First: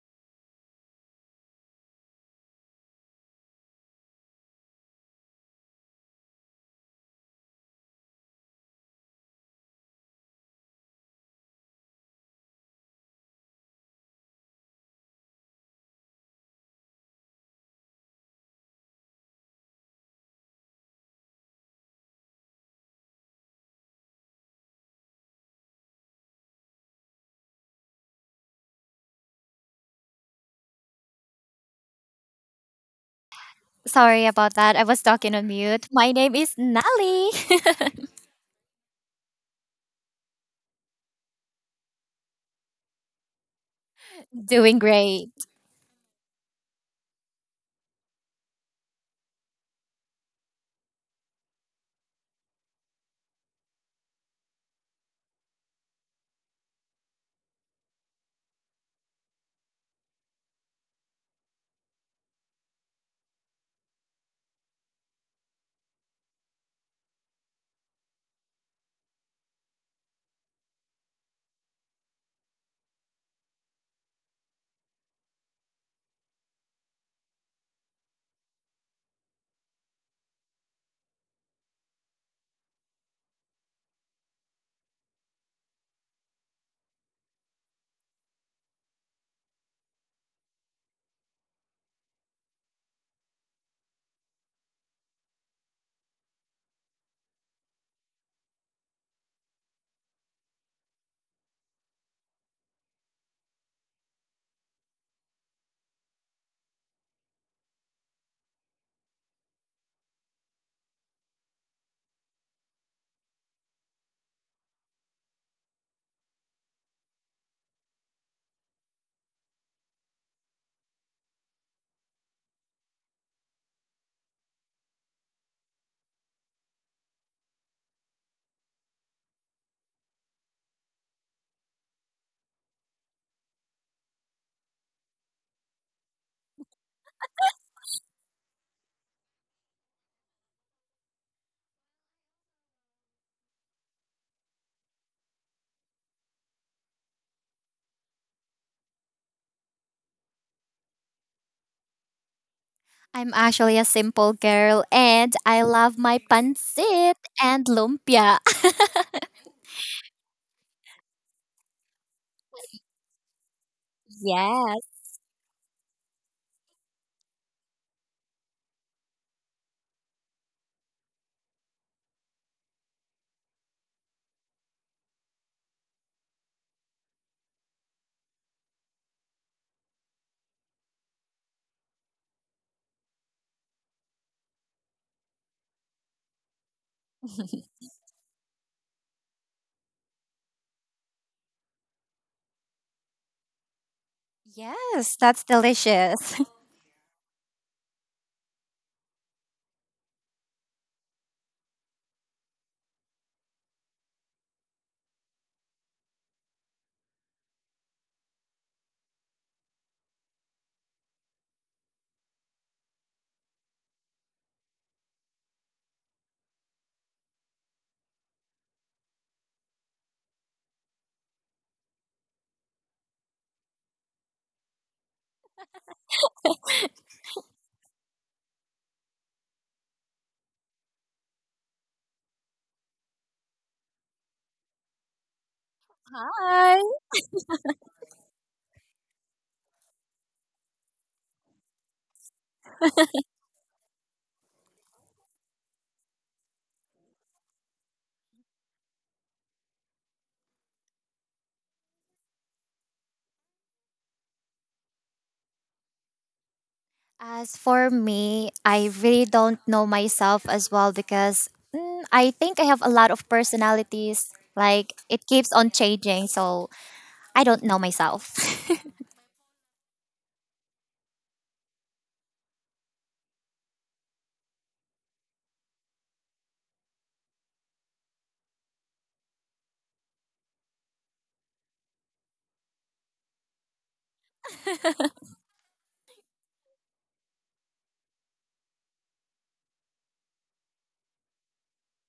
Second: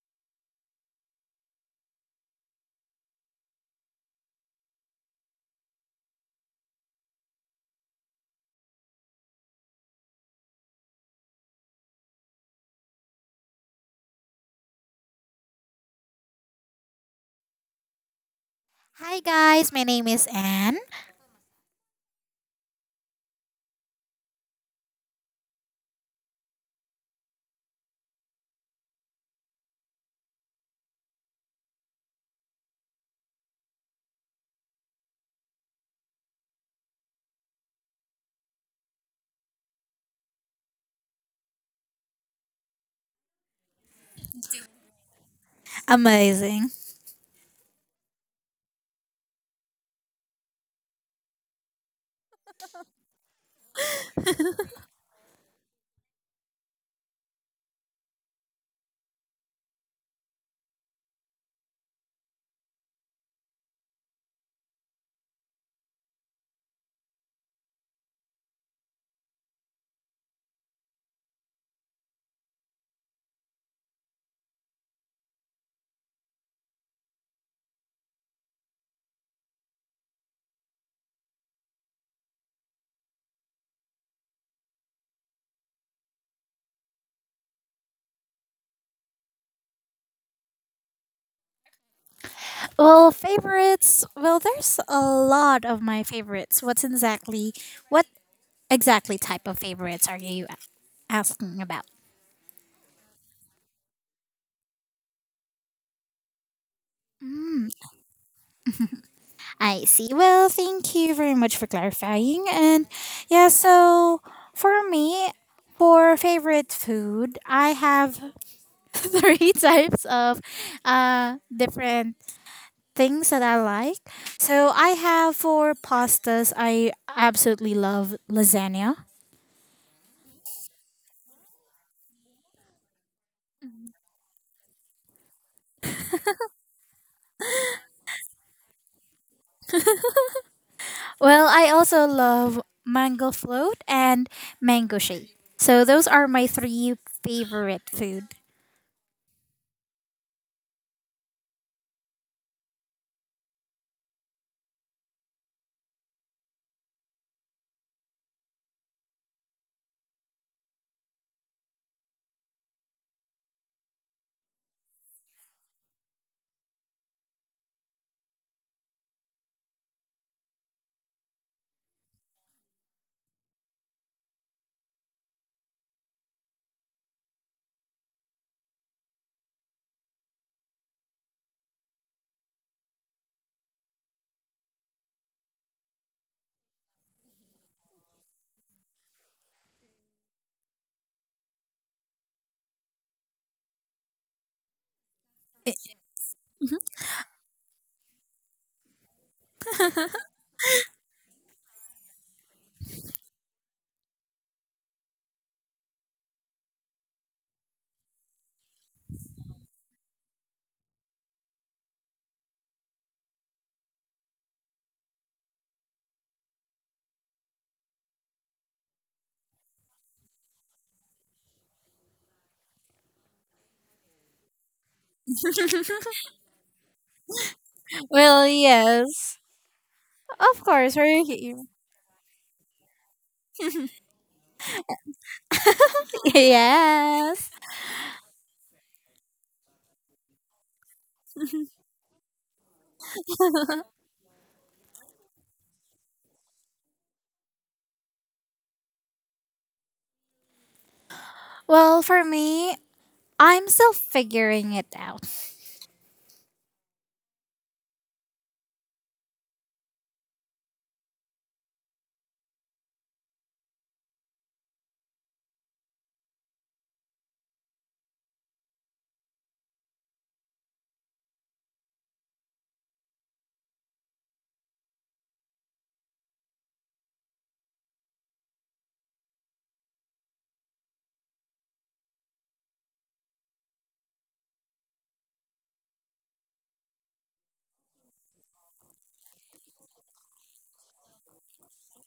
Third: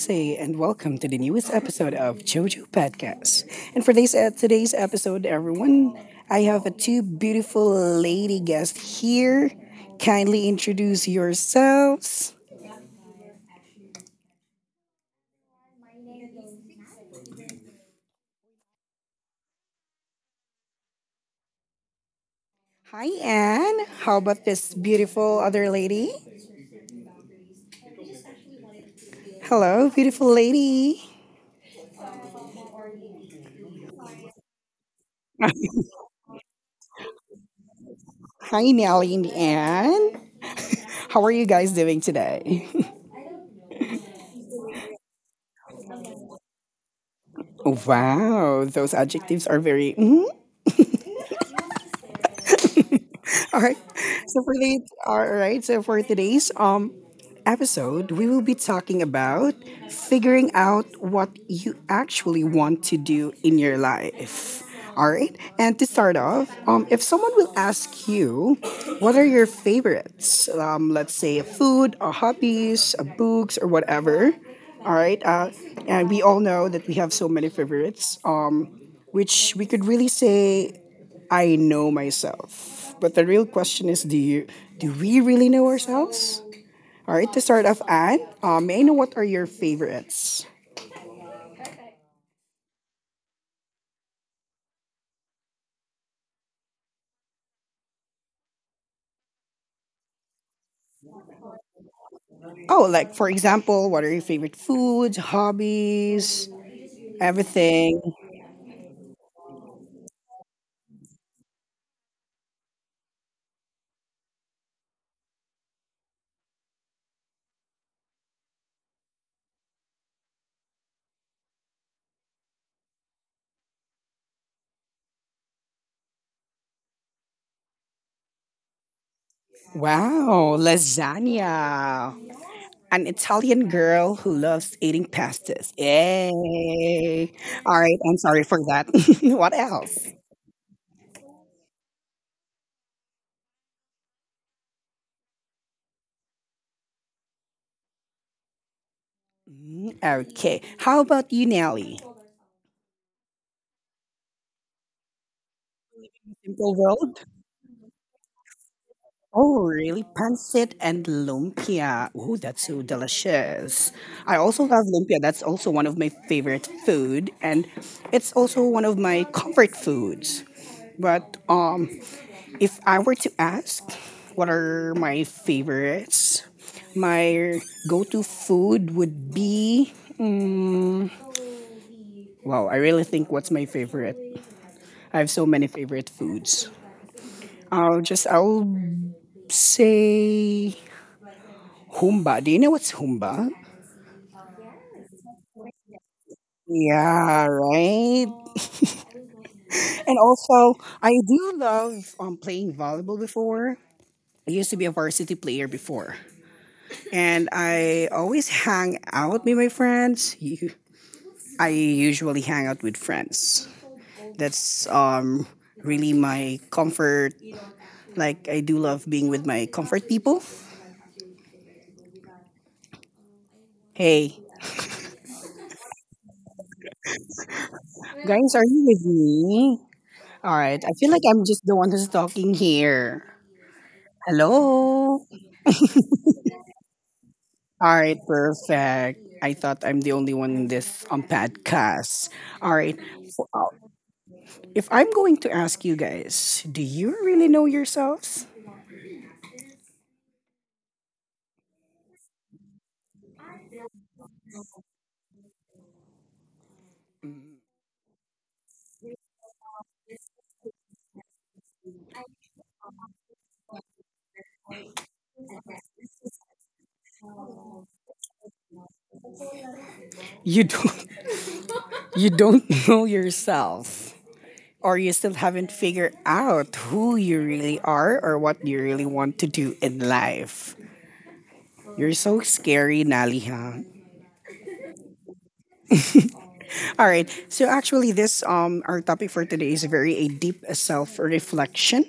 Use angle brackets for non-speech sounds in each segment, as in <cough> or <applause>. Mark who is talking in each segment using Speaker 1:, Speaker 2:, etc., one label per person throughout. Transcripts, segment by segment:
Speaker 1: Jose, and welcome to the newest episode of JoJo Podcast. And for this today's episode, everyone, I have a two beautiful lady guests here. Kindly introduce yourselves.
Speaker 2: Hi guys, my name is Anne.
Speaker 1: Hi, Anne. How about this beautiful other lady? Hello, beautiful lady.
Speaker 3: Sorry about that. I was talking on mute. My name is Nali. <laughs>
Speaker 1: Hi, Nelly and Anne. How are you guys doing today? <laughs>
Speaker 3: Doing great.
Speaker 2: Amazing.
Speaker 1: Wow, those adjectives are very. Mhm. All right. So for the All right. So for today's episode, we will be talking about figuring out what you actually want to do in your life. All right. And to start off, if someone will ask you, what are your favorites? Let's say food, or hobbies, or books, or whatever. All right. And we all know that we have so many favorites. Which we could really say I know myself. But the real question is, do we really know ourselves? All right, to start off, Anne, may I know what are your favorites?
Speaker 2: Well, favorites. Well, there's a lot of my favorites. What's exactly, what exactly type of favorites are you asking about?
Speaker 1: Oh, like for example, what are your favorite foods, hobbies,
Speaker 2: Mm,
Speaker 1: everything?
Speaker 2: I see. Well, thank you very much for clarifying. And yeah, so for me, for favorite food, I have <laughs> three types of different things that I like. So I have for pastas, I absolutely love lasagna.
Speaker 1: Wow, lasagna. An Italian girl who loves eating pastas. Yay. All right, I'm sorry for that. <laughs> What else?
Speaker 2: Well, I also love mango float and mango shake. So those are my three favorite food.
Speaker 1: Mm, okay, how about you, Nelly?
Speaker 3: I'm actually a simple girl and I love my
Speaker 1: Simple
Speaker 3: pancit
Speaker 1: world?
Speaker 3: and lumpia. <laughs>
Speaker 1: Oh, really? Pancit and lumpia. Oh, that's so delicious. I also love
Speaker 3: Yes.
Speaker 1: lumpia. That's also one of my favorite food, and it's also one of my comfort foods. But If I were to ask, what are my favorites? My go-to food would be. Wow, I really think what's my favorite. I have so many favorite foods. I'll say Humba. Do you know what's Humba?
Speaker 3: Yes, that's delicious.
Speaker 2: <laughs>
Speaker 1: Yeah, right. And also, I do love playing volleyball before. I used to be a varsity player before. And I always hang out with my friends. I usually hang out with friends. That's Really my comfort. Like, I do love being with my comfort people. Hey,
Speaker 2: Well,
Speaker 1: guys, are you with
Speaker 2: yes.
Speaker 1: me? All
Speaker 2: Of
Speaker 1: right. I
Speaker 2: course,
Speaker 1: feel like
Speaker 2: we're
Speaker 1: I'm just
Speaker 2: here.
Speaker 1: the one who's talking here. Hello.
Speaker 3: <laughs>
Speaker 2: <laughs>
Speaker 3: Hi.
Speaker 2: yes.
Speaker 1: All right, perfect. I thought I'm the only one in this podcast. All right. For- uh, If I'm going to ask you guys, do you really know yourselves?
Speaker 2: Well, for me, I'm still figuring it out.
Speaker 3: As for me, I really don't know myself as well because I think I have a lot of personalities. Like it keeps on changing, so I don't know myself. <laughs>
Speaker 1: You don't <laughs> You don't know yourself or you still haven't figured out who you really are or what you really want to do in life. You're so scary, Nali, huh? All right. So actually this our topic for today is very a deep self-reflection.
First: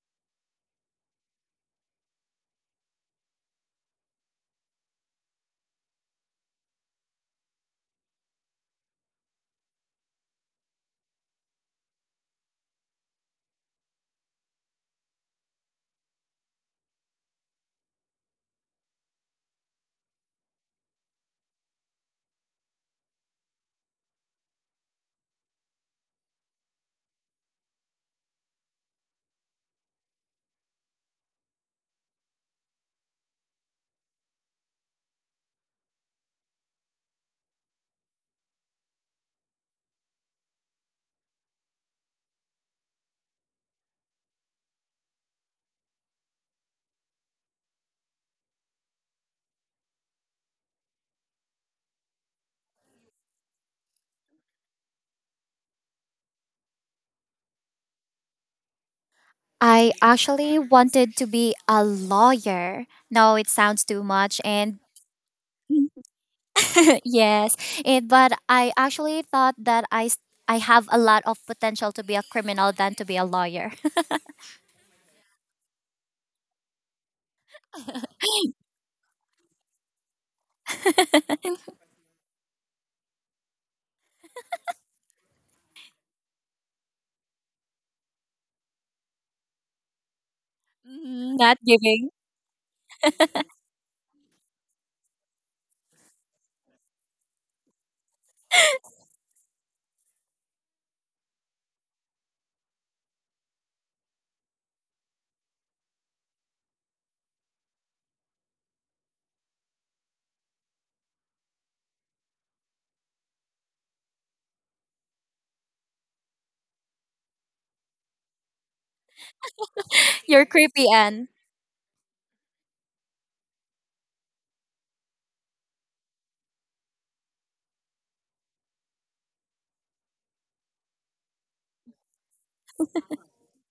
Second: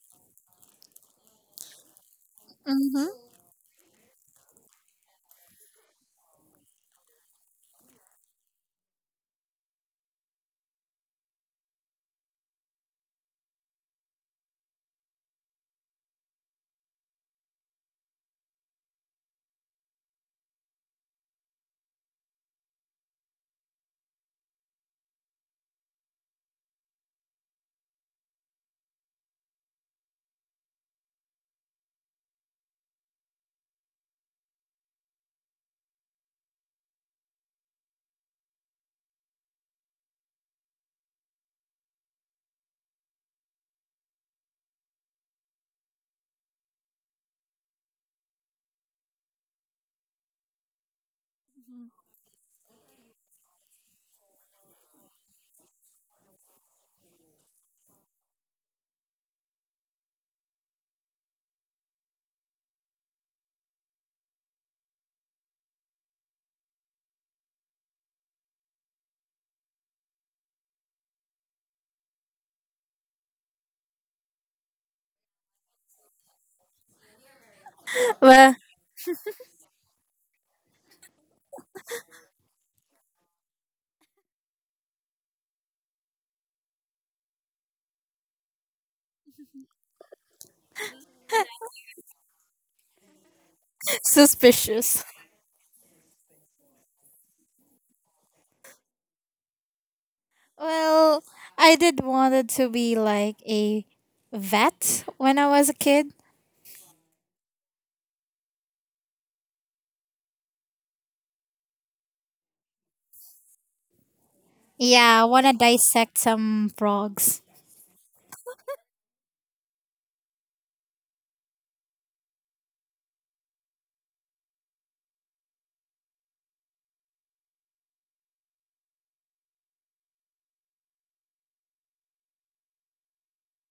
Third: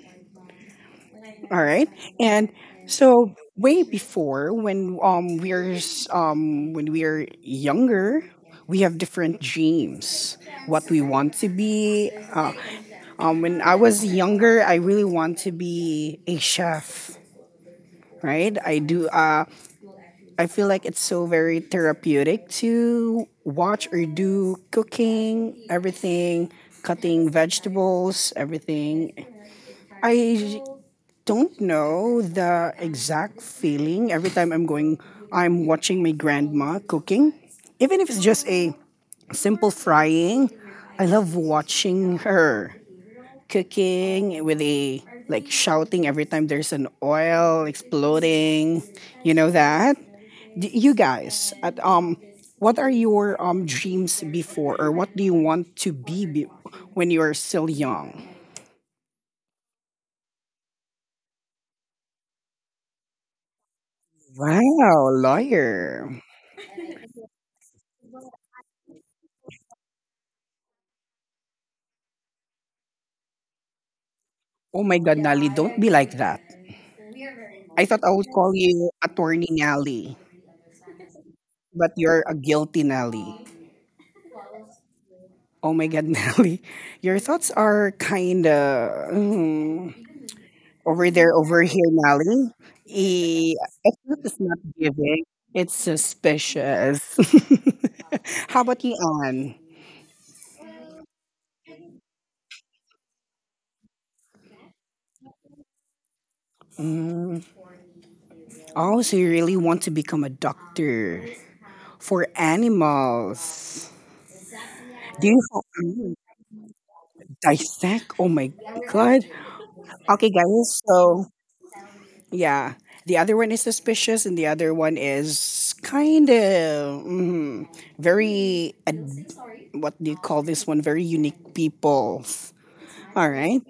Speaker 1: All right. And
Speaker 2: Mm-hmm.
Speaker 1: so way before when when we're younger, we have different dreams. What we want to be. When I was younger, I really want to be a chef. Right? I do. I feel like it's so very therapeutic to watch or do cooking, everything, cutting vegetables, everything. I don't know the exact feeling every time I'm watching my grandma cooking. Even if it's just a simple frying, I love watching her cooking with a like shouting every time there's an oil exploding. You know that? You guys, what are your dreams before, or what do you want to be when you are still young?
Speaker 3: I actually wanted to be a lawyer. No, it sounds too much. And
Speaker 1: Wow, lawyer.
Speaker 3: <laughs> yes, but I actually thought that I have a lot of potential to be a criminal than to be a lawyer. <laughs>
Speaker 1: Oh my God, Nally, don't be like that. I thought I would call
Speaker 2: Well,
Speaker 1: you Attorney Nally, but you're a guilty Nally. Oh my God, <laughs> Nally. Your thoughts are kind of over there,
Speaker 3: Not
Speaker 1: over here,
Speaker 3: giving.
Speaker 1: Nally. Eh, it's not
Speaker 2: suspicious.
Speaker 1: giving, it's suspicious. <laughs> How about you, Anne?
Speaker 2: Well, I did wanted to be like a vet when I was a kid.
Speaker 1: Mm. Oh, so you really want to become a doctor for animals?
Speaker 2: Yeah, I
Speaker 1: Do you
Speaker 2: want to
Speaker 1: Mm,
Speaker 2: dissect some frogs.
Speaker 1: Dissect? Oh my god! Okay,
Speaker 3: You're
Speaker 1: guys.
Speaker 3: creepy,
Speaker 1: So
Speaker 3: Anne.
Speaker 1: yeah, the other one is suspicious, and the other one is kind of very what do you call this one? Very unique people. All right,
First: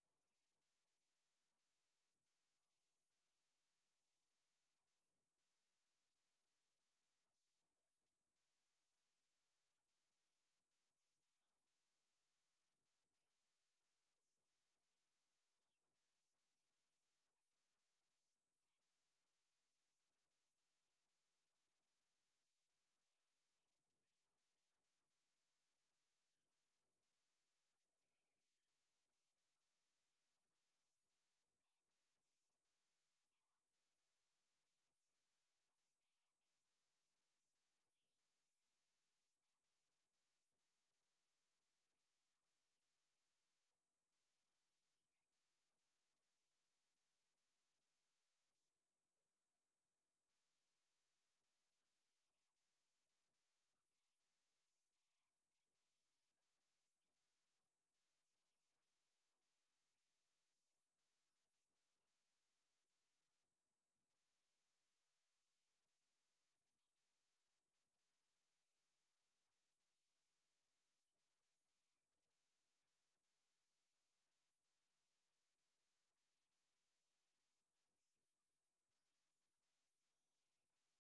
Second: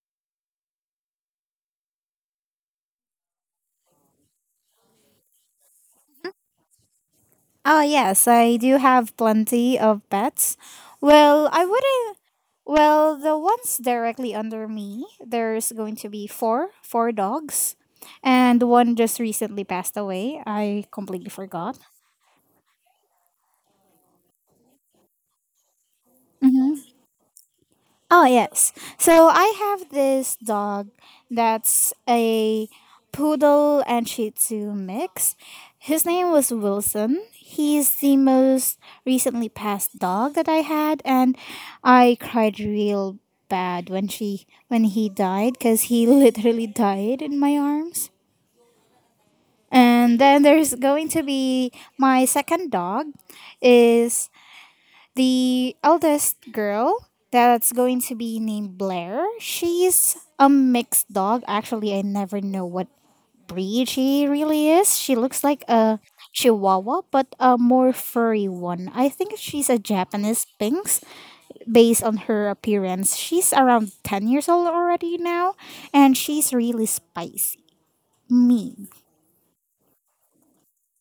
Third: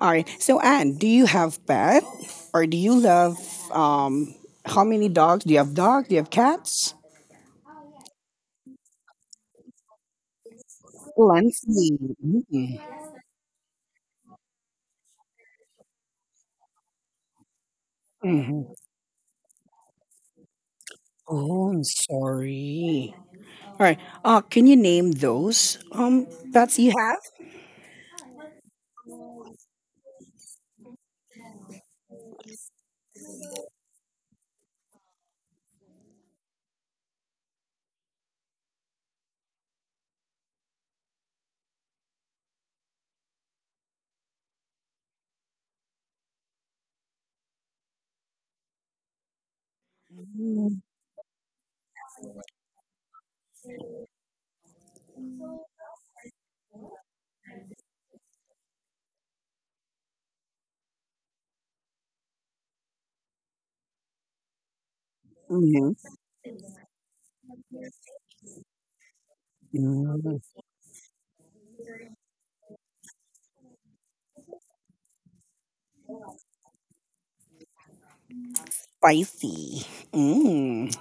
Speaker 1: all right. So Anne, do you have pet, or do you love? Um, how many dogs do you have? Dogs? Do you have cats?
Speaker 2: Oh yes, I do have plenty of pets. Well, I
Speaker 1: Plenty.
Speaker 2: wouldn't. Well, the ones directly under me, there's going to be four dogs, and
Speaker 1: Mm-hmm.
Speaker 2: one just recently passed away. I completely
Speaker 1: Oh,
Speaker 2: forgot.
Speaker 1: I'm sorry. All right. Can you name those pets
Speaker 2: Mm-hmm.
Speaker 1: you have?
Speaker 2: Oh, yes. So I have this dog that's a poodle and shih tzu mix. His name was Wilson. He's the most recently passed dog that I had, and I cried real bad when she when he died, cuz he <laughs> literally died in my arms. And then there's going to be my second dog is the eldest girl that's going to be named Blair. She's a mixed dog. Actually, I never know what breed she really is. She looks like a chihuahua, but a more furry one. I think she's a
Speaker 1: Mm-hmm.
Speaker 2: Japanese Sphinx based on her appearance. She's around 10 years old already now, and she's really spicy, mean.
Speaker 1: Spicy. Mm.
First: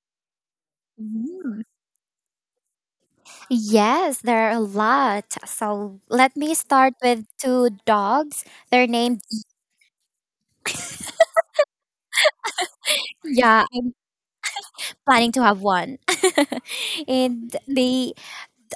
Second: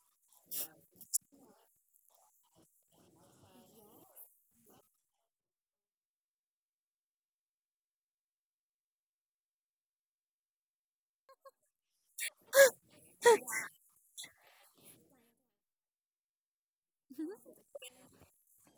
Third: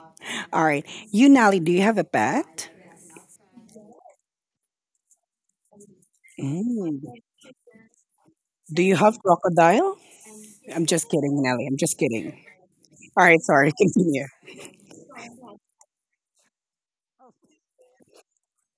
Speaker 1: All right. You, Nelly,
Speaker 3: Mm.
Speaker 1: do you have a pet?
Speaker 3: Yes, there are a lot. So let me start
Speaker 1: Mm.
Speaker 3: with two dogs.
Speaker 1: Do
Speaker 3: They're
Speaker 1: you have
Speaker 3: named.
Speaker 1: crocodile? I'm just kidding, Nelly. I'm just kidding. All right.
Speaker 3: Yeah,
Speaker 1: Sorry. <laughs>
Speaker 3: I'm
Speaker 1: Continue.
Speaker 3: planning to have one. <laughs> and they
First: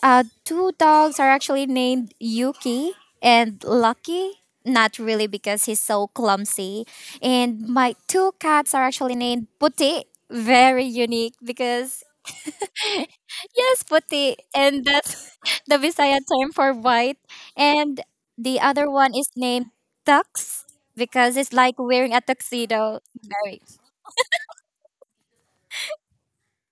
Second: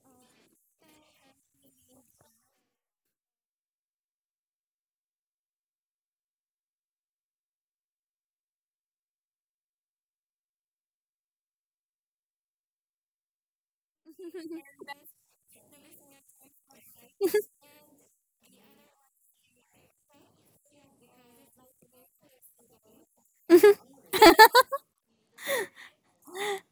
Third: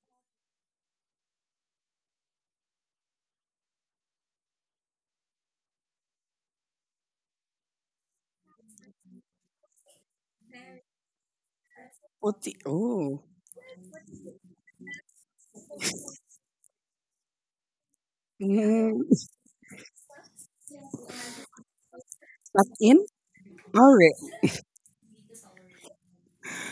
Speaker 3: Two dogs are actually named Yuki and Lucky. Not really because he's so clumsy. And my two cats are actually named Puti. Very unique because,
Speaker 1: What the? Oh.
Speaker 3: yes, Puti. And that's <laughs> the Visaya term for white. And the other
Speaker 1: Mm.
Speaker 3: one is named Tux because it's like wearing a
Speaker 1: Not
Speaker 3: tuxedo.
Speaker 1: in?
Speaker 3: Very,
Speaker 1: All right.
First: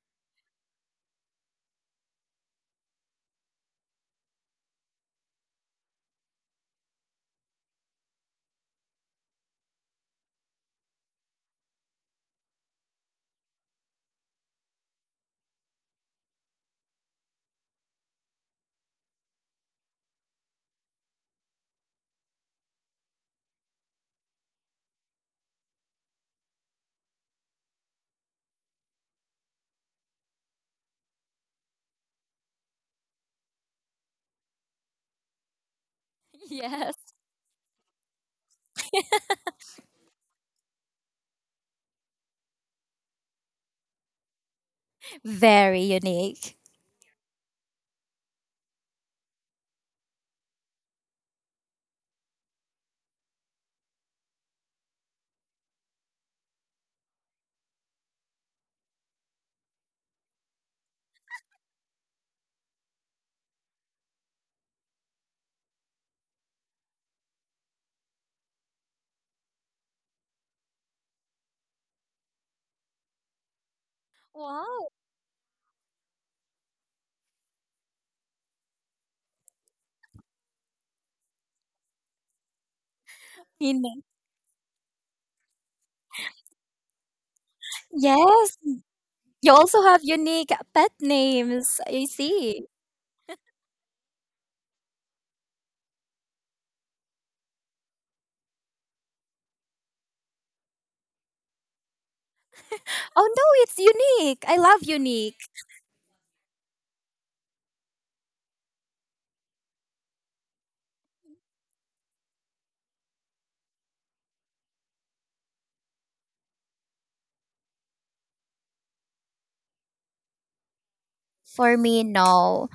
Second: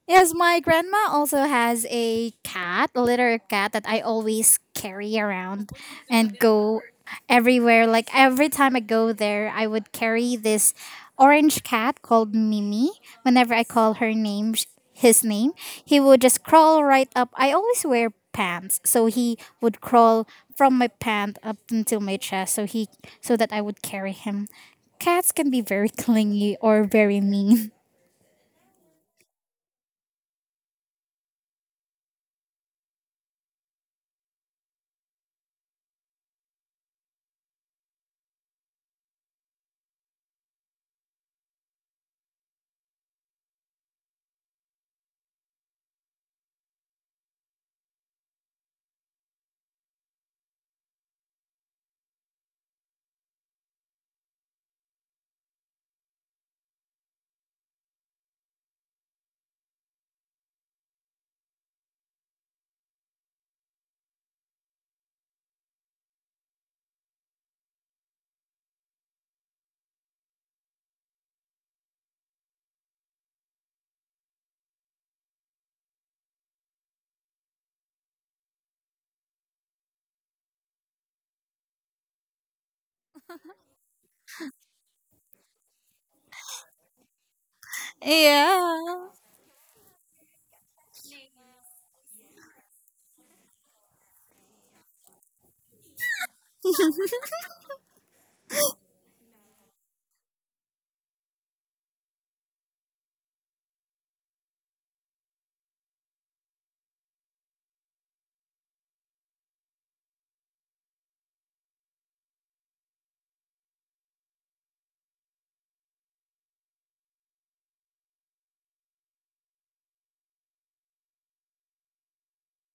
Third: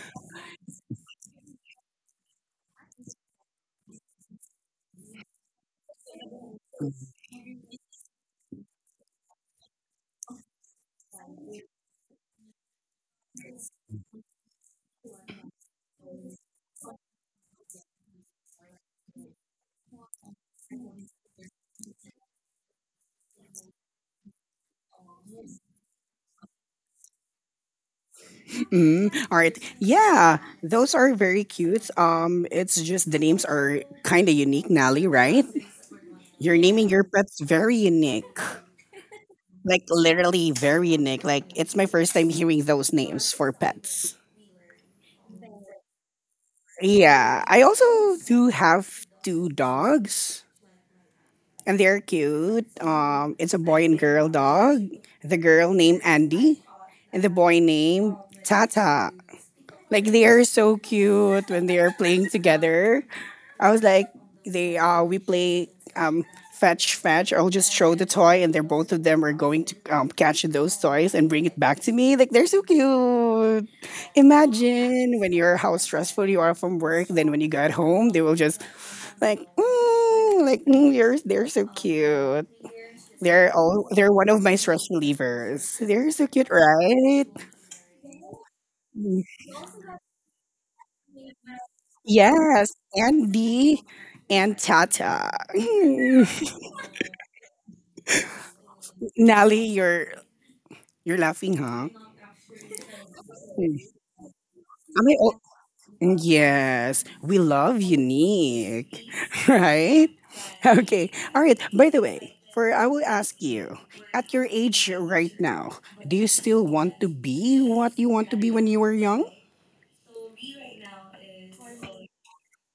Speaker 2: Yes, my grandma also has a cat, a litter cat that I always carry around and go everywhere. Like every time I go there, I would carry this orange cat called Mimi. Whenever I call her name, his name, he would just crawl right up. I always wear pants, so he would crawl from my pant up until my chest, so he so that I would carry him. Cats can be very <laughs> clingy or very mean.
Speaker 1: Mm. All right. Yeah. Those are very cute. It's just the names are kind of unique, Nelly, right?
Speaker 3: <laughs>
Speaker 1: You're naming
Speaker 3: yes,
Speaker 1: your pets very unique. Like literally very unique. Like it's my first time hearing those names for pets.
Speaker 3: very unique.
Speaker 1: Yeah, I also do have two dogs, and they're cute. It's a boy and girl dog. The girl named Andy, and the boy named Tata. Like they are so cute when they are playing together. I was like, they we play um fetch. I'll just throw the toy, and they're both of them are going to catch those toys and bring it back to me. Like they're so cute.
Speaker 3: Wow.
Speaker 1: Imagine when you're how stressful you are from work. Then when you got home, they will just like mm, you're they're so cute. They're all
Speaker 3: Unique.
Speaker 1: they're one of my stress relievers. They're so cute, right?
Speaker 3: Yes, you also have unique pet names. I see.
Speaker 1: Yes, Andy and Tata. <laughs> Mm. Nelly, you're laughing, huh?
Speaker 3: Oh no, it's
Speaker 1: Mm.
Speaker 3: unique. I love
Speaker 1: Am I
Speaker 3: unique.
Speaker 1: o- Yes, we love unique, <laughs> right? Okay, all right. By the way, for I will ask you, at your age right now, do you still want to be what you want to be when you were young?
Speaker 3: For me, no.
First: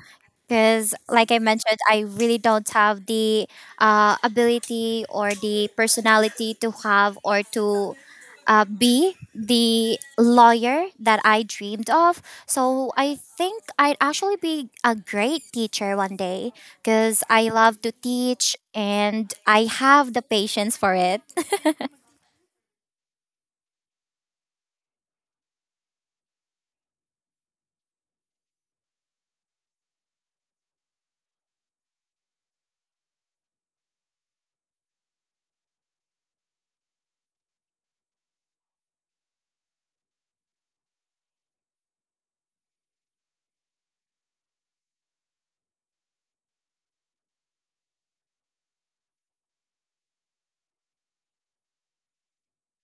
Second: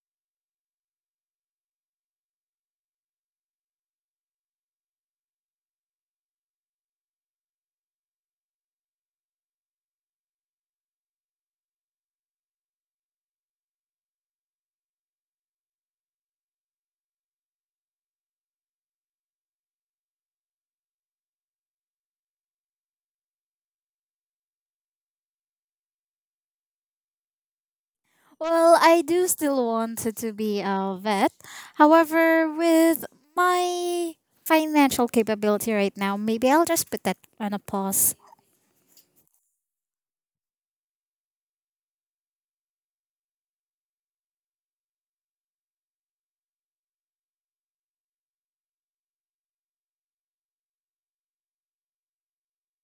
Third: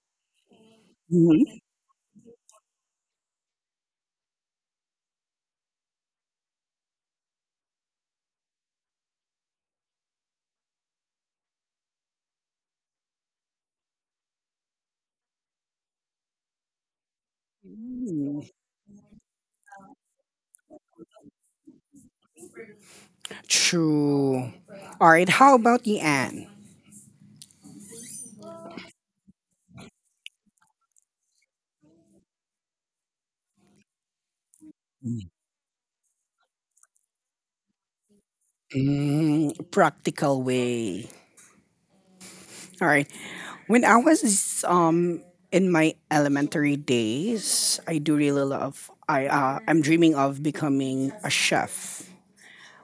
Speaker 3: Because, like I
Speaker 1: Mhm.
Speaker 3: mentioned, I really don't have the ability or the personality to have or to be the lawyer that I dreamed of. So, I think I'd actually be a great teacher one day because I love to
Speaker 1: Mm,
Speaker 3: teach and I have the patience for it. <laughs>
Speaker 1: true. All right. How about you, Anne?
Speaker 2: Well, I do still wanted to be a vet. However, with my financial capability right now, maybe I'll just put that on a pause.
Speaker 1: Mm, practical way. All right. When I was um in my elementary days, I do really love I I'm dreaming of becoming a chef.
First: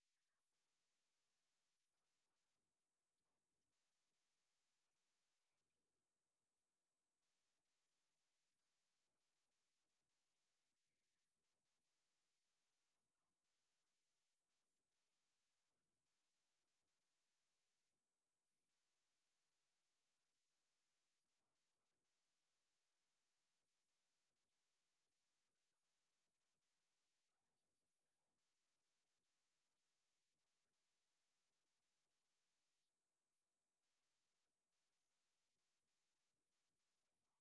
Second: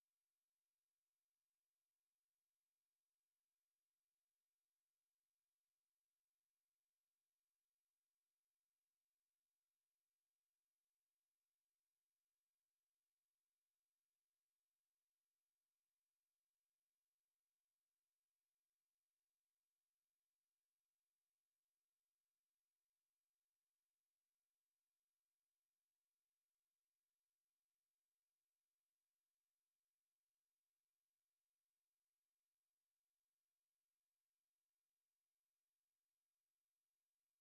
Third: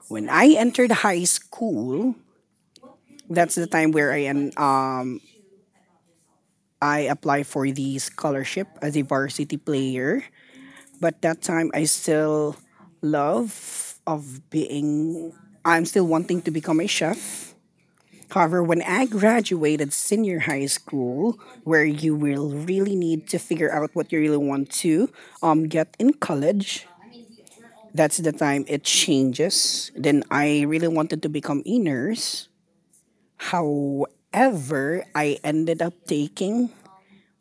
Speaker 1: When I entered high school, that's the time where I applied for the scholarship as a varsity player. But that time I still love of being I'm still wanting to become a chef. However, when I graduated senior high school, where you will really need to figure out what you really want to get in college, that's the time it changes. Then I really wanted to become a nurse. However, I ended up taking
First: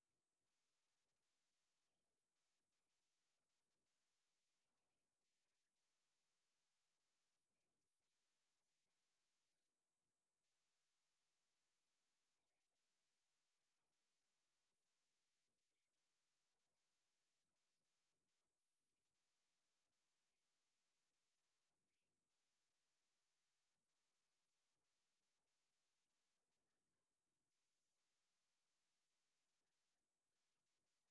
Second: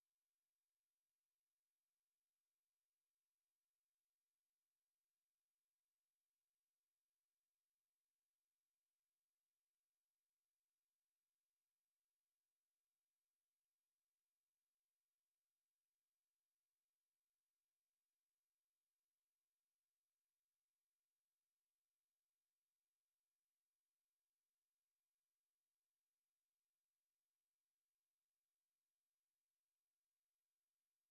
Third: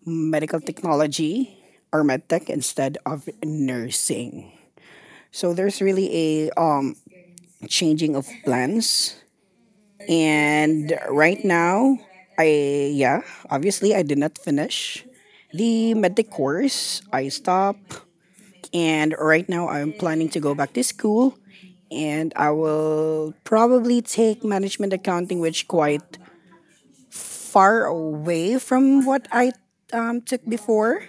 Speaker 1: medical technology or medtech instead of nursing. So there's really a changing of plans. And right now, I, yeah, obviously I did not finish the medic course. I stopped. And right now, I'm planning to go back to school. And I will probably take management accounting, which quite far away from what I took before.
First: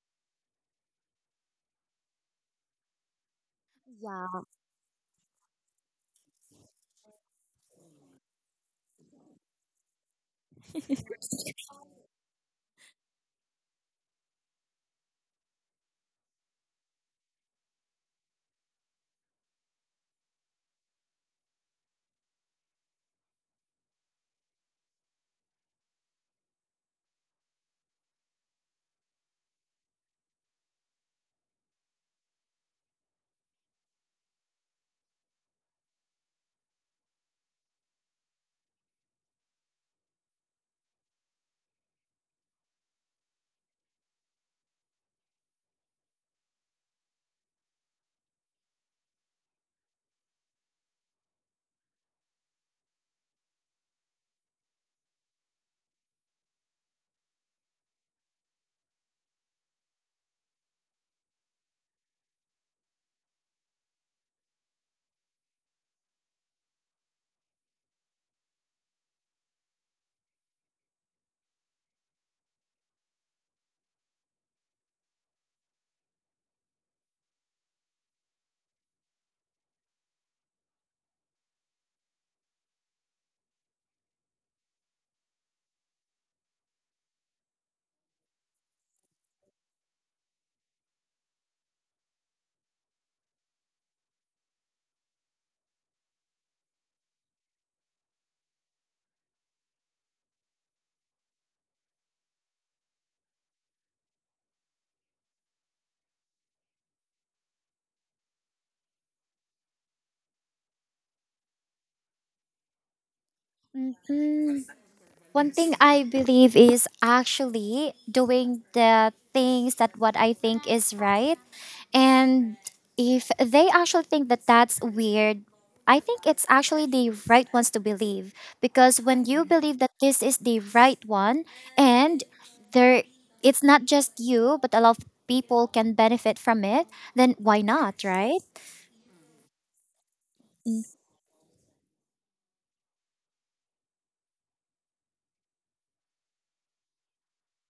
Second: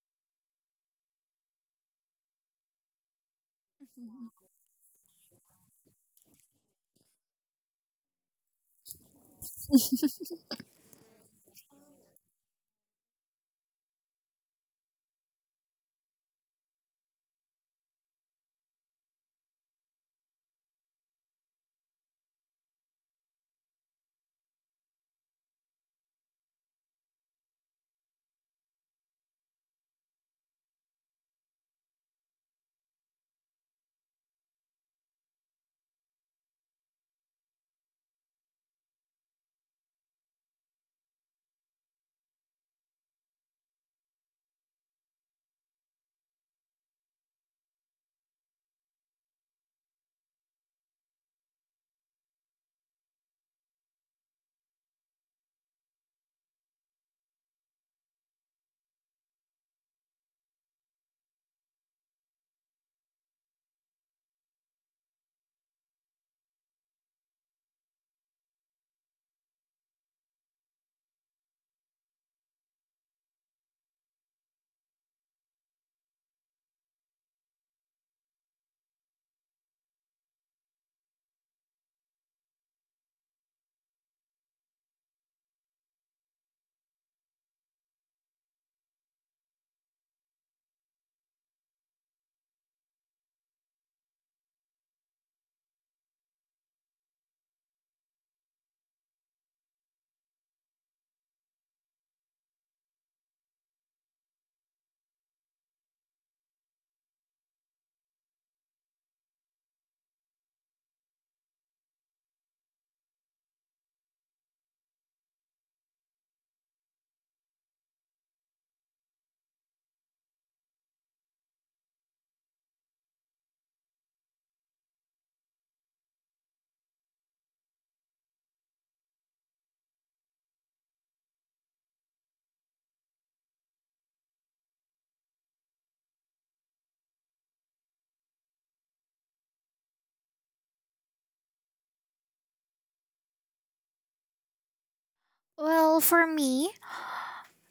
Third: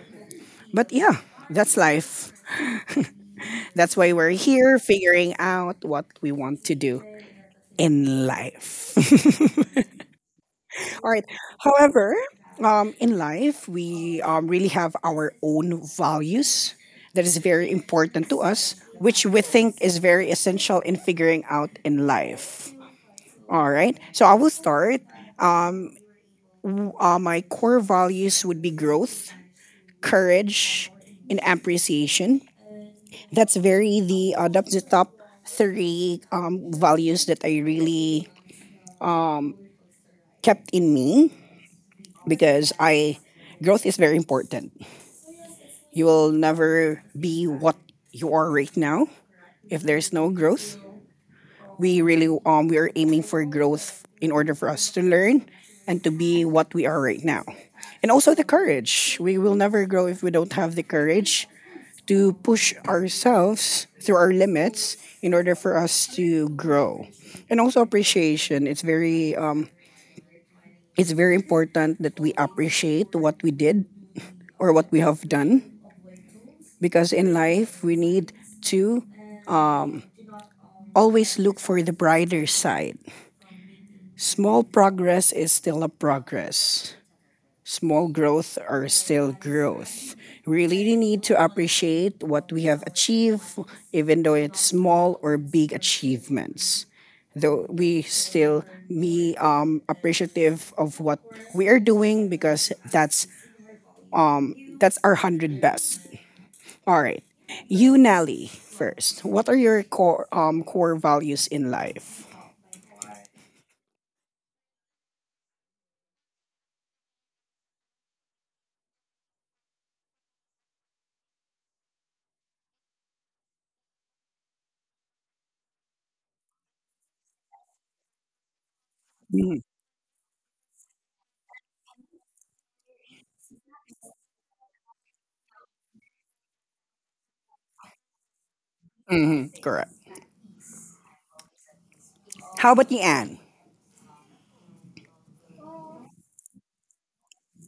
Speaker 1: But yeah, that's life. That's why we're
Speaker 3: Wow.
Speaker 1: here, figuring out what we want to do in life. <laughs> All right. However, in life, we really have our own values that is very important to us, which we think is very essential in figuring out in life. All right. So I will start. My core values would be growth, courage, and appreciation. That's very the that's the top three values that I really kept in me because I growth is very important. You will never be what you are right now if there's no growth. We are aiming for growth in order for us to learn and to be what we are right now. And also the courage. We will never grow if we don't have the courage to push ourselves through our limits in order for us to grow. And also appreciation. It's very important that we appreciate what we did or what we have done because in life we need to um, always look for the brighter side. Small progress is still a progress. Small growth are still growth. We really need to appreciate what we have achieved, even though it's small or big achievements. Though we still be appreciative of what we are doing because that's our hundred best. All right. You, Nelly, first. What are your core values in life?
Speaker 3: One thing I believe is actually doing the things that what I think is right. And if they actually think that that's weird, I think it's actually the right ones to believe because when you
Speaker 1: Mhm.
Speaker 3: believe that this is the right one and there it's not just you but a lot of people can benefit from it, then why not, right?
Speaker 1: Mhm. Correct. How about you, Anne?
Speaker 2: Well, for me,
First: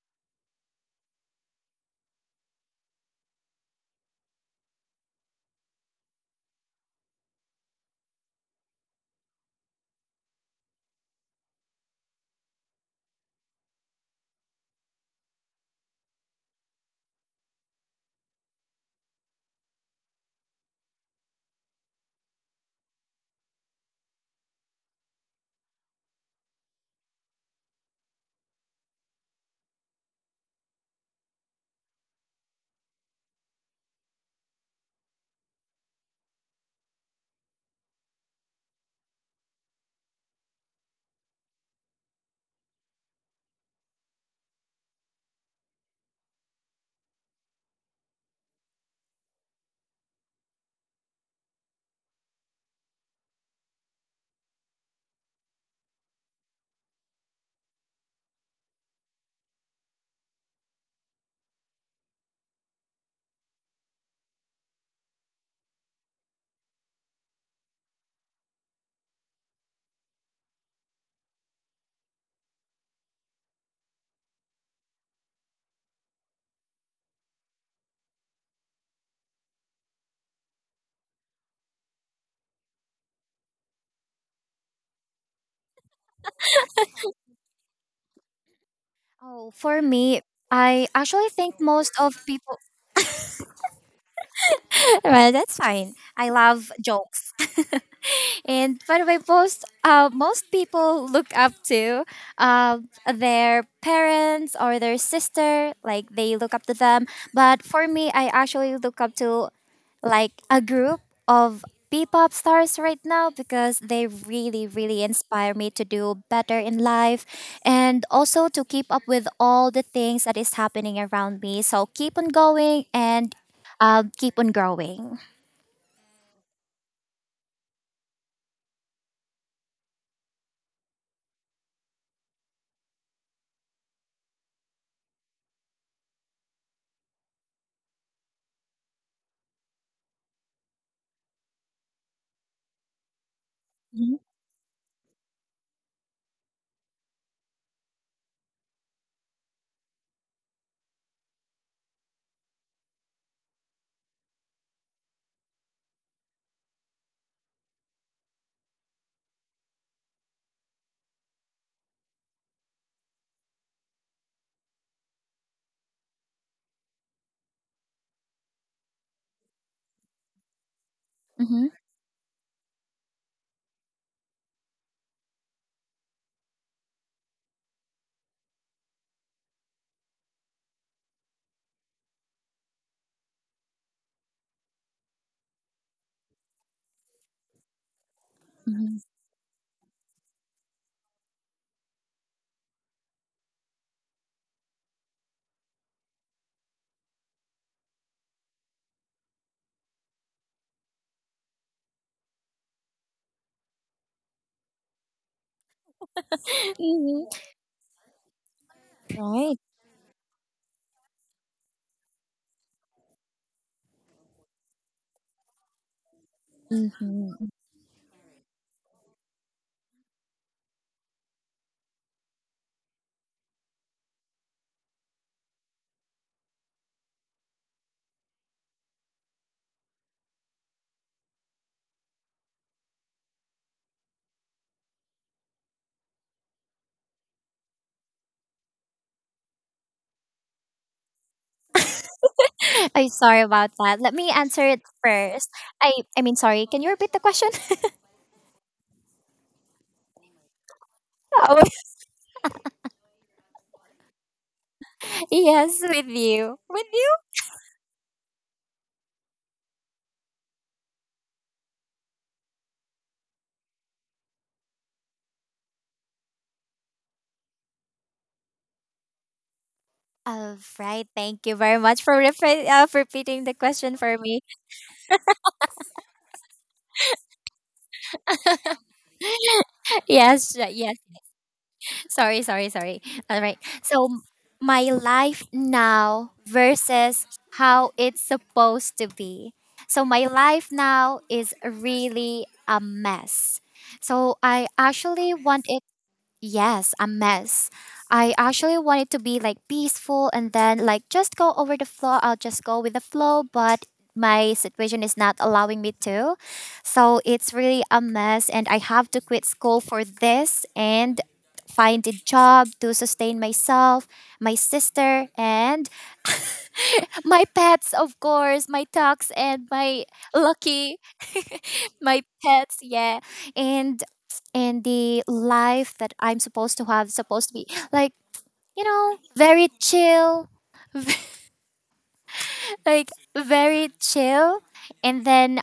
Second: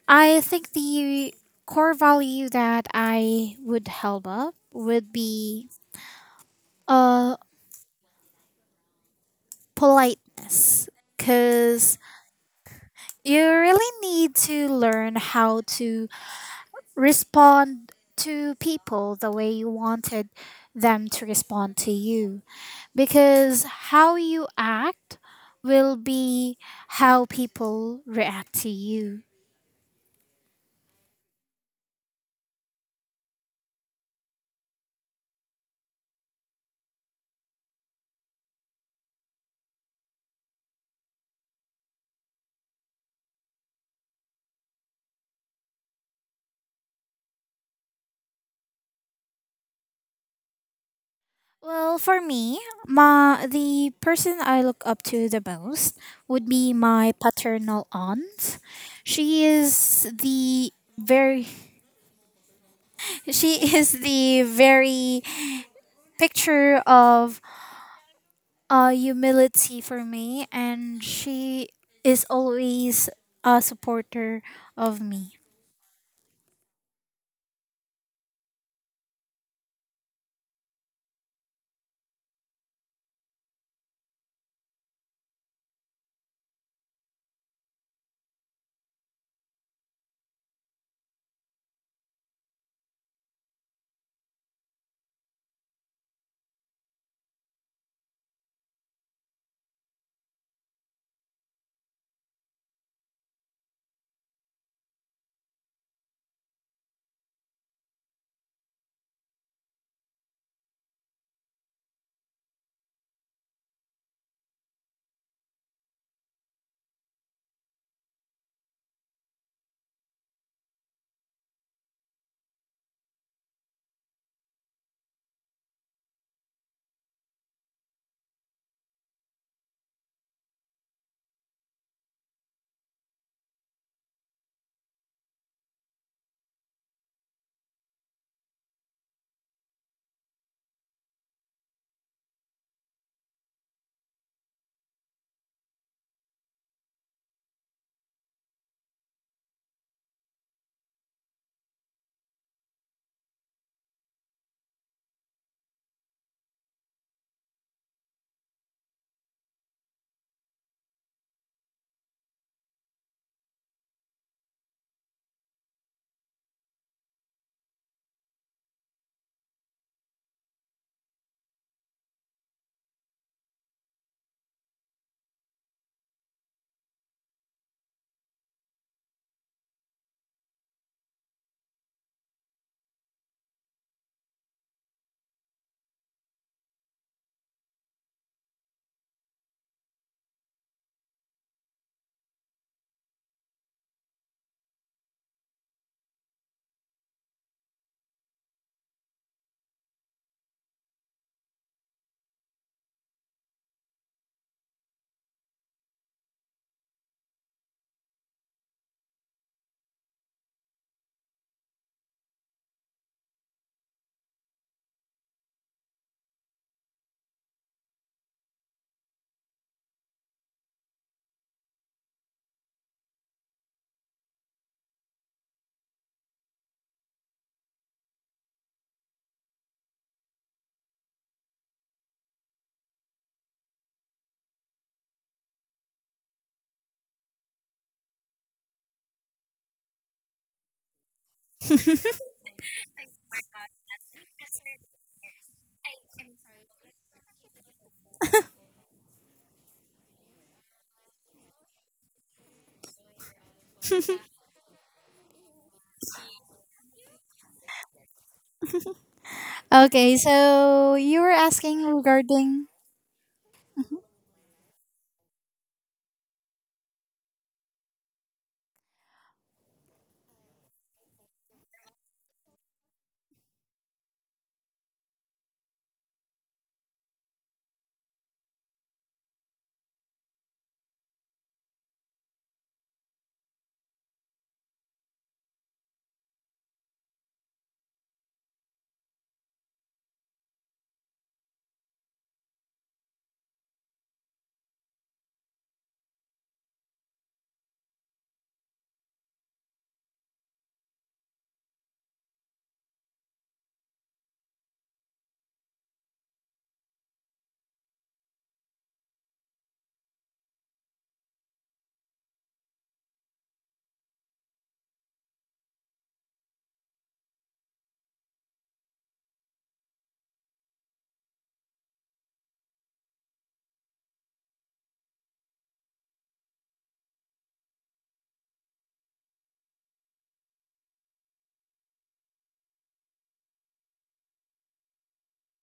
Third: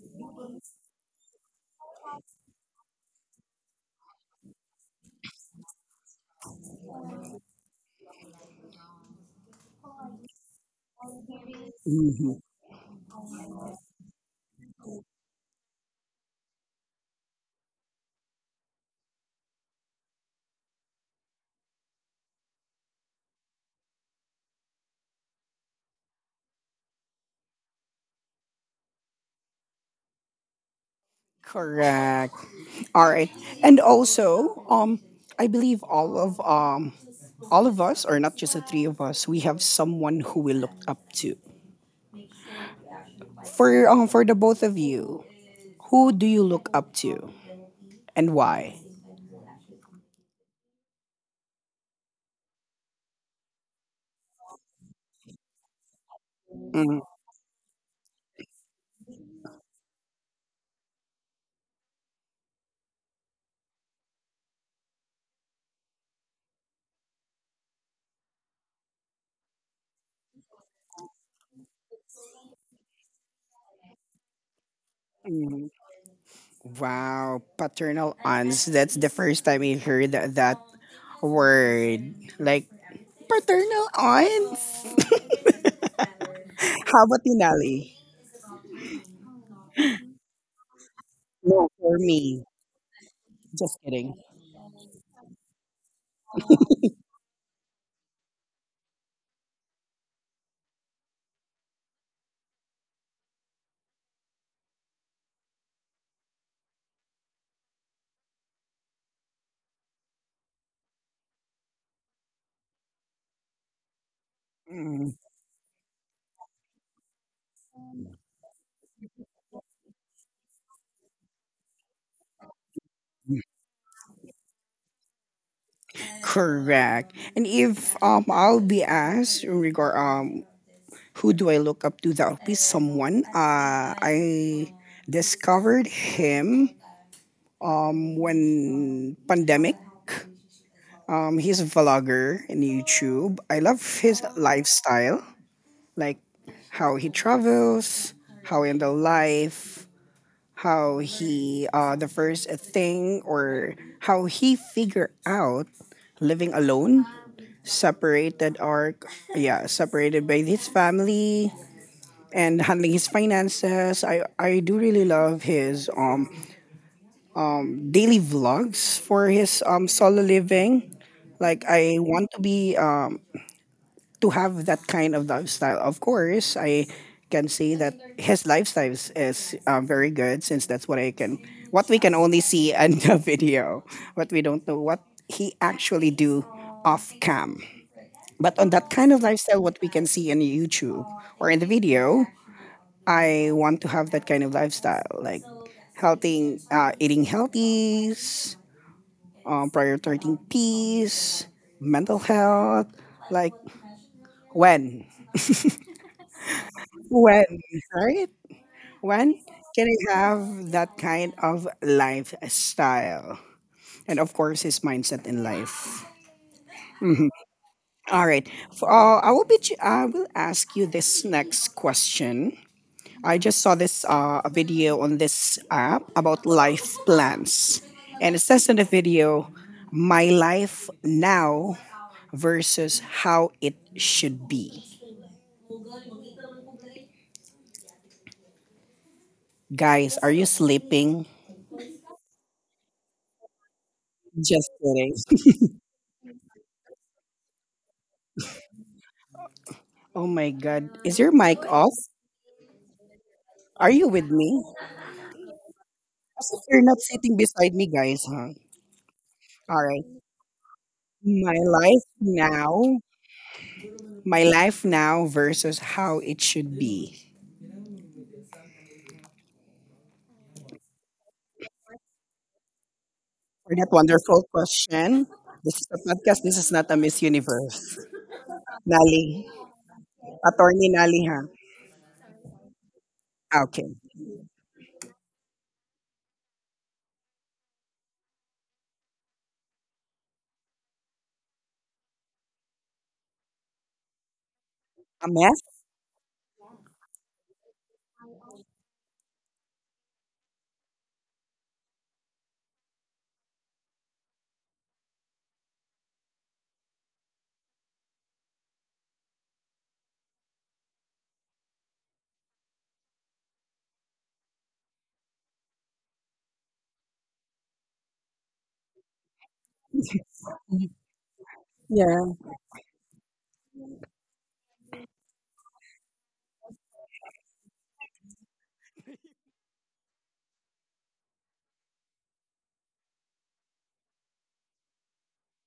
Speaker 2: I think the core value that I would help up would be uh politeness, cuz
Speaker 1: Mhm.
Speaker 2: you really need to learn how to respond to people the way you wanted them to respond to you, because how you act will be how people react to you.
Speaker 1: Correct. All right. And also, I believe all of us, or not just the three of us, we have someone who we look up to. For the both of you, who do you look up to and why?
Speaker 2: Well, for me, my the person I look up to the most would be
Speaker 1: Mhm.
Speaker 2: my paternal aunt. She is the very <laughs> she is the very picture of humility for me, and she is always a supporter of me.
Speaker 1: Mhm. Wow, paternal aunts. That's the first time I heard that, word. Like paternal aunts. <laughs> How about you, Nelly?
Speaker 3: Oh, for me, I actually think
Speaker 1: No,
Speaker 3: most
Speaker 1: for
Speaker 3: of
Speaker 1: me.
Speaker 3: people.
Speaker 1: Just kidding.
Speaker 3: <laughs> Well, that's fine. I love jokes. <laughs> And by the way, most people look up to uh, their parents or their sister. Like they look up to them. But for me, I actually look up to like a group of P-pop stars right now because they really, really
Speaker 1: Mm,
Speaker 3: inspire me to do better in life and also to keep up with all the things that is happening around me. So keep on going and keep on growing.
Speaker 1: correct. And if I'll be asked in regard who do I look up to? That would be someone. I discovered him when pandemic. He's a vlogger in YouTube. I love
Speaker 3: Mm-hmm.
Speaker 1: his lifestyle, like how he travels, how in the life, how he figure out living alone, separated or yeah, separated by his family, and handling his finances. I do really love his daily vlogs for his solo living. Like
Speaker 3: Mm-hmm.
Speaker 1: I want to be to have that kind of lifestyle. Of course, I can see that his lifestyle is very good since that's what I can what we can only see in the <laughs> video. But we don't know what he actually do off cam. But on that
Speaker 3: Mm-hmm.
Speaker 1: kind of lifestyle, what we can see in YouTube or in the video, I want to have that kind of lifestyle, like healthy, eating healthy, prioritizing peace, mental health. Like when, when,
Speaker 3: <laughs>
Speaker 1: right? When
Speaker 3: Right.
Speaker 1: can I have that kind of lifestyle? And of course, his mindset in life. Mhm.
Speaker 3: Mm-hmm.
Speaker 1: All right. For, I will be. Ch- I will ask you this next question. I just saw this a video on this app about life plans, and it says in the video, "My life now versus how it should be." Guys, are you sleeping?
Speaker 3: <laughs> I'm sorry about that. Let me
Speaker 1: Just
Speaker 3: answer it
Speaker 1: kidding.
Speaker 3: first. I Sorry. Can you repeat the question?
Speaker 2: <laughs>
Speaker 1: Oh my God, is your
Speaker 3: <laughs>
Speaker 1: mic
Speaker 3: Oh,
Speaker 1: off? Are you with me?
Speaker 3: yes,
Speaker 1: As if you're
Speaker 3: with
Speaker 1: not
Speaker 3: you.
Speaker 1: sitting beside me, guys, huh? All right.
Speaker 2: Okay, so you were
Speaker 1: My
Speaker 2: asking
Speaker 1: life
Speaker 2: regarding.
Speaker 1: now, my life now versus how it should be.
Speaker 3: All right. Thank you very much for repeating the
Speaker 1: For that
Speaker 3: question for
Speaker 1: wonderful
Speaker 3: me.
Speaker 1: question. This is a podcast. This is not a Miss Universe. Nali.
Speaker 3: <laughs> Yes,
Speaker 1: Attorney
Speaker 3: yes.
Speaker 1: Nali, ha?
Speaker 3: <laughs> Sorry. All right.
Speaker 1: Ah, okay.
Speaker 3: So my life now versus how it's supposed to be. So my life now is really a mess. So I
Speaker 1: A
Speaker 3: actually
Speaker 1: mess?
Speaker 3: want it. Yes, a mess. I actually want it to be like peaceful and then like just go over the flow. I'll just go with the flow, but my situation is not allowing me to. So it's really a mess and I have to quit school for this and find a job to sustain myself, my sister and <laughs> my pets, of course, my dogs and my
Speaker 1: <laughs>
Speaker 3: lucky,
Speaker 1: Yeah.
Speaker 3: my pets, yeah, and and the life that I'm supposed to have is supposed to be like, you know, very chill, like very chill. And then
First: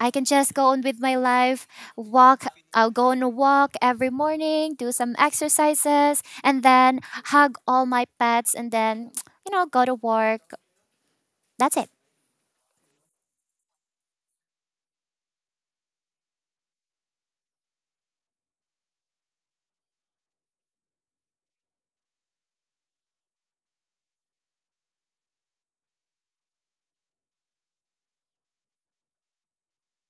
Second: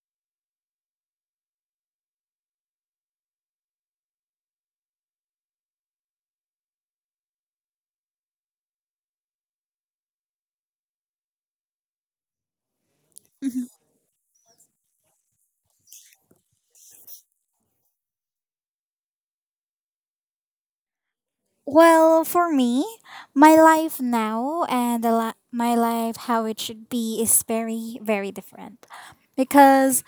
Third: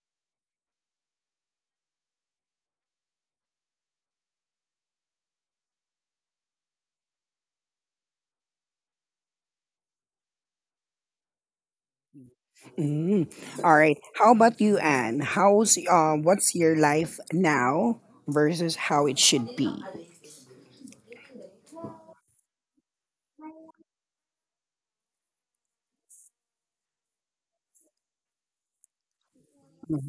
Speaker 3: I can just go on with my life, walk, I'll go on a walk every morning, do some exercises, and then hug all my pets and then, go to work. That's it.
Speaker 1: Mm.
Speaker 2: Mhm.
Speaker 1: All right. How about you, Anne? How's, what's your life now versus how it should be?
Speaker 2: Well, for me, my life now and my life how it should be is very, very different. Because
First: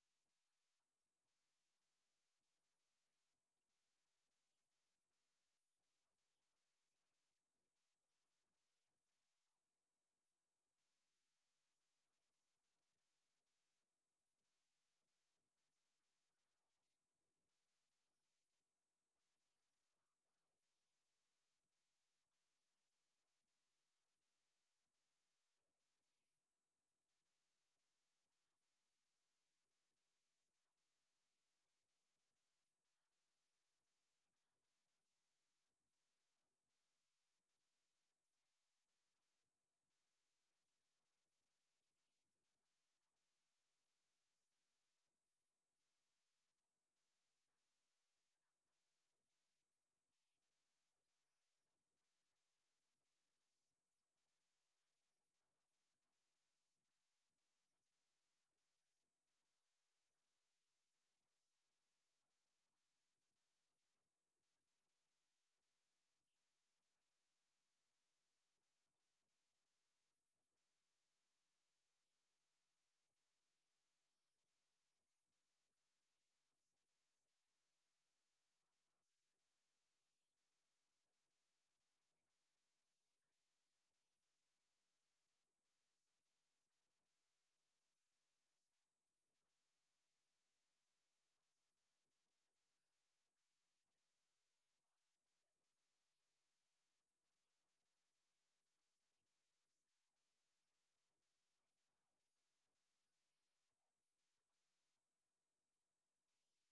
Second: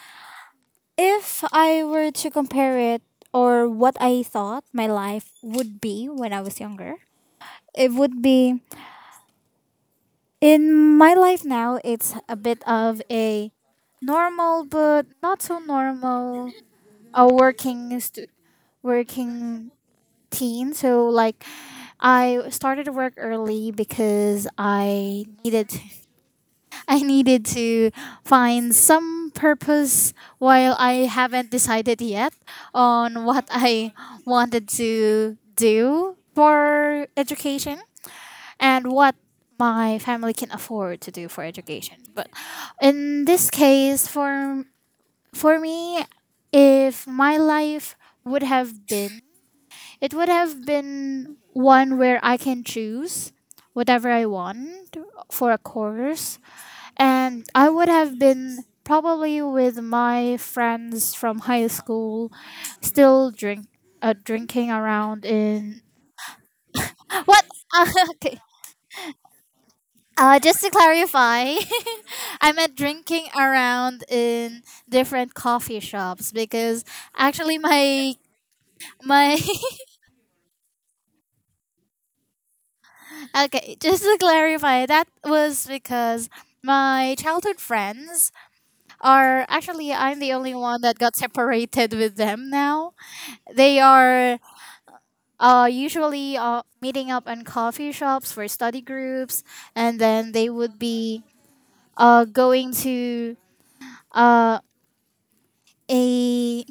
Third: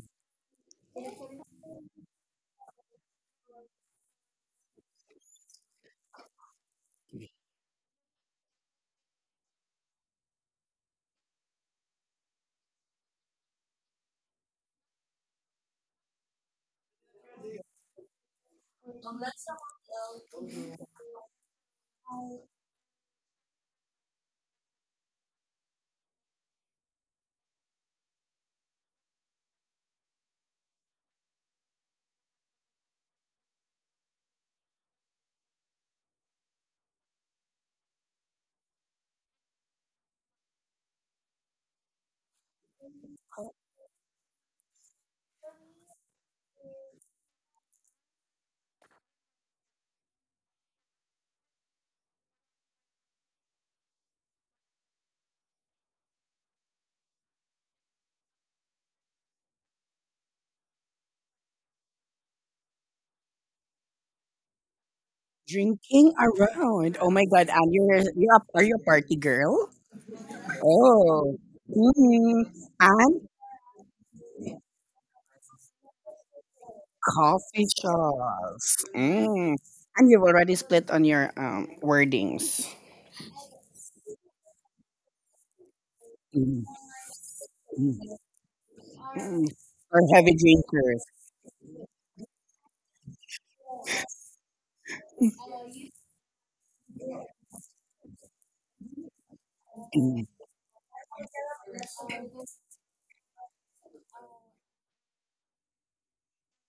Speaker 2: if I were to compare it or what I thought my life would be when I was younger, it would be, in my life now, it's a bit of a normal but not so normal, a working teen. So like I started work early because I needed <laughs> I needed to find some purpose while I haven't decided yet on what I wanted to do for education and what my family can afford to do for education. But in this case, for me, if my life would have been, it would have been one where I can choose whatever I want for a course, and I would have been probably with my friends from high school, still drinking around in—
Speaker 1: Drinking around. Oh
Speaker 2: <gasps>
Speaker 1: my
Speaker 2: what?
Speaker 1: God, Anne,
Speaker 2: <laughs> okay.
Speaker 1: are you a party girl?
Speaker 2: Just to
Speaker 1: Oh.
Speaker 2: clarify, <laughs>
Speaker 1: Mm.
Speaker 2: I meant drinking
Speaker 1: Anne,
Speaker 2: around in different coffee shops, because actually
Speaker 1: coffee
Speaker 2: my
Speaker 1: shops.
Speaker 2: my
Speaker 1: Mm.
Speaker 2: <laughs>
Speaker 1: And you've already split on your wordings.
Speaker 2: okay, just to clarify, that was because
Speaker 1: Mm,
Speaker 2: my childhood
Speaker 1: mm,
Speaker 2: friends are
Speaker 1: mm.
Speaker 2: actually,
Speaker 1: Or
Speaker 2: I'm the
Speaker 1: heavy
Speaker 2: only one that
Speaker 1: drinkers.
Speaker 2: got separated with them now. They are usually meeting up in coffee shops for study groups, and
Speaker 1: Mm.
Speaker 2: then they would be going to uh, a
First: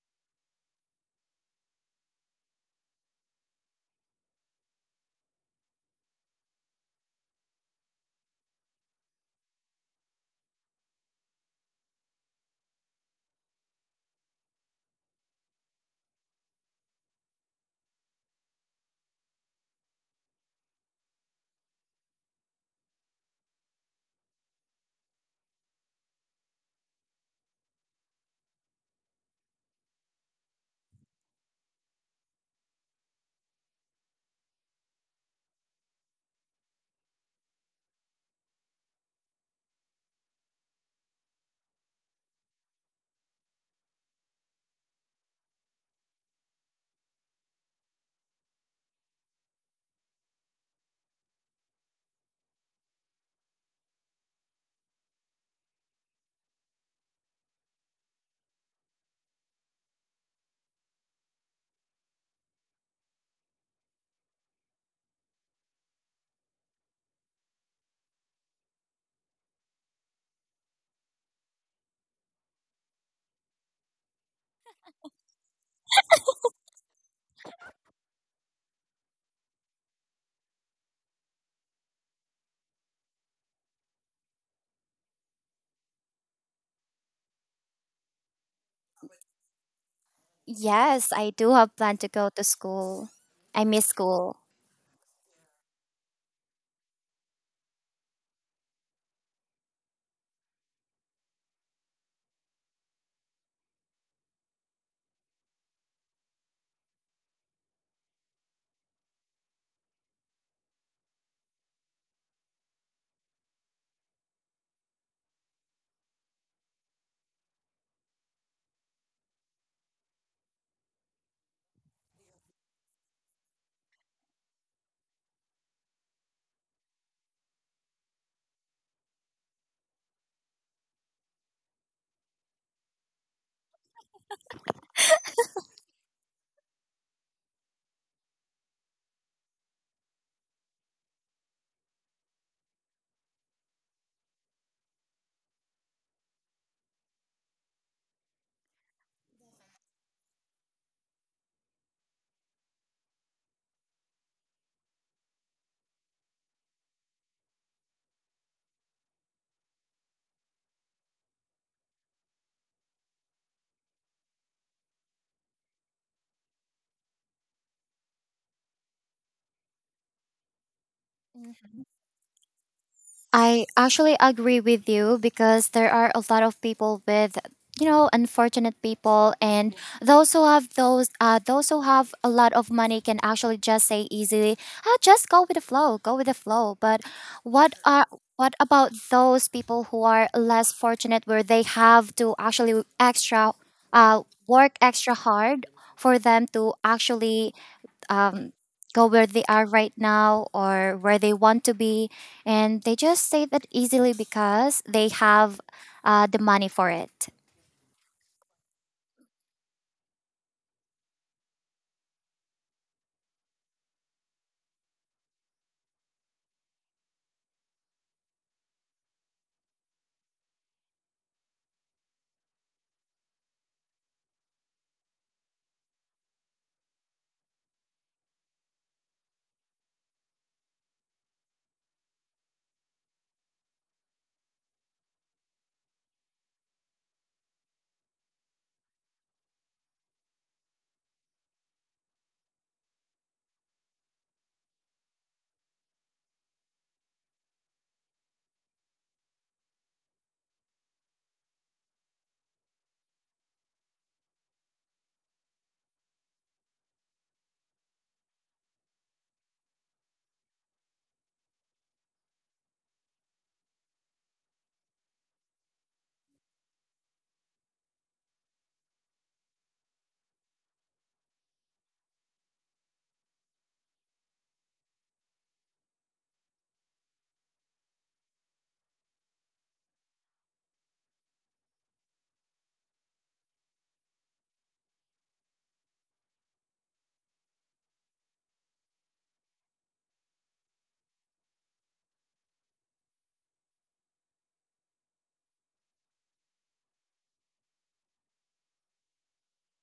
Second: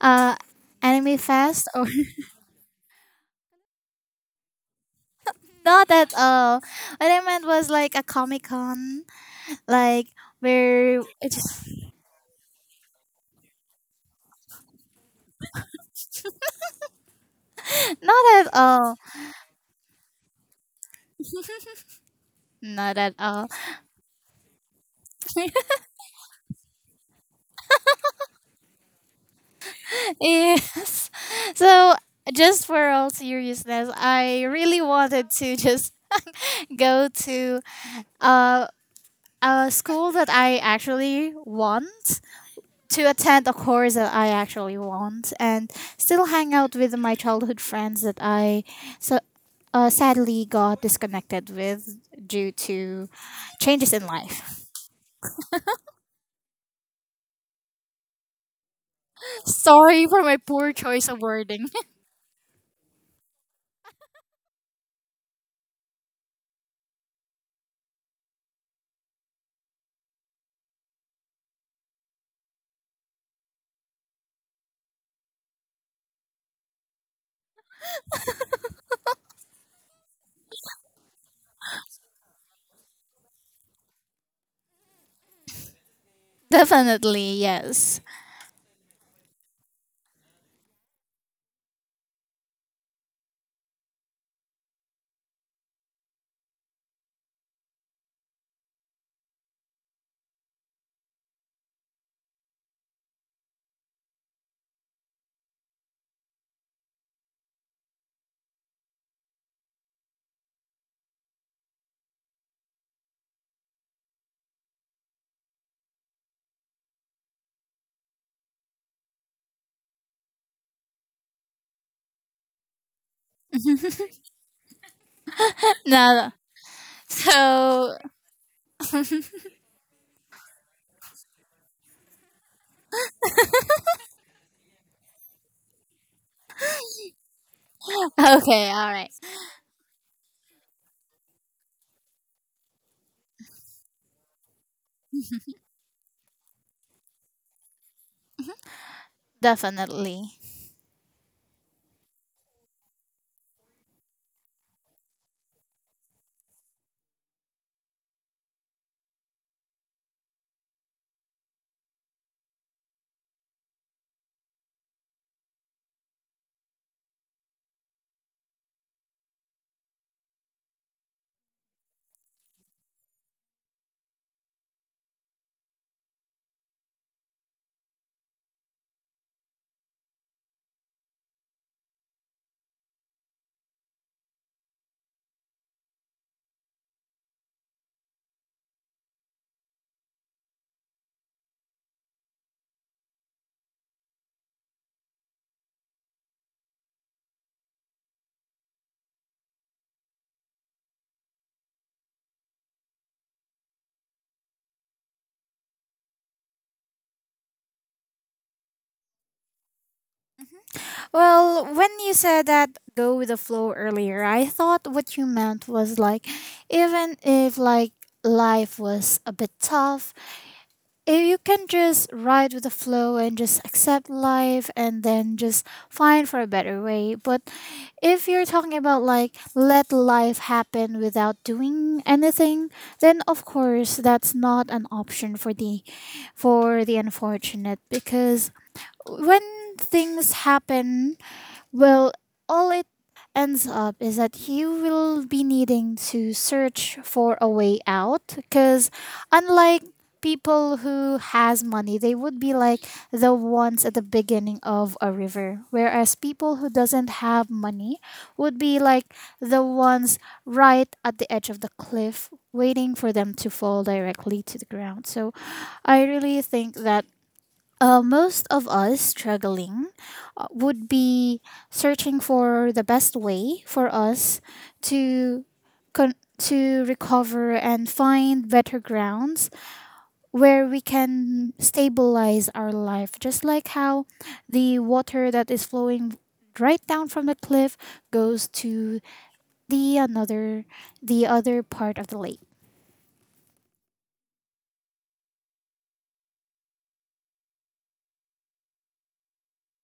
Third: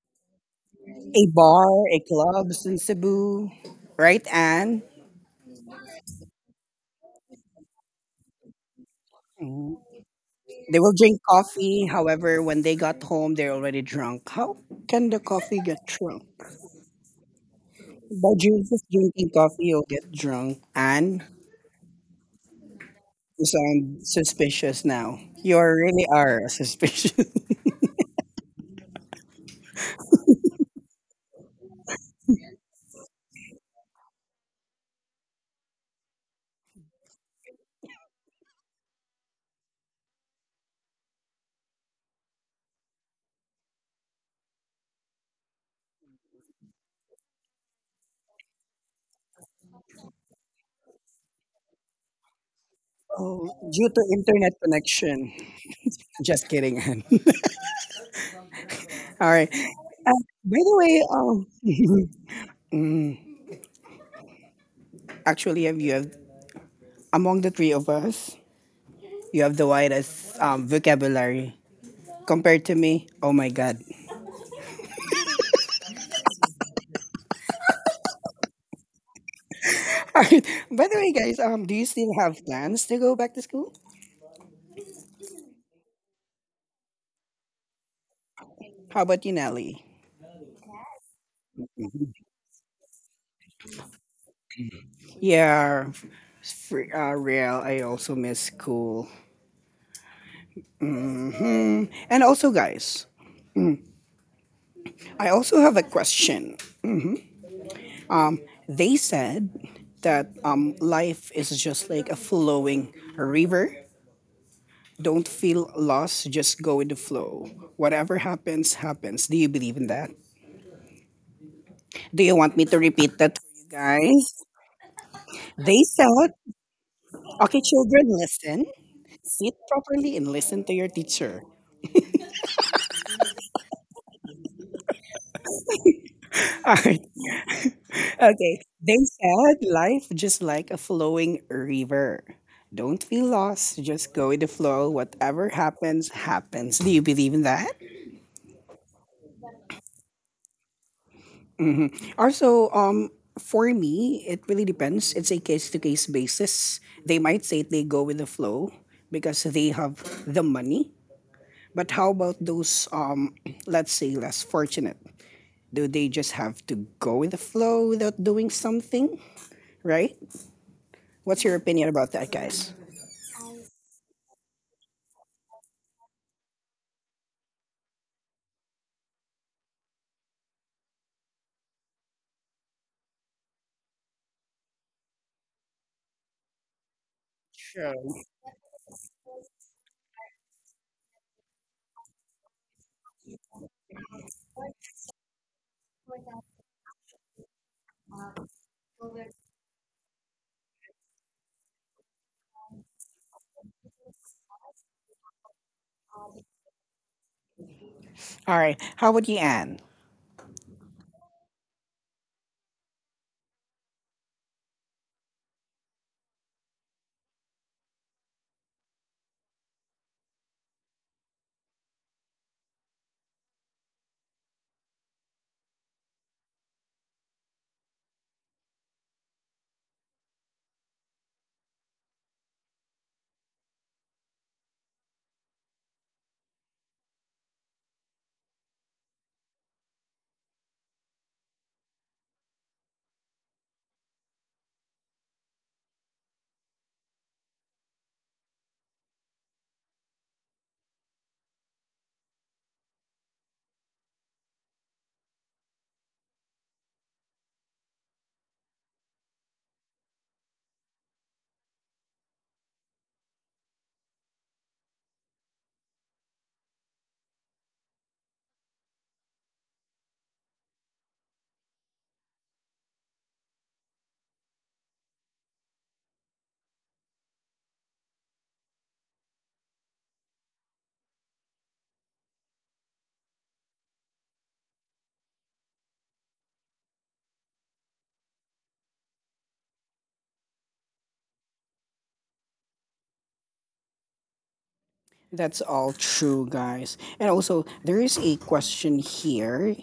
Speaker 2: uh, anime
Speaker 1: A
Speaker 2: fest or—
Speaker 1: bar, a clubs in Cebu, right, Anne?
Speaker 2: <laughs> not at all. What I meant was like a comic con,
Speaker 1: Mm.
Speaker 2: like
Speaker 1: They will
Speaker 2: where
Speaker 1: drink
Speaker 2: it's—
Speaker 1: coffee. However, when they got home, they're already drunk. How can the coffee get drunk?
Speaker 2: <laughs> not
Speaker 1: By
Speaker 2: at
Speaker 1: you just
Speaker 2: all.
Speaker 1: drinking coffee, you'll get drunk. Anne,
Speaker 2: Not at
Speaker 1: you
Speaker 2: all.
Speaker 1: sound suspicious now.
Speaker 2: <laughs>
Speaker 1: Really are suspicious.
Speaker 2: yes. So, just for all seriousness, I really wanted to just <laughs> go to uh, a school that I actually want, to attend a course that I actually want, and still hang out with my childhood friends that I so sadly got disconnected with due to
Speaker 1: <laughs> Oh, due
Speaker 2: changes
Speaker 1: to
Speaker 2: in
Speaker 1: internet
Speaker 2: life. <laughs>
Speaker 1: connection. Just kidding, Anne. <laughs> All right.
Speaker 2: Sorry for my
Speaker 1: By
Speaker 2: poor
Speaker 1: the way,
Speaker 2: choice of wording.
Speaker 1: <laughs> actually, you have among the three of us, you have the widest vocabulary compared to me. Oh my god! <laughs> All right. By the way, guys, do you still have plans to go back to school?
Speaker 2: <laughs> Definitely, yes.
Speaker 1: How about you, Nelly?
Speaker 3: Yes, I do have plan to go to school. I miss school.
Speaker 1: Yeah, for, real. I also miss school. Mm. And also, guys, I also have a question. They said that life is just like a flowing river. Don't feel lost, just go with the flow. Whatever happens, happens. Do you believe in that? Do you want me to repeat that for you guys? They
Speaker 2: No,
Speaker 1: said, okay,
Speaker 2: so,
Speaker 1: children, listen, sit properly and listen to your teacher. <laughs> All right. Okay.
Speaker 2: okay, all
Speaker 1: They
Speaker 2: right.
Speaker 1: said life just like a flowing river. Don't feel lost, just go with the flow. Whatever happens, happens. Do you believe in that?
Speaker 2: Definitely.
Speaker 1: Hmm. Also, for me, it really depends. It's a case to case basis. They might say they go with the flow because they have the money. But how about those, let's say, less fortunate? Do they just have to go with the flow without doing something? Right? What's your
Speaker 3: Mhm.
Speaker 1: opinion about that, guys?
Speaker 3: I actually agree with you because there are a lot of people with, you know, unfortunate people and those who have those who have a lot of money can actually just say easily, ah, just go with the flow, go with the flow. But what are what about those people who are less fortunate where they have to actually extra, work extra hard for them to actually um, go where they are right now or where they want to be. And they just say that easily because they have the money for it.
Speaker 1: All right. How about you, Anne?
Speaker 2: Well, when you said that go with the flow earlier, I thought what you meant was like, even if like life was a bit tough, if you can just ride with the flow and just accept life and then just find for a better way. But if you're talking about like let life happen without doing anything, then of course that's not an option for the unfortunate, because when things happen, well, all it ends up is that you will be needing to search for a way out, because unlike people who has money, they would be like the ones at the beginning of a river, whereas people who doesn't have money would be like the ones right at the edge of the cliff waiting for them to fall directly to the ground. So I really think that most of us struggling would be searching for the best way for us to to recover and find better grounds where we can stabilize our life, just like how the water that is flowing right down from the cliff goes to the another the other part of the lake.
Speaker 1: That's all true, guys. And also, there is a question here.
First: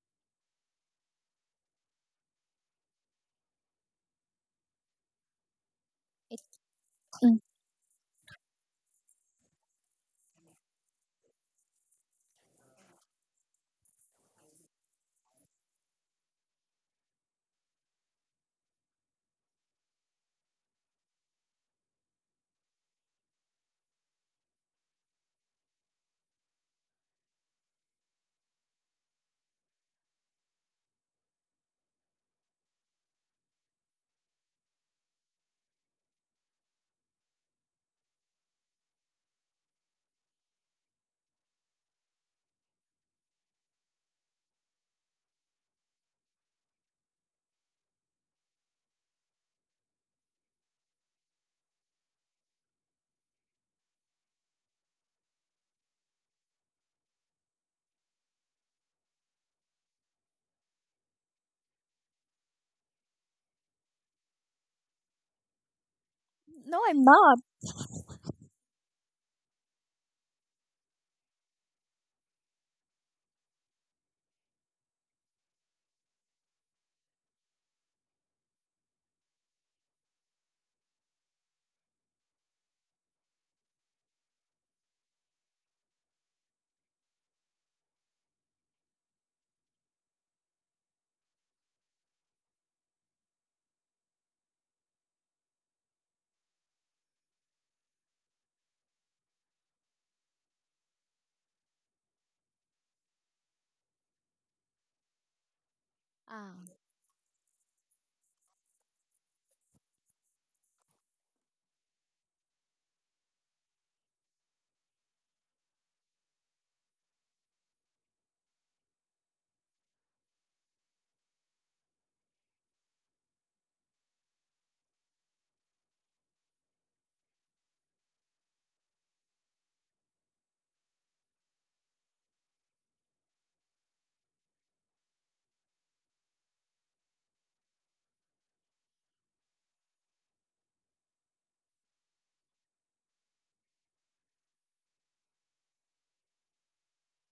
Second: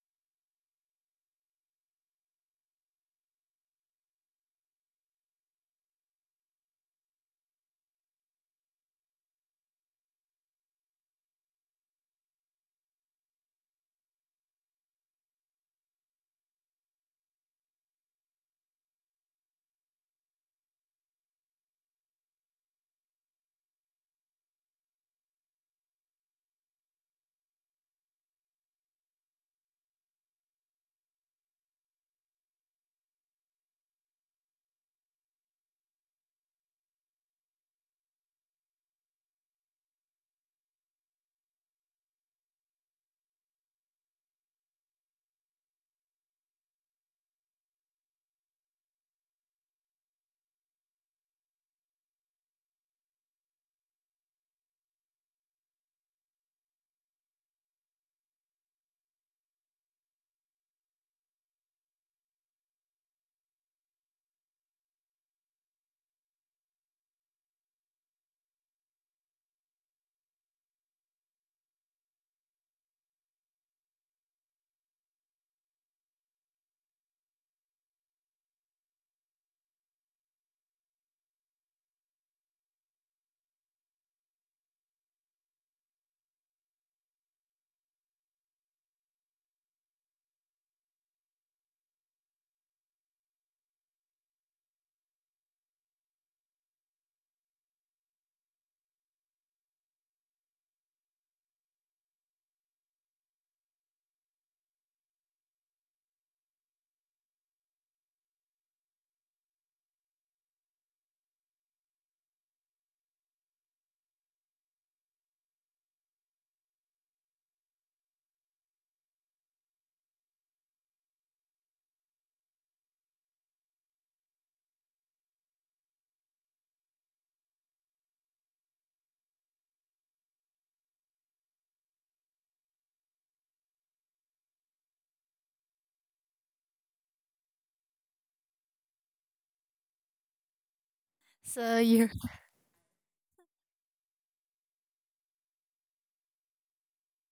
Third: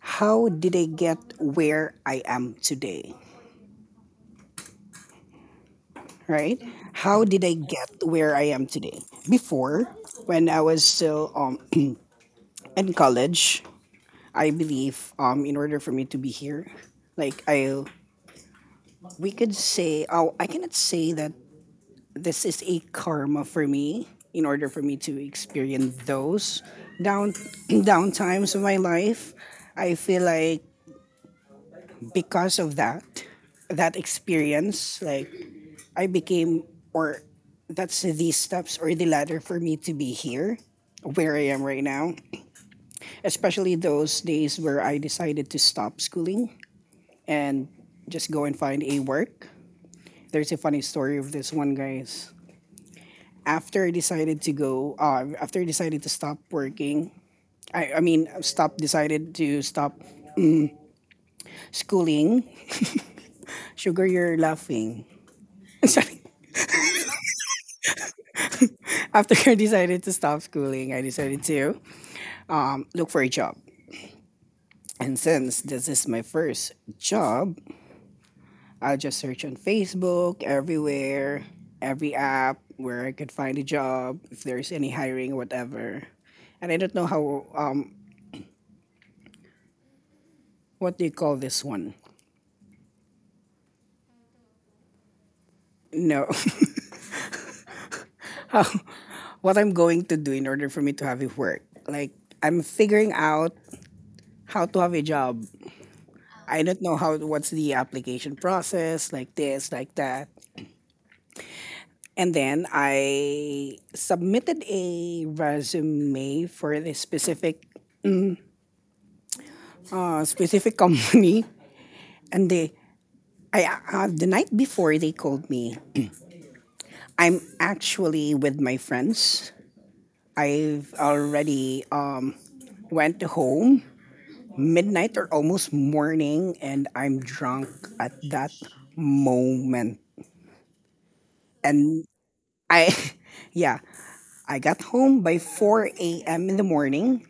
Speaker 1: How did I get where I am today, right? How
Speaker 3: Mm.
Speaker 1: did I get where I am today? Before, when I was still <clears throat> in college, I believe in order for me to be here, like I, we could say, oh, I cannot say that this is a karma for me. In order for me to experience those down <clears throat> down times of my life, I feel like because of that, that experience, like I became, or that's these steps or the ladder for me to be here where I am right now, especially those days where I decided to stop schooling and just go and find a work. There's a funny story of this one, guys. After I decided to stop working, decided to stop schooling, Sugar, you're laughing. <laughs> Sorry.
Speaker 3: No, I'm not.
Speaker 1: After I decided to stop schooling, I decided to look for a job. And since this is my first job, I will just search on Facebook, everywhere, every app where I could find a job, if there's any hiring, whatever. And I don't know how, what do you call this one? No, <laughs> how, what I'm going to do in order for me to have it work. Like, I'm figuring out how to have a job. I
Speaker 3: Um,
Speaker 1: don't know how, what's the application process, like this, like that. And then I submitted a resume for this specific <laughs> company, and I the night before they called me. I'm actually with my friends. I've already went home midnight or almost morning, and I'm drunk at that moment.
Speaker 2: So
Speaker 1: And
Speaker 2: you're—
Speaker 1: I, <laughs> yeah, I got home by 4 a.m. in the morning.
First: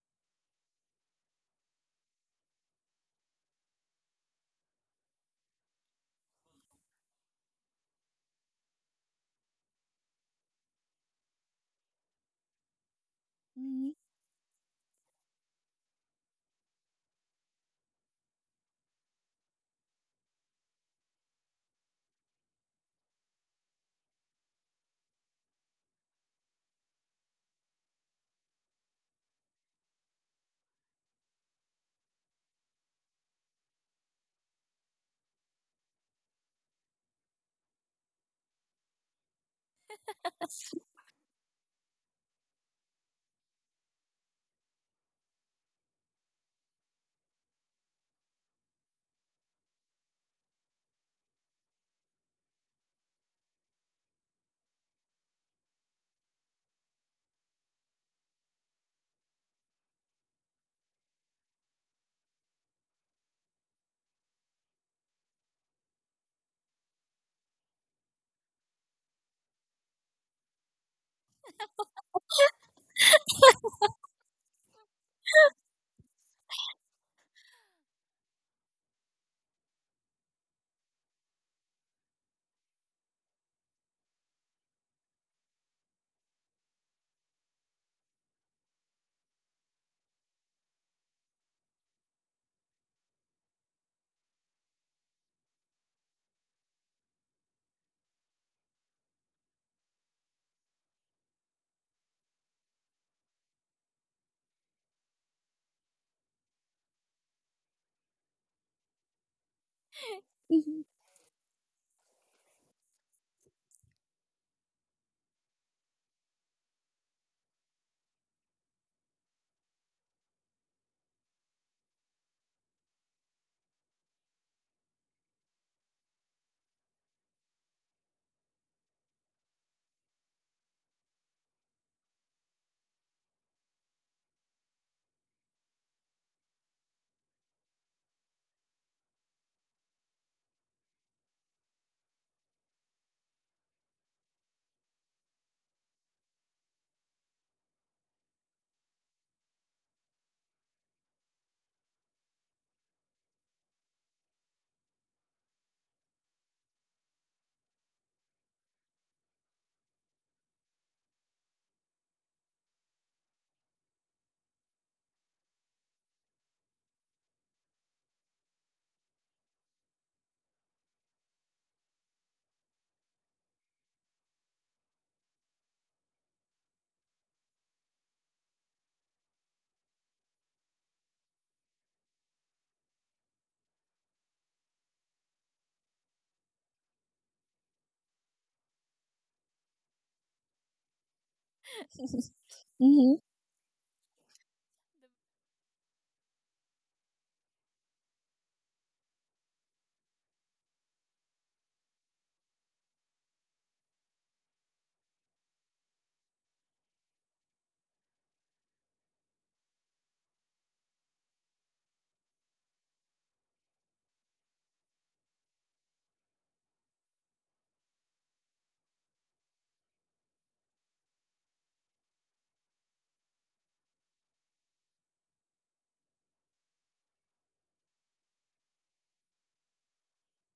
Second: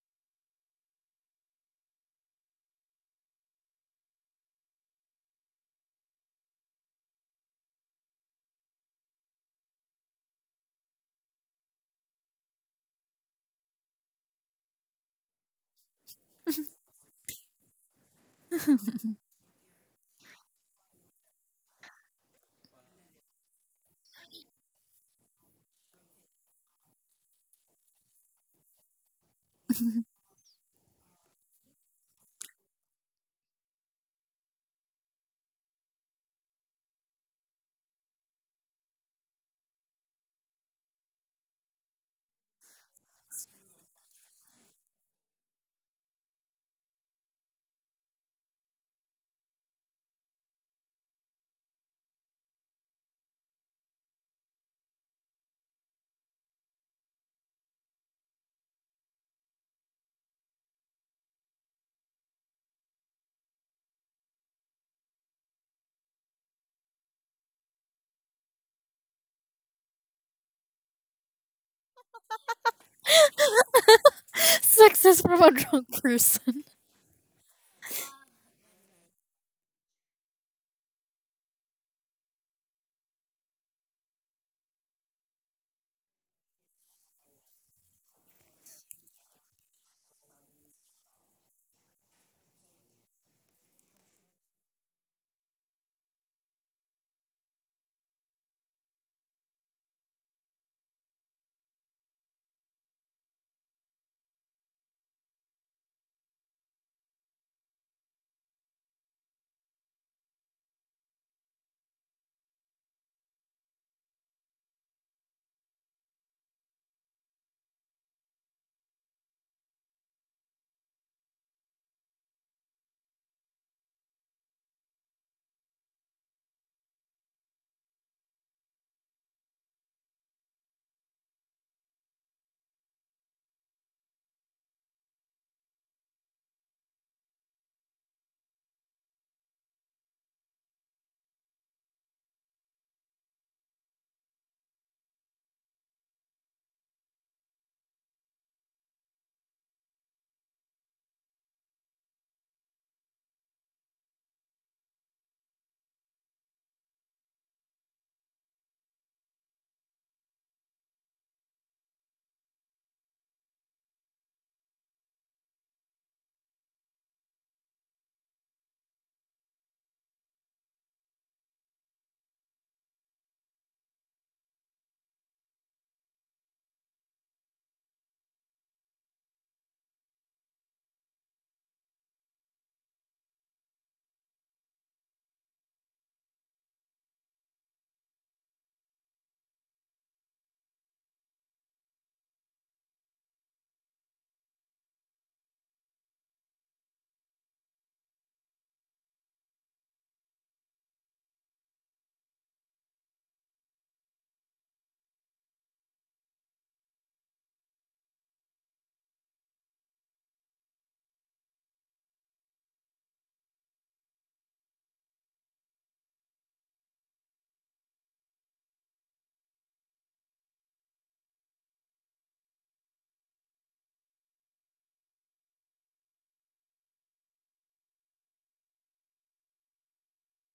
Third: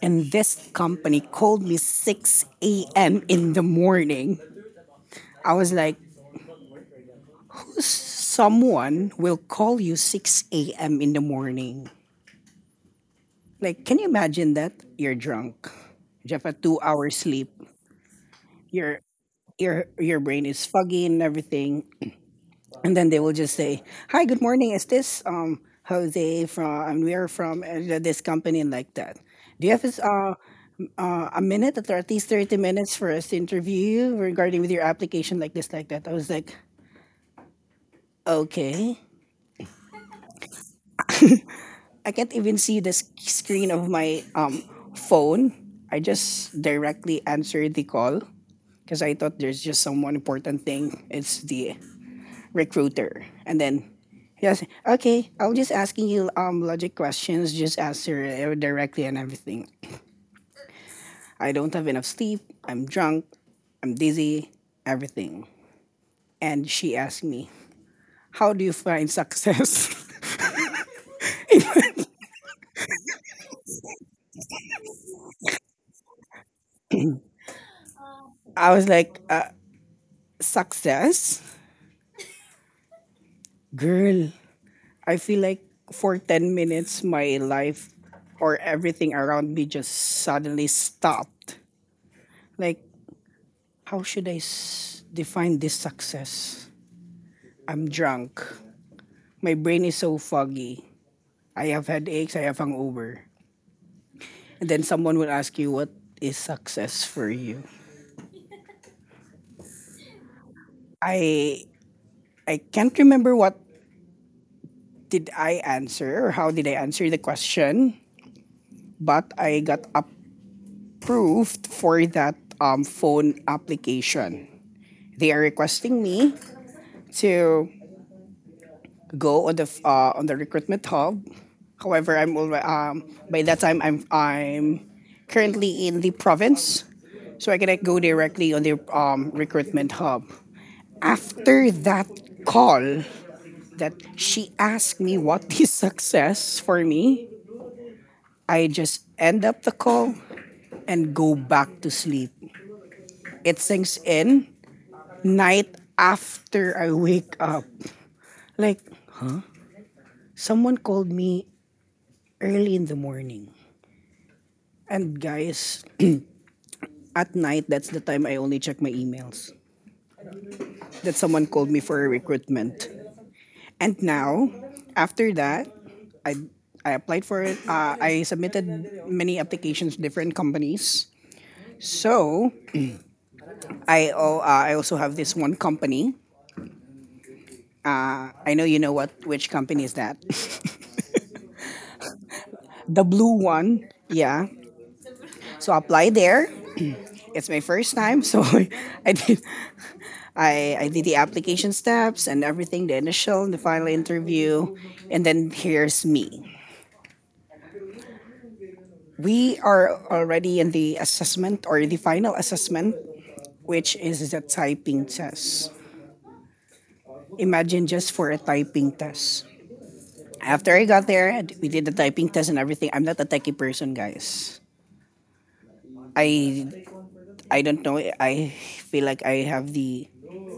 Speaker 1: And this company called me 6 a.m. in the morning. I was like, someone will call you 6 a.m. in the morning. Like,
Speaker 3: Mm-hmm.
Speaker 1: can you imagine that? You're drunk. You have a 2 hour sleep. Your your brain is foggy and everything. And then they will just say, hi, good morning. Is this Jose from? And we are from this company and like that. Do you have his
Speaker 2: <laughs>
Speaker 1: a minute at least 30 minutes for us to interview you regarding with your application like this like that. I was like, okay, I can't even see the screen of my phone. I just directly answered the call because I thought there's just someone important thing. It's the recruiter. And then yes, okay, I'm just asking you logic questions. Just answer it directly and everything. I don't have enough sleep. I'm drunk. I'm dizzy, everything. And she asked me, how do you find success? <laughs>
Speaker 2: success from a drunk person.
Speaker 1: I was like, success? Girl, I feel like for 10 minutes, my life or everything around me just suddenly stopped. Like, how should I define this success? I'm drunk. My brain is so foggy. I have headaches. I have hangover. And then someone will ask you, what is success for you? I I can't remember what did I answer or how did I answer the question? But I got approved for that phone application. They are requesting me to go on the on the recruitment hub. However, I'm already, by that time I'm currently in the province, so I cannot go directly on the recruitment hub. After that call, that she asked me what <laughs> is success for me, I just end up the call and go back to sleep. It sinks in night after I wake up. Like, someone called me early in the morning. And guys, at night, that's the time I only check my emails. That someone called me for a recruitment. And now, after that, I, I applied for it. I submitted many applications to different companies. So, I also have this one company. I know you know what which company is that. <laughs> The
Speaker 3: Mm-hmm.
Speaker 1: blue one. Yeah. So apply there. It's my first time, so <laughs> I did I did the application steps and everything, the initial and the final interview, and then here's me. We are already in the assessment or the final assessment, which is the typing test. Imagine just for a typing test. After I got there, we did the typing test and everything. I'm not a techie person, guys. I I don't know. I feel like I have the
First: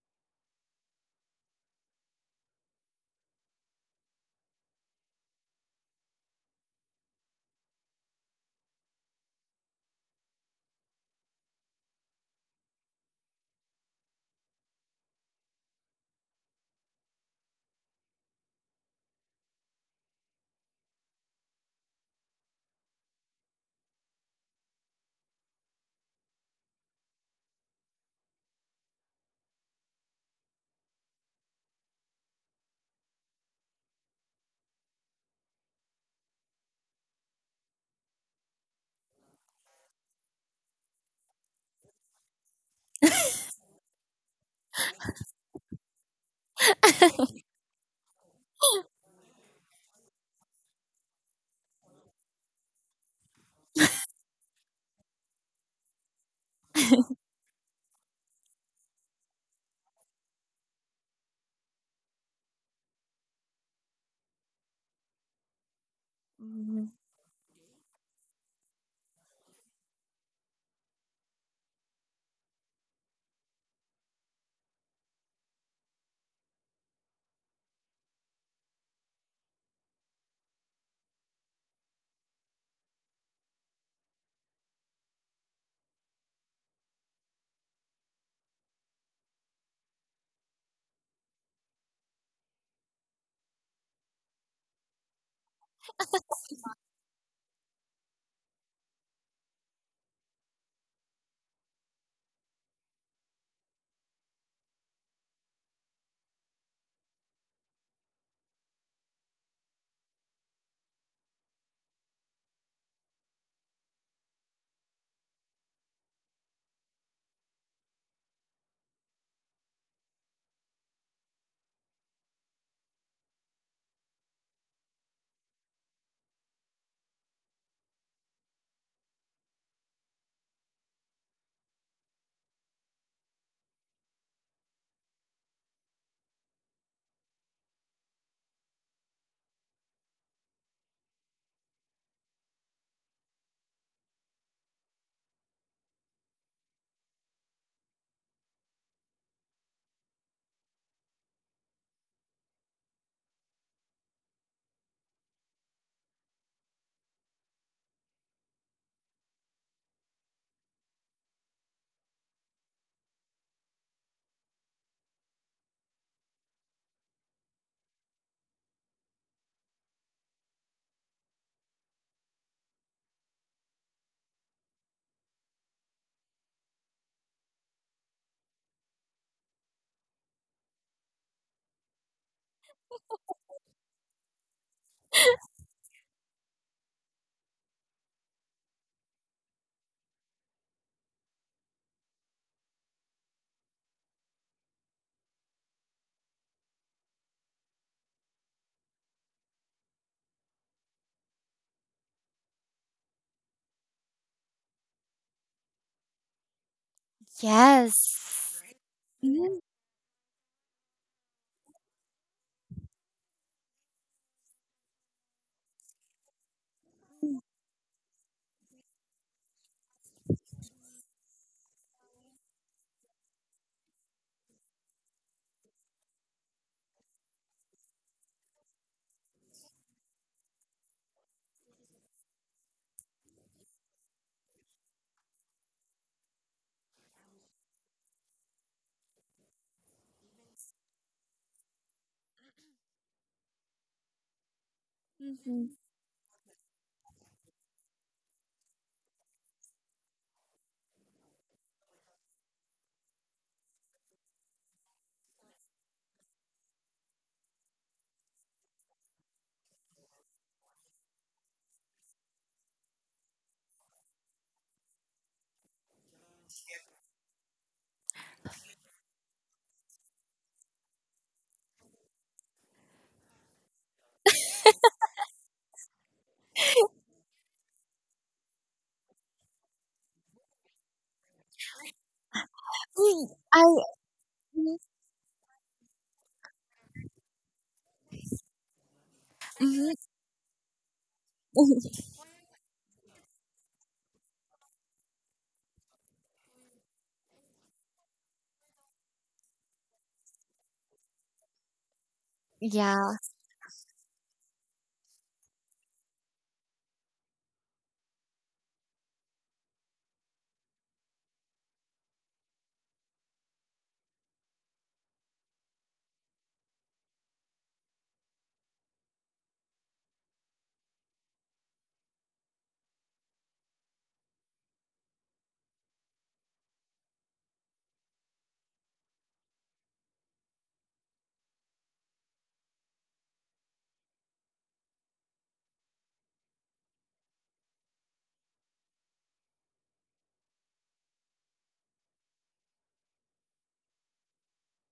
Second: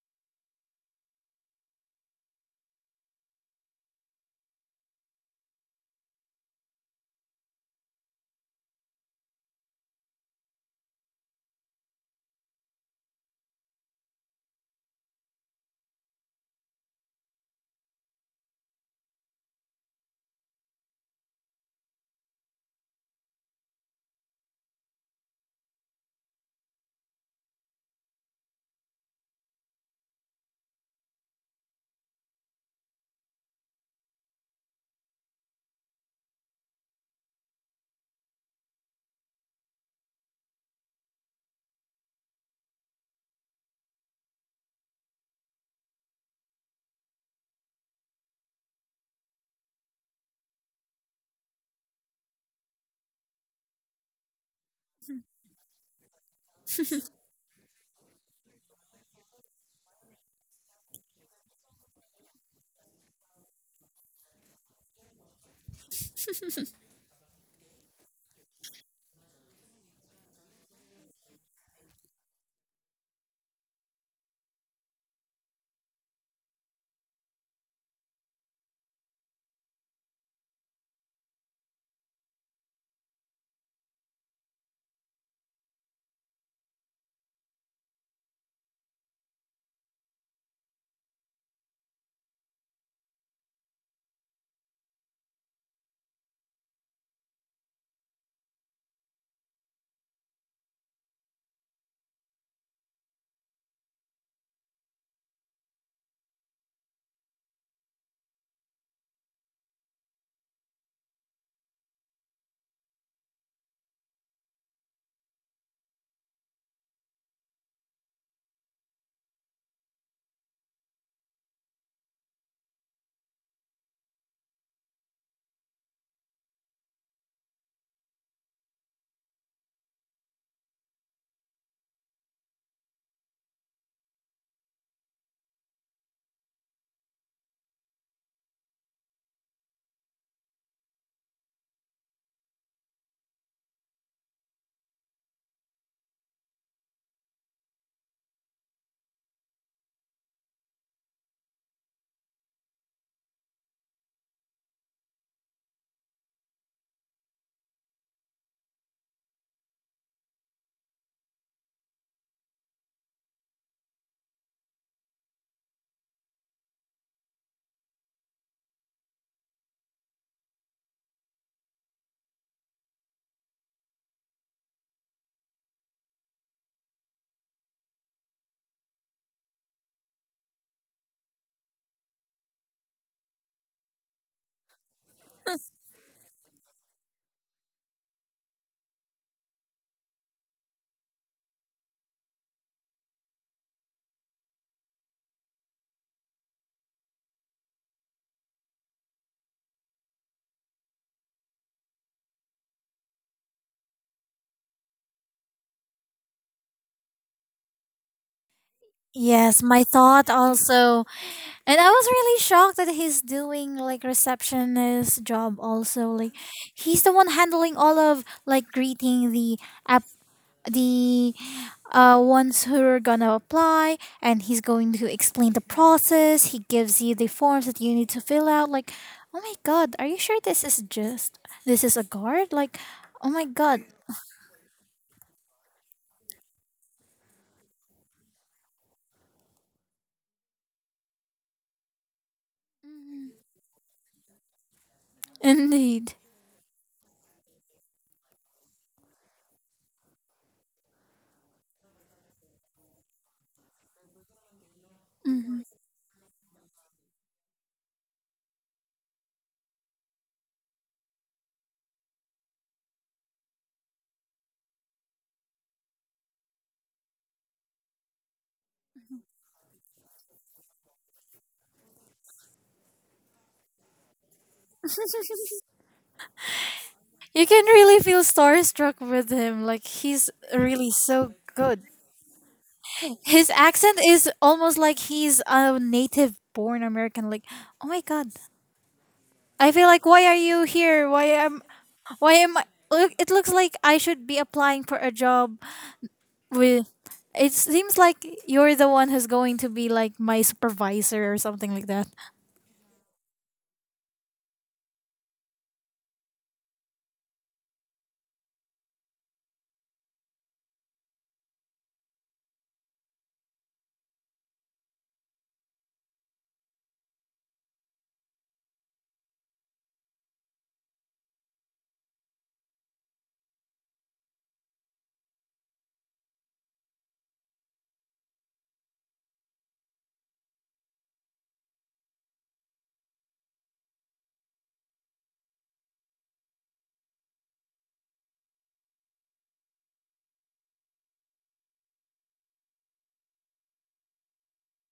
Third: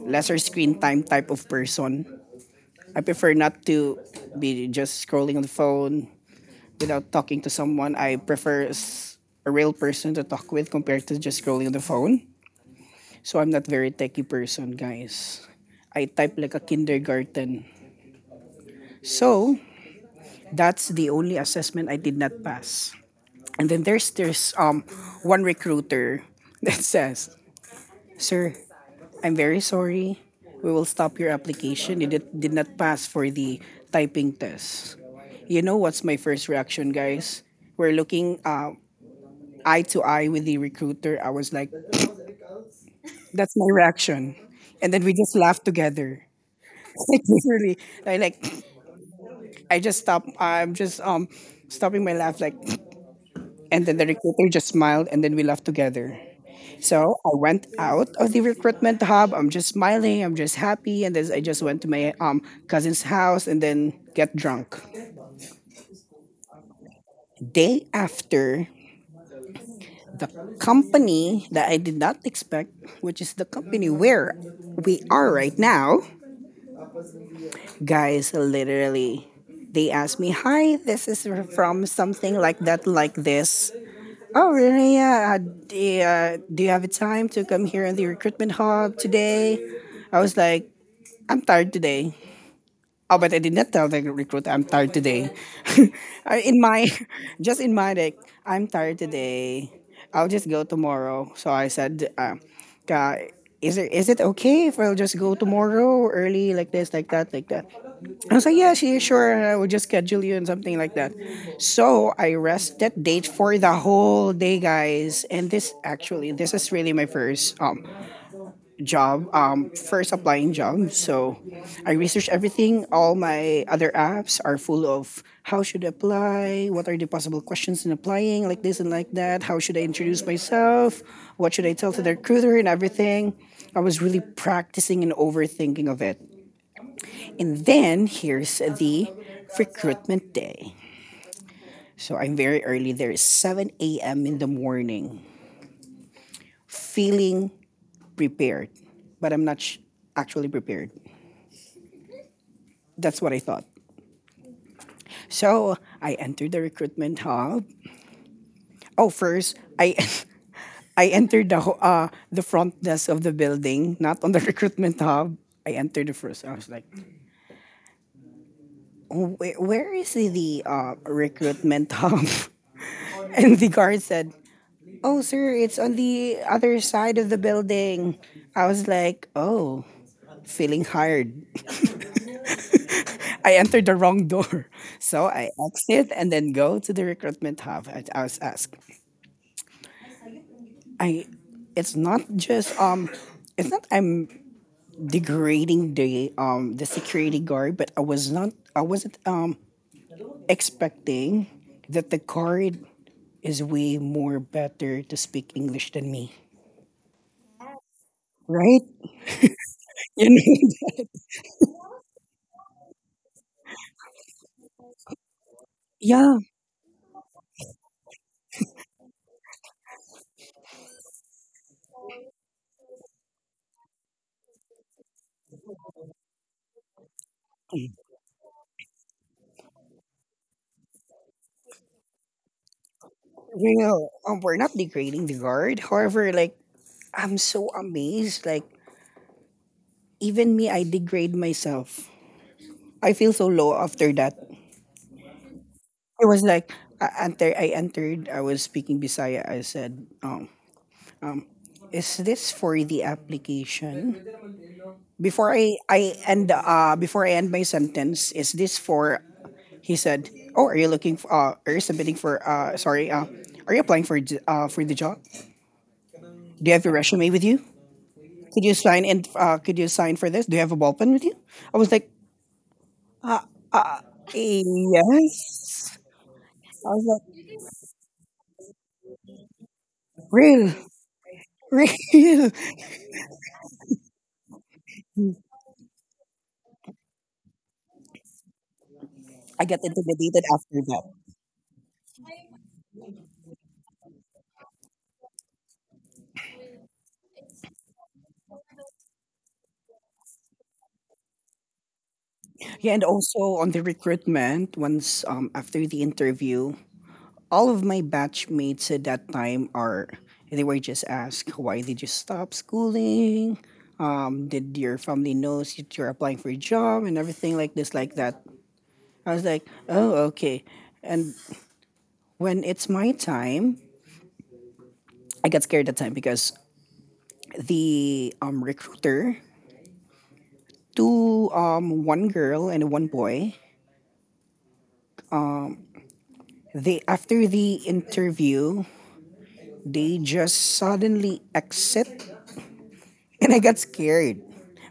Speaker 1: lesser screen time type of person. I prefer not to be just scrolling on the phone without talking to someone. I prefer a real person to talk with compared to just scrolling on the phone. So I'm not very techy person, guys. I type like a kindergarten. So that's the only assessment I did not pass. And then there's one recruiter <laughs> that says, "Sir, I'm very sorry. We will stop your application. It did not pass for the typing test. You know what's my first reaction, guys? We're looking eye to eye with the recruiter. I was like, <clears throat> that's my reaction. And then we just laughed together. <laughs> Like, literally, I like <clears throat> I just stopped. I'm just stopping my laugh like, <clears throat> and then the recruiter just smiled, and then we laughed together. So I went out of the recruitment hub. I'm just smiling. I'm just happy. And then I just went to my cousin's house and then get drunk. Day after, the company that I did not expect, which is the company where we are right now, guys, literally, they asked me, "Hi, this is from something like that, like this." Oh, really? Yeah. Do you have a time to come here in the recruitment hub today? I was like, I'm tired today. Oh, but I did not tell the recruiter I'm tired today. <laughs> In my, <laughs> just in my like, I'm tired today. I'll just go tomorrow. So I said, uh, is it okay if I'll just go tomorrow early like this, like that, like that? I was like, yeah, she sure. I will just schedule you and something like that. So I rested date for the whole day, guys. And this actually, this is really my first job, first applying job. So I research everything. All my other apps are full of how should I apply, what are the possible questions in applying, like this and like that. How should I introduce myself? What should I tell to the recruiter and everything? I was really practicing and overthinking of it. And then here's the recruitment day. So I'm very early there. 7 a.m. in the morning, feeling prepared, but I'm not actually prepared. That's what I thought. So I entered the recruitment hall. Oh, first I <laughs> I entered the the front desk of the building, not on the <laughs> recruitment hub. I entered the first. I was like, oh, "Where is the recruitment hub?" <laughs> And the guard said, "Oh, sir, it's on the other side of the building." I was like, "Oh." Feeling hired. <laughs> I entered the wrong door. <laughs> So I exit and then go to the recruitment hub. I was asked, I it's not just it's not I'm degrading the the security guard, but I was not I wasn't expecting that the guard is way more better to speak English than me.
Speaker 3: Yes.
Speaker 1: Right?
Speaker 3: Mm-hmm.
Speaker 2: Yes, my
Speaker 1: <laughs> You
Speaker 2: thought
Speaker 1: know?
Speaker 2: also. And I was really shocked that he's doing like receptionist job also. Like
Speaker 1: Yeah.
Speaker 2: he's the one handling all of like greeting the app the ones who are gonna apply, and he's going to explain the process. He gives you the forms that you need to fill out. Like, oh my god, are you sure this is a guard? Like, oh my god.
Speaker 1: Well, we're not degrading the guard. However, like I'm so amazed. Like even me, I degrade myself. I
Speaker 2: Mhm.
Speaker 1: feel so low after that.
Speaker 2: Indeed.
Speaker 1: It was like enter, I entered. I was speaking Bisaya. I said, um, "Is this for the application?" Before
Speaker 2: Mhm.
Speaker 1: I end before I end my sentence, "Is this for?" He said, "Oh, are you looking for? Are you submitting for? Sorry. Are you applying for for the job? Do you have your resume with you? Could you sign in? Could you sign for this? Do you have a ball pen with you?" I was like, "Uh, uh yes." I was
Speaker 2: You
Speaker 1: like,
Speaker 2: can really feel starstruck with him. Like he's
Speaker 1: "Real,
Speaker 2: really so good.
Speaker 1: <laughs> real."
Speaker 2: His accent is almost like he's a native born American. Like, oh my god.
Speaker 1: I
Speaker 2: I
Speaker 1: get
Speaker 2: feel like why are
Speaker 1: intimidated
Speaker 2: you
Speaker 1: after that.
Speaker 2: here?
Speaker 3: <laughs>
Speaker 2: Why am I— look, it looks like I should be applying for a job with— it seems like you're the one who's going to be like my supervisor or something like that.
Speaker 1: Yeah, and
Speaker 3: Yeah.
Speaker 1: also on the recruitment, once after the interview, all of my batchmates at that time are they were just asked why did you stop schooling? Did your family knows that you're applying for a job and everything like this like that? I was like, oh okay. And when it's my time, I got scared that time because the recruiter, two one girl and one boy, they after the interview they just suddenly exit, and I got scared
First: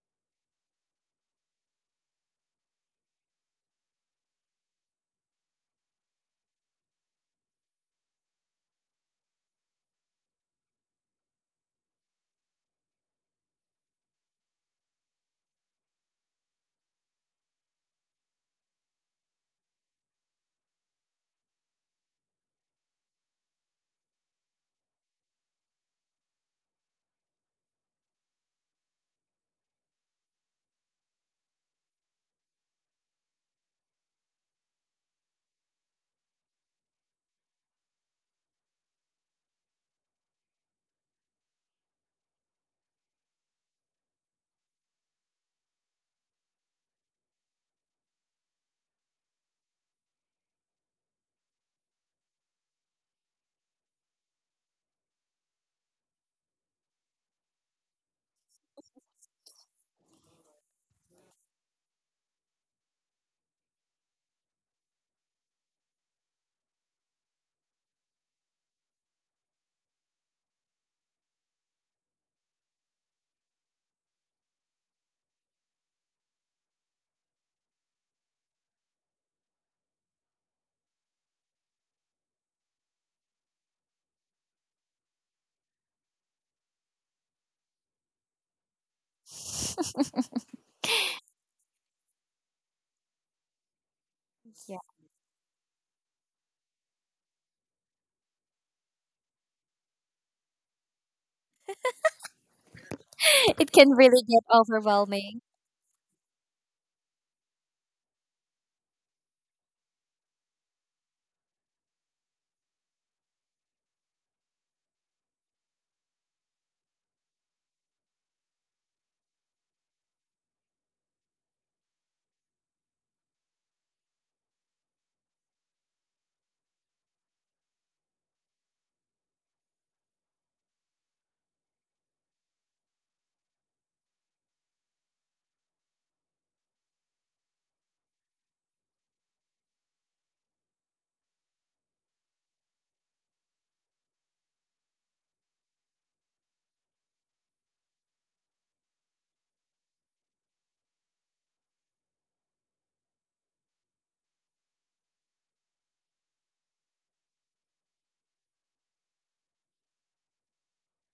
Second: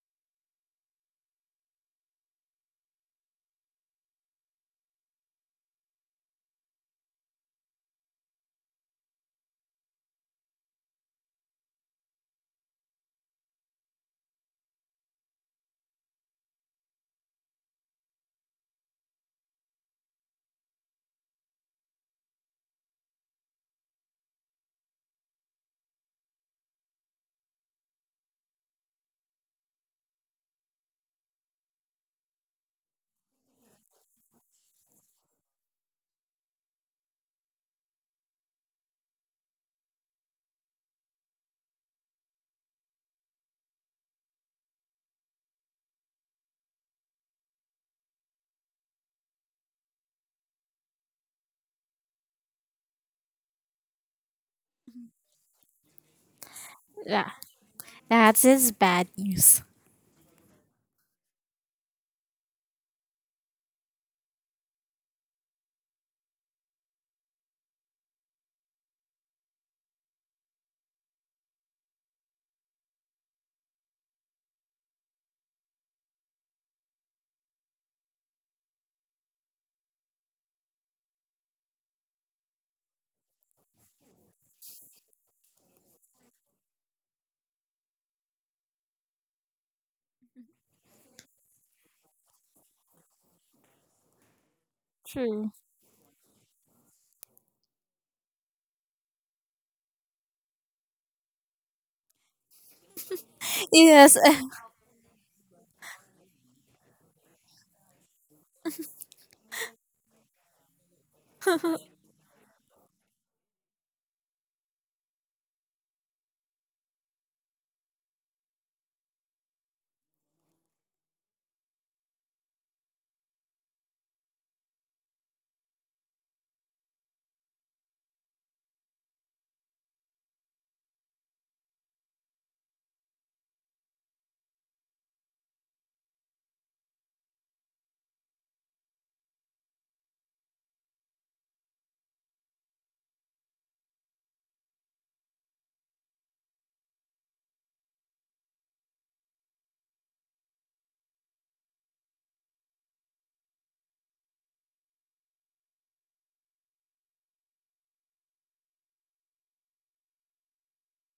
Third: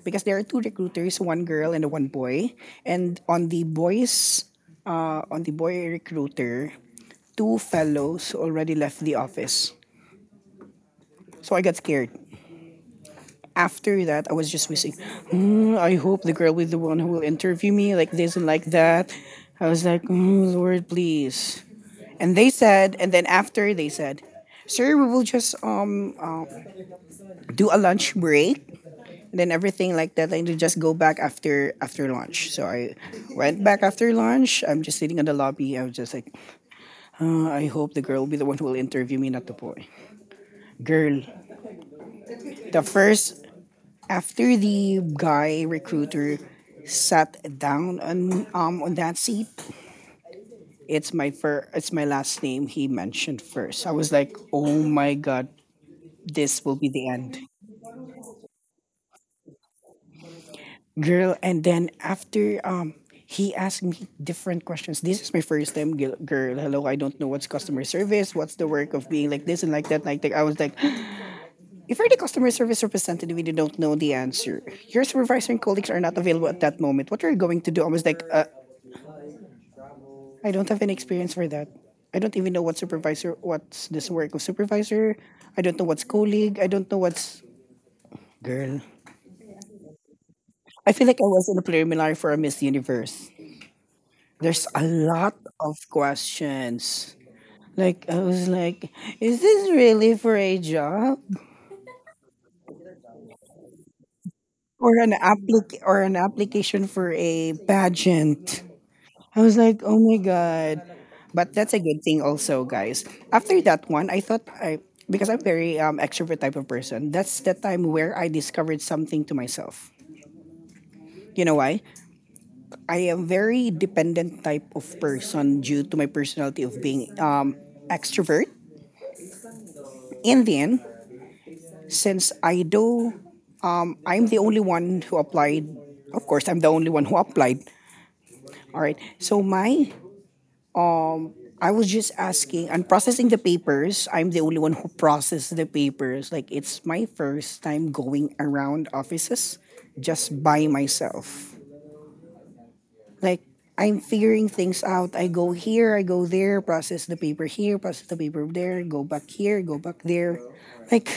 Speaker 1: because there are two recruiters, one girl and one boy, and on the boys, on the boy recruiter, two fellows already left the office, so I got scared. After that, I was just wishing, "Hmm, I hope the girl with the one who will interview me like this and like that. I was like, "Hmm, Lord, please. And they said, and then after they said, sir, we will just do a lunch break and then everything like that. I need to just go back after lunch. So I went back after lunch. I'm just sitting in the lobby. I was just like, "Ah, I hope the girl will be the one who will interview me, not the boy. Girl, the first after the guy recruiter sat down on on that seat, it's my first. It's my last name he mentioned first. I was like, oh my god, this will be the
Speaker 2: Yeah.
Speaker 1: end.
Speaker 2: That's his bad news.
Speaker 1: Girl, and then after he asked me different questions. This is my first time. Girl, hello, I don't know what's customer service, what's the work of being like this and like that, like that. I was like, <gasps> if you're the customer service representative and you don't know the answer, your supervisor and colleagues are not available at that moment, what are you going to do? I was like, I don't have any experience for that. I don't even know what supervisor, what's this work of supervisor. I don't know what's colleague. I don't know what's girl.
Speaker 3: Yeah. <laughs>
Speaker 1: I feel like I was in a preliminary for a Miss Universe. There's a lot
Speaker 2: True.
Speaker 1: of questions. Like I was like, is this really for a job
Speaker 3: It can
Speaker 2: Yes,
Speaker 3: really get
Speaker 2: <laughs>
Speaker 1: or an
Speaker 3: overwhelming.
Speaker 1: applic or an application for a pageant? I was like, oh my god. But that's a good thing also, guys. After that one, I thought I because I'm very extrovert type of person. That's the time where I discovered something to myself. You know why? I am very dependent type of person due to my personality of being extrovert. In the end, since I'm the only one who applied. Of course, I'm the only one who applied. All right. So um, I was just asking and processing the papers. I'm the only one who processed the papers. Like it's my first time going around offices just by myself. Like I'm figuring things out. I go here, I go there, process the paper here, process the paper there, go back here, go back there. Like,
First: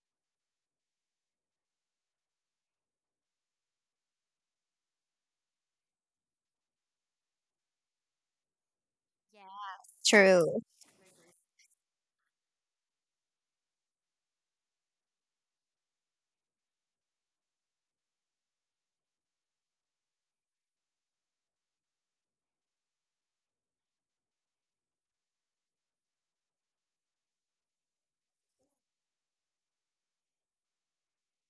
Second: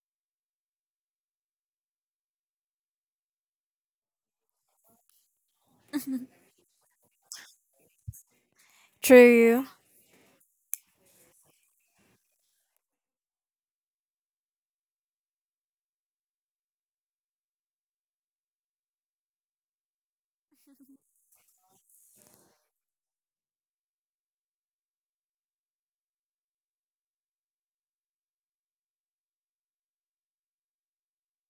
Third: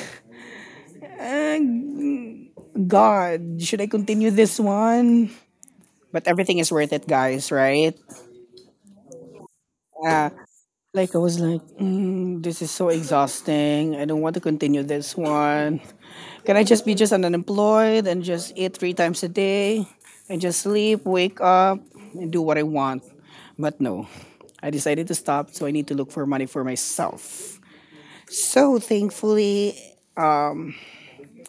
Speaker 1: God, should I continue this one? But everything is worth it, guys, right?
Speaker 3: Yeah.
Speaker 2: true.
Speaker 1: Uh,
Speaker 3: True.
Speaker 1: like I was like, "Mm, this is so exhausting. I don't want to continue this one. Can I just be just an unemployed and just eat three times a day and just sleep, wake up, and do what I want? But no, I decided to stop, so I need to look for money for myself. So thankfully, um,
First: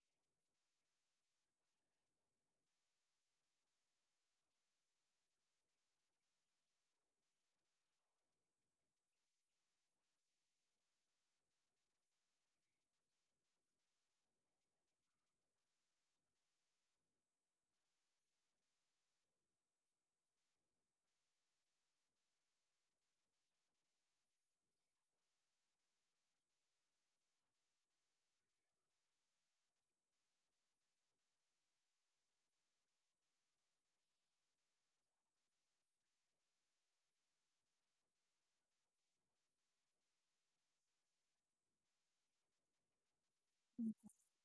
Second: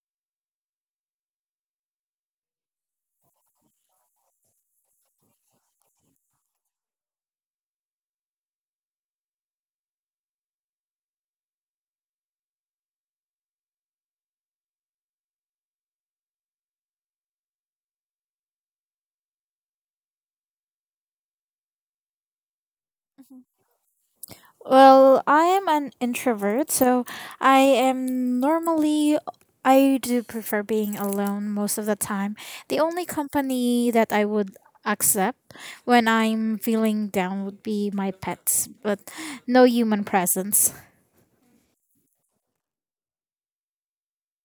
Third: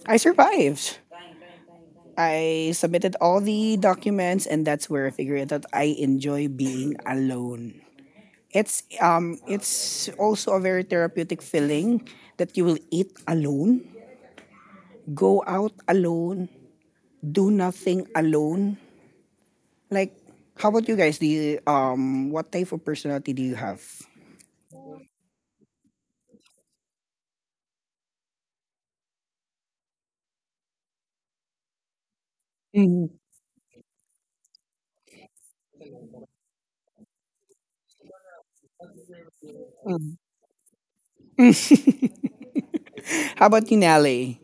Speaker 1: I survived. I submitted all the documents, and that's where I figured out that I enjoy being alone. It's also a very therapeutic feeling that you will eat alone, go out alone, do nothing alone. Like how about you guys? Do you, what type of personality do you have?
Speaker 2: Well, I am an introvert, so I am normally— I do prefer being alone most of the time. The only
Speaker 1: Mm,
Speaker 2: company that I would accept when I'm feeling down would be my pets, but no human presence.
Speaker 1: mm. <laughs> How about you, Nelly?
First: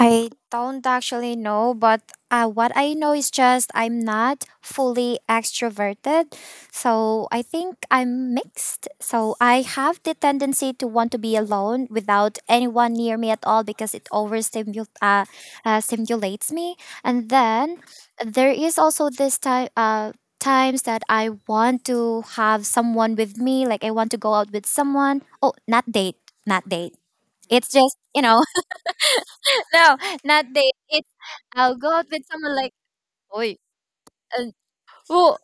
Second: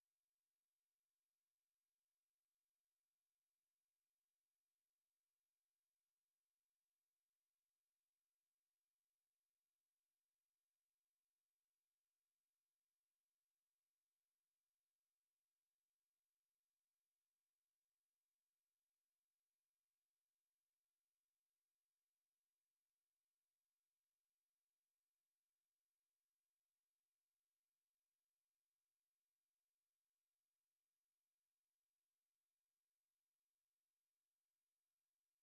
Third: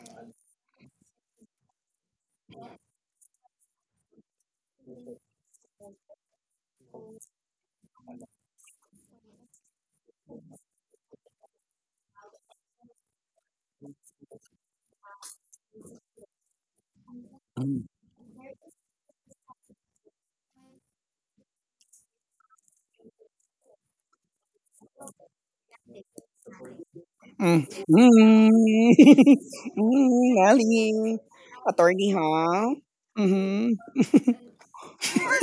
Speaker 3: I don't actually know, but what I know is just I'm not fully extroverted. So I think I'm mixed. So I have the tendency to want to be alone without anyone near me at all because it overstimulates stimulates me. And then
Speaker 1: Mm.
Speaker 3: there is also this time. Times that I want to have someone with me, like I want to go out with someone. Oh, not date, not date. It's
Speaker 1: Mm.
Speaker 3: just, you know,
Speaker 1: <laughs>
Speaker 3: no,
Speaker 1: Mm,
Speaker 3: not date. It's
Speaker 1: Nelly.
Speaker 3: I'll go out
Speaker 1: Attorney,
Speaker 3: with someone like,
Speaker 1: huh?
Speaker 3: oi.
Speaker 1: Mm-hmm.
Speaker 3: And oh,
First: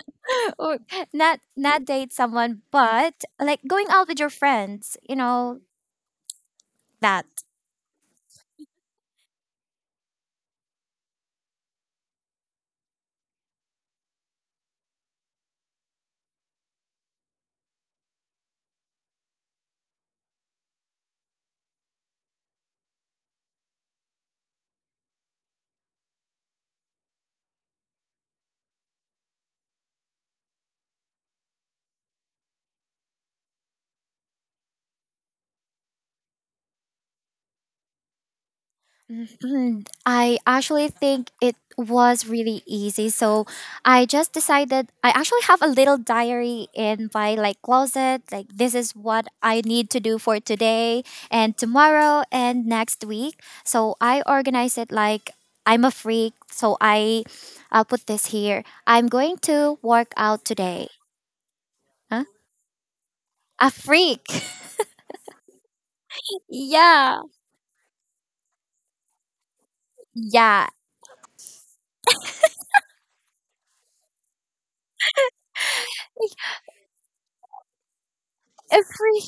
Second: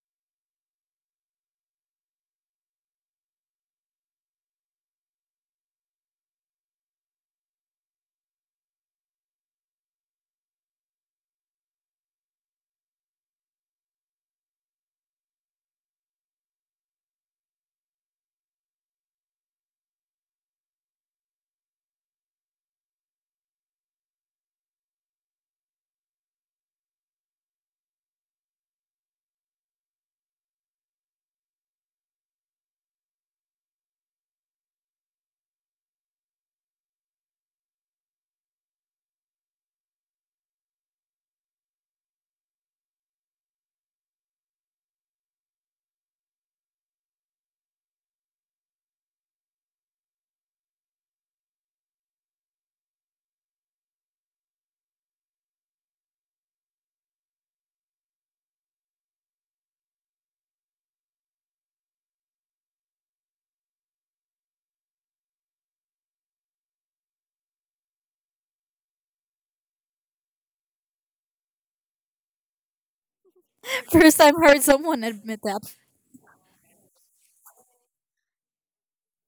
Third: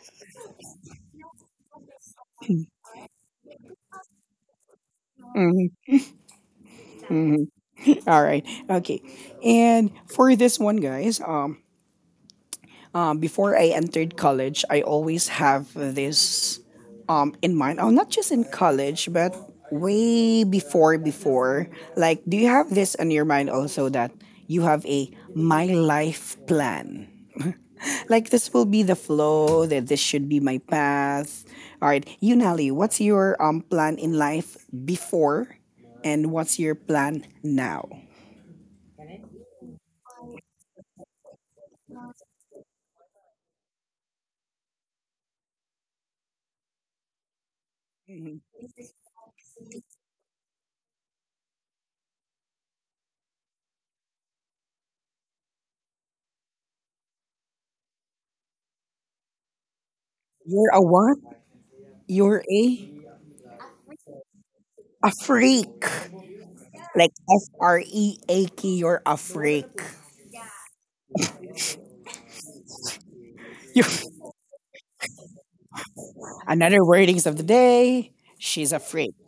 Speaker 3: <laughs> oh, not date someone, but like going out with your friends, you know
Speaker 1: Mm-hmm.
Speaker 3: that.
Speaker 1: Mm-hmm. All right. Okay. And for this one, guys, before I entered college, I always have this in mind. Oh, not just in college, but way before, before. Like, do you have this in your mind also that you have a my life plan? <laughs> Like, this will be the flow, that this should be my path. All right. You, Nelly, what's your plan in life before, and what's your plan now?
Speaker 3: Mhm. I actually think it was really easy. So I just decided. I actually have a little diary in my like closet. Like
Speaker 1: You're
Speaker 3: this is what I need to do for today and tomorrow and next week. So I organize it like I'm a freak. So I'll put this here. I'm going to work out
Speaker 1: a
Speaker 3: today.
Speaker 1: what?
Speaker 3: Huh?
Speaker 1: You're a
Speaker 3: A freak.
Speaker 1: a freak.
Speaker 3: <laughs>
Speaker 1: Like
Speaker 3: Yeah.
Speaker 1: freak, you're a freak.
Speaker 3: Yeah.
Speaker 1: You-
Speaker 2: <laughs> First
Speaker 1: <laughs>
Speaker 2: time heard someone admit that.
Speaker 1: Another wordings of the day. She's a freak.
Speaker 3: Every